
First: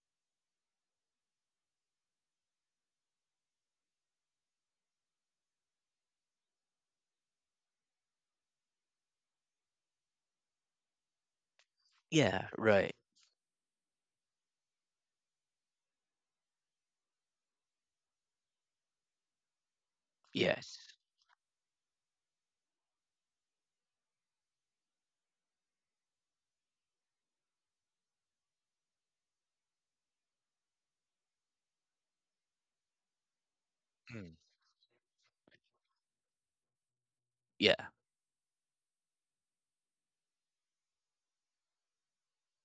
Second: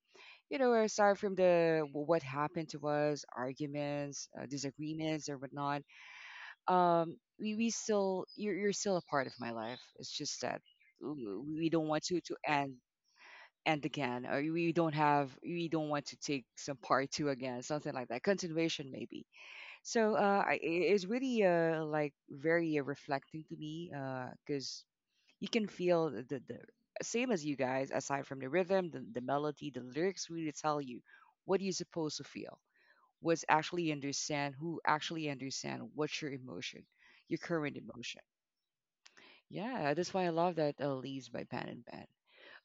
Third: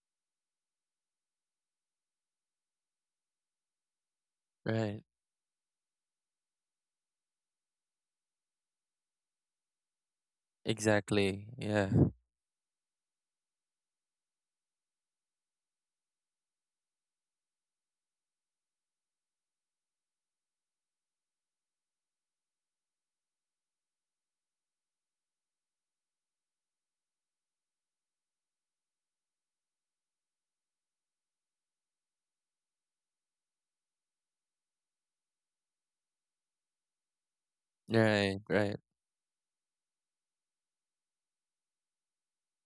you know, aside from the what happened to us, arguments,
Right.
disagreements, or whatnot. We still You're still a part of my life. It's just that w-
Exactly.
we don't
Yeah.
want to to
Yeah,
end
right.
end again, or we don't want to take some part two again, something like that, continuation maybe. so uh I-
Yes.
i- it's really, like, very, reflecting to me, because you can feel the same as you guys. Aside from the rhythm, the melody, the lyrics really tell you what you're supposed to feel, was actually
Mm.
understand, who actually understand what's your emotion, your current
Yeah.
emotion.
Right. Right.
Yeah, that's why I love that, "Leaves" by Pan and Pan.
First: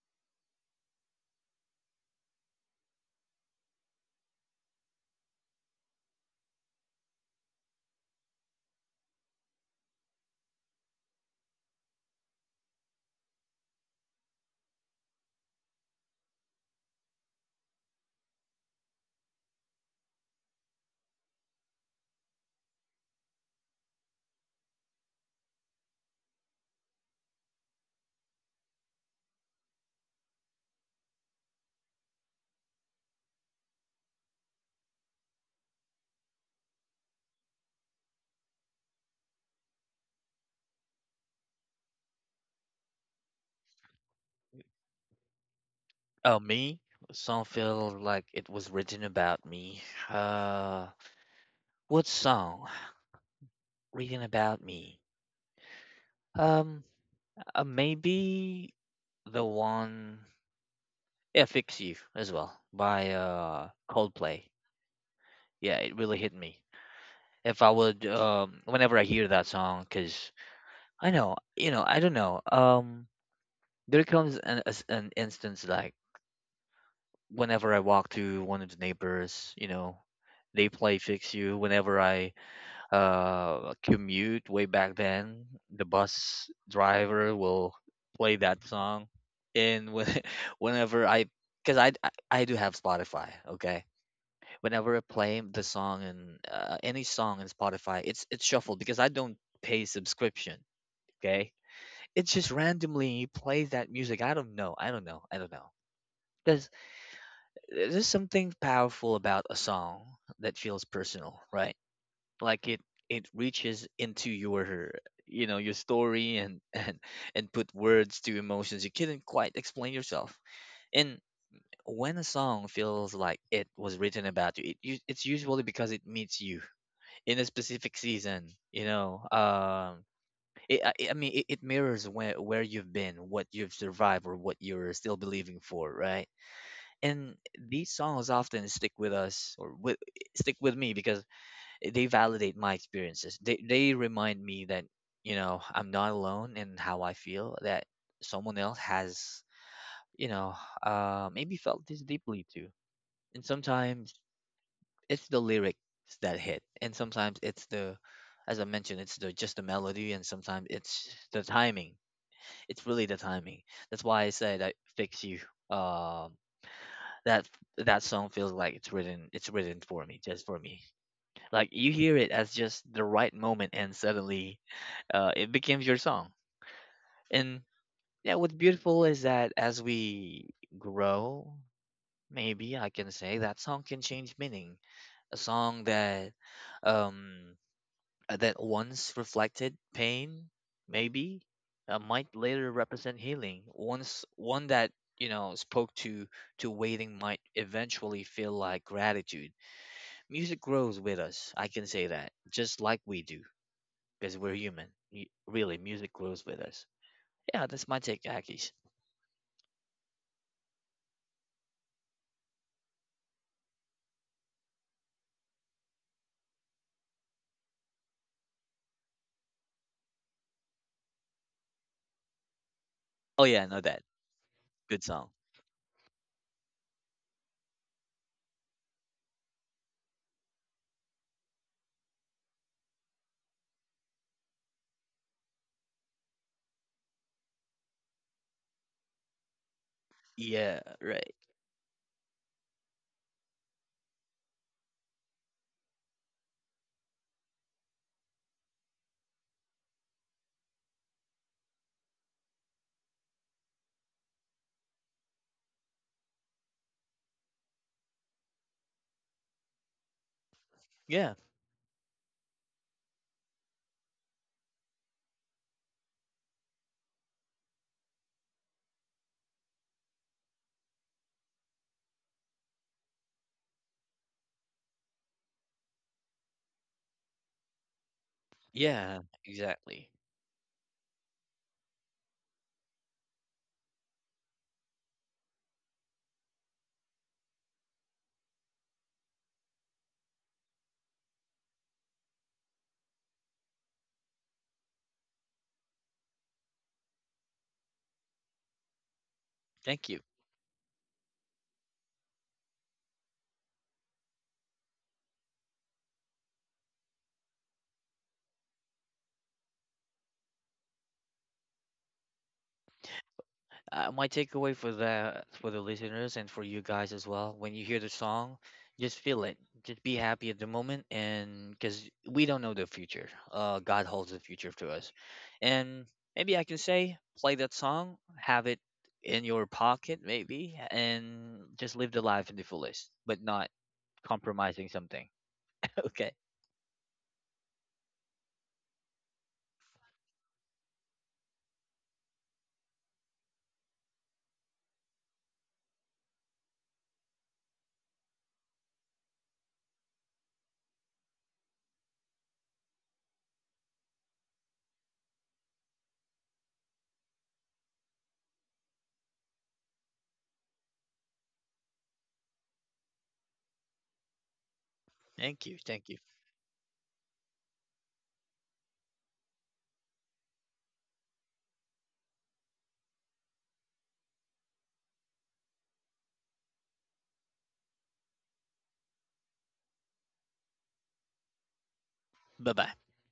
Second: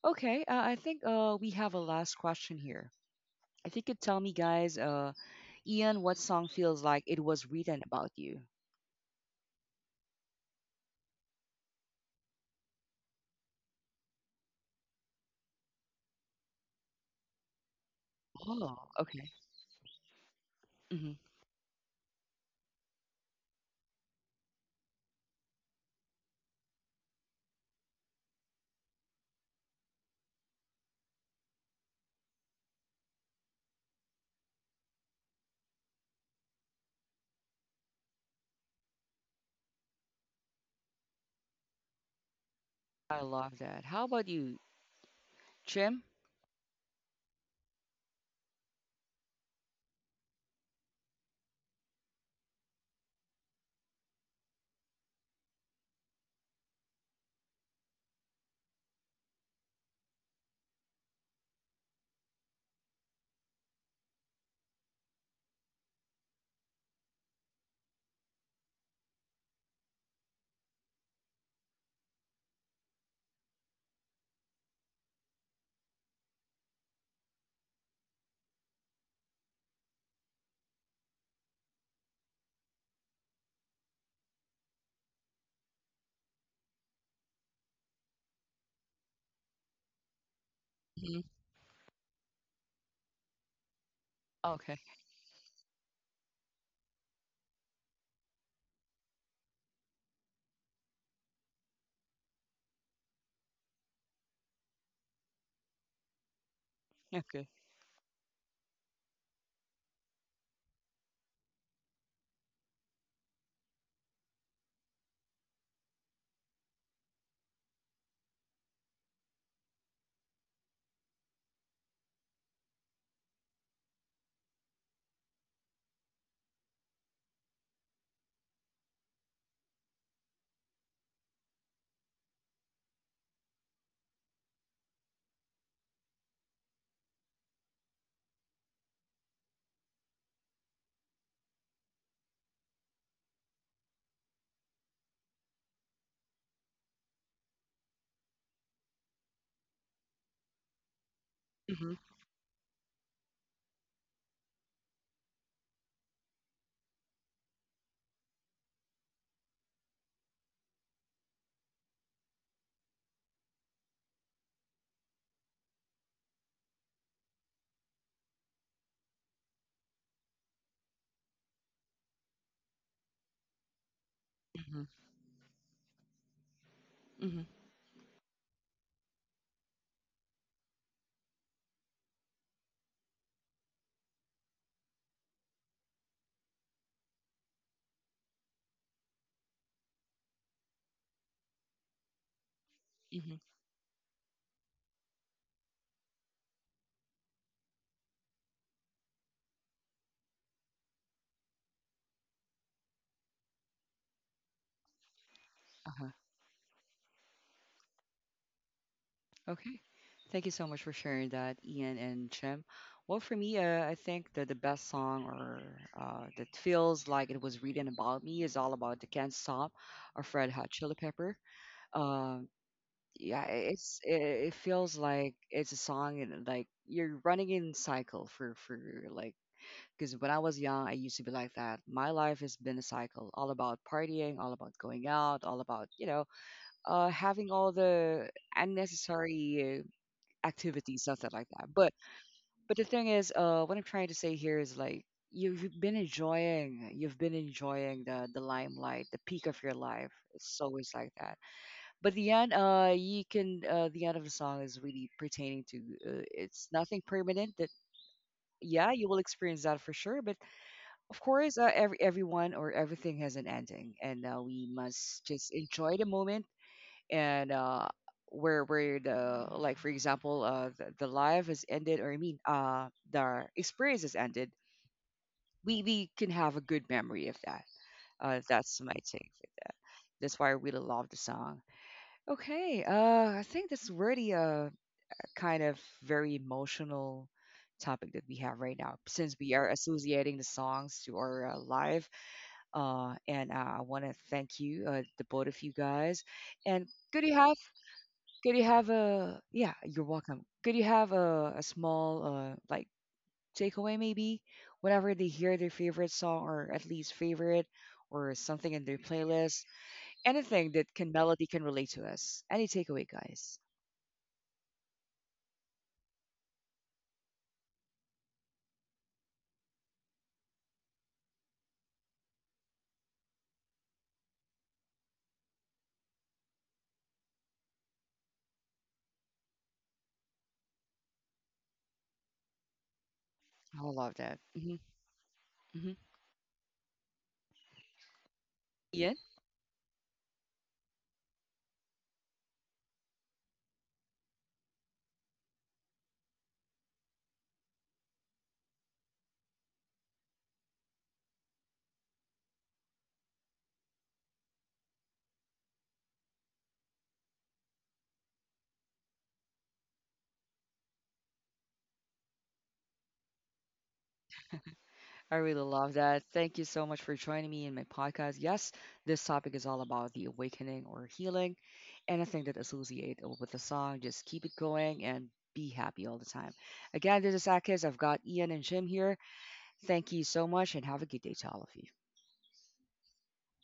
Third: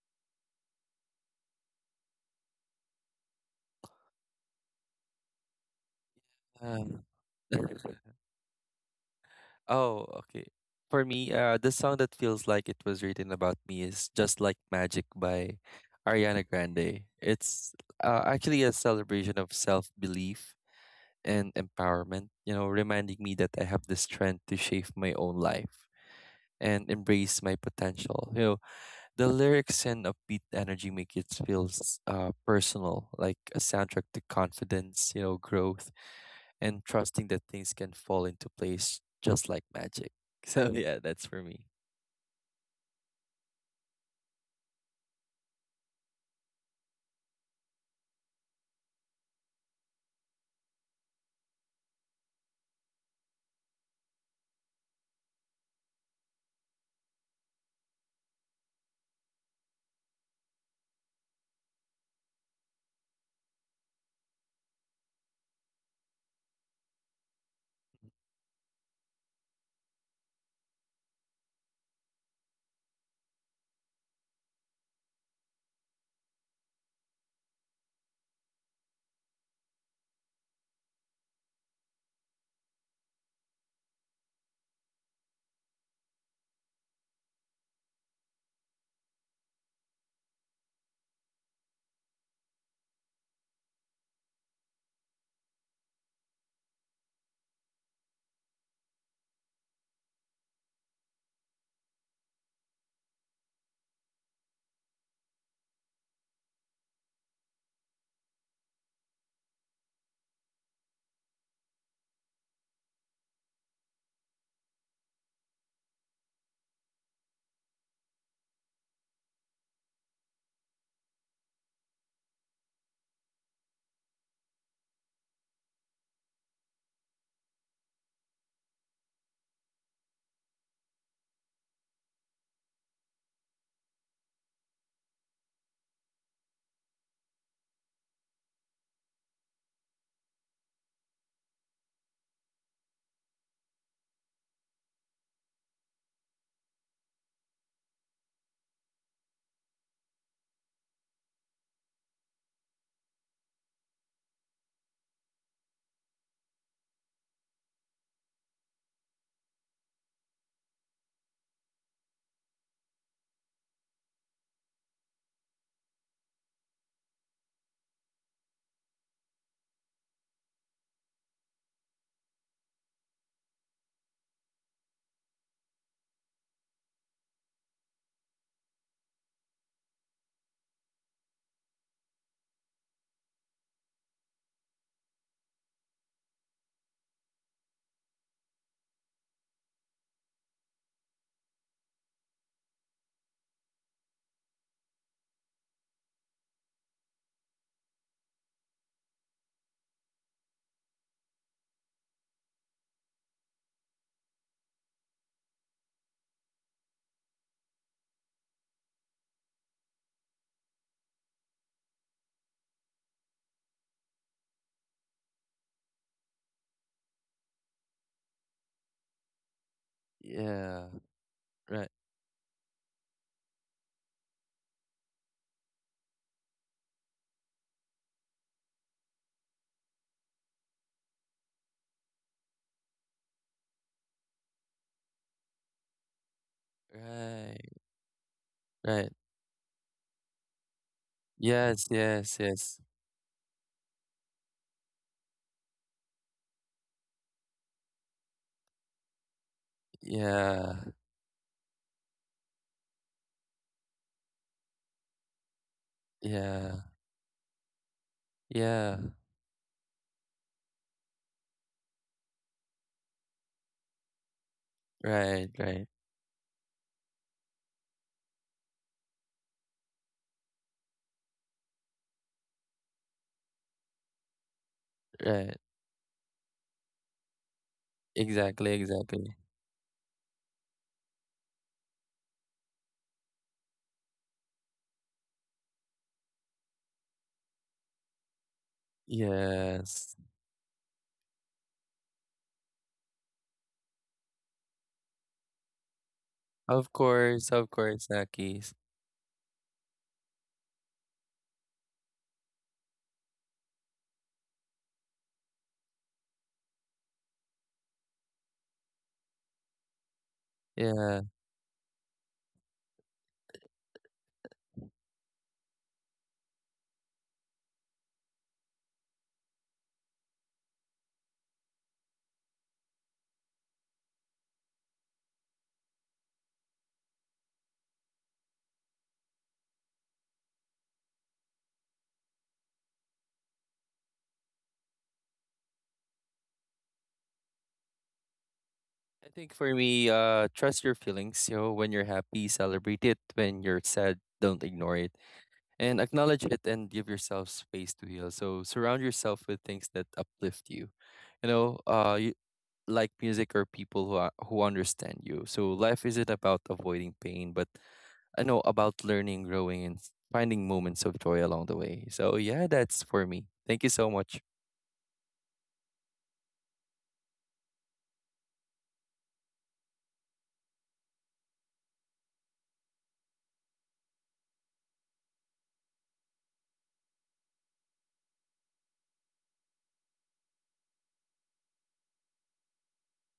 Okay, I think we have a last question here. If you could tell me, guys, Ian, what song feels like
Um,
it was written about you?
oh, okay. For me, the song that feels like it was written about me is "Just Like Magic" by Ariana Grande. It's actually a
Oh, okay.
celebration of self-belief
Hmm.
and empowerment. You know, reminding me that I have the strength to shape my own life and embrace my potential. You know, the lyrics and upbeat energy make it feels personal, like a soundtrack to confidence, you know, growth, and trusting that things can fall into place just like magic. So yeah, that's for me.
I love that. How about you, Jim?
Me, song feel like it was written about me. uh what song written about me? um Maybe the one, yeah, "Fix You" as well by Coldplay. Yeah, it really hit me, if I would, whenever I hear that song, because I know, you know, I don't know, there comes an instance like, whenever I walk to one of the neighbors, you know, they play "Fix You." Whenever I commute way back then, the bus driver will play that song. And when, whenever
Hmm.
I, because I do have Spotify. Okay,
Okay.
whenever I play the song, and any song in Spotify, it's shuffled, because I don't pay subscription. Okay, it just randomly plays that music. I don't know. I don't know. I don't know. There's
Okay.
there's something powerful about a song that feels personal, right? Like, it reaches into your, you know, your story, and and put words to emotions you couldn't quite explain yourself. And when a song feels like it was written about you, it's usually because it meets you in a specific season, you know. It, I mean, it mirrors where you've been, what you've survived, or what you're still believing for, right? And these songs often stick with us, or with, stick with me, because they validate my experiences. They remind me that, you know, I'm not alone in how I feel, that someone else has, you know, maybe felt
Hmm.
this deeply too. And sometimes it's the lyrics that hit, and sometimes it's the, as I mentioned, it's the, just the melody, and sometimes it's the timing. It's really the timing. That's why I said I "Fix You." um that, song feels like it's written, it's written for me, just for me. Like, you hear it as just the right moment, and suddenly,
Hmm.
it becomes your song.
Hmm.
And yeah, what's beautiful is that as we grow, maybe I can say, that song can change meaning. A song that, um that once reflected pain, maybe, might later represent
Hmm.
healing. Once one that, you know, spoke to waiting, might eventually feel like gratitude. Music grows with us. I can say that, just like we do, because we're human. Really, music grows with us. Yeah, that's my take, Akish.
Okay. Thank you so much for sharing that, Ian and Jim. Well, for me, I think that the best song, or that feels like it was written about me is all about the "Can't Stop" of Red Hot
Yeah,
Chili Pepper.
right,
Um, yeah,
Oh yeah, I know that.
it feels
Good song.
like it's a song, and like you're running in cycle for like, because when I was young, I used to be like that. My life has been a cycle, all about partying, all about going out, all about, you know, having
right,
all the
right.
unnecessary
Yeah,
activities,
right.
nothing like that.
Yes,
But
yes, yes.
but the thing is, what I'm trying to say here is like, you've been enjoying the limelight, the peak of your life. It's
Yeah,
always like that. But the end, you can the end of the song is really pertaining to, it's
yeah,
nothing permanent. That, yeah,
yeah.
you will experience that for sure. But of
Yeah,
course, everyone or everything has an ending, and we must
Right,
just
right,
enjoy the moment, and where the, like for example, the life has ended, or I mean, the experience has ended,
right.
we can have a good memory of that.
Exactly,
That's my
yeah,
take.
exactly.
exactly.
That's why I really love the song. Okay, I think this is really a kind of very emotional topic that we have right now, since we are
Yes.
associating the songs to our, life. And I want to thank you, the both of you guys. And could you have
Of course,
could you
Akis.
have a... Yeah, you're
Thank you.
welcome. Could you have a, small, like, takeaway maybe? Whenever they hear their favorite song, or at least favorite, or something in their playlist, anything that
Yeah.
can melody can relate to us. Any takeaway, guys?
Uh, my takeaway for the listeners and for you guys as well, when you hear the song, just feel it, just be happy at the moment, and because we don't know the future, God holds the future to us. And maybe I can say, play that song, have it in your pocket, maybe, and just live the life in the fullest, but not
I love that. Mm-hmm.
compromising something.
Mm-hmm.
Okay.
Ian?
I think for me, trust your feelings. You know, when you're happy, celebrate it. When you're sad, don't ignore it. And acknowledge it and give yourself space to heal. So surround yourself with things that uplift you. You know, like music or people who understand you. So life isn't about avoiding pain, but I know about learning, growing, and finding moments of joy along the way. So yeah, that's for me. Thank you so much.
I really
thank you
love
thank you
that. Thank you so much for joining me in my podcast. Yes, this topic is all about the awakening or healing, anything that associate with the song. Just keep it going and be happy all the time. Again, this is Akis. I've got Ian and Jim here. Thank you so much and have a good day to all of you.
Bye bye.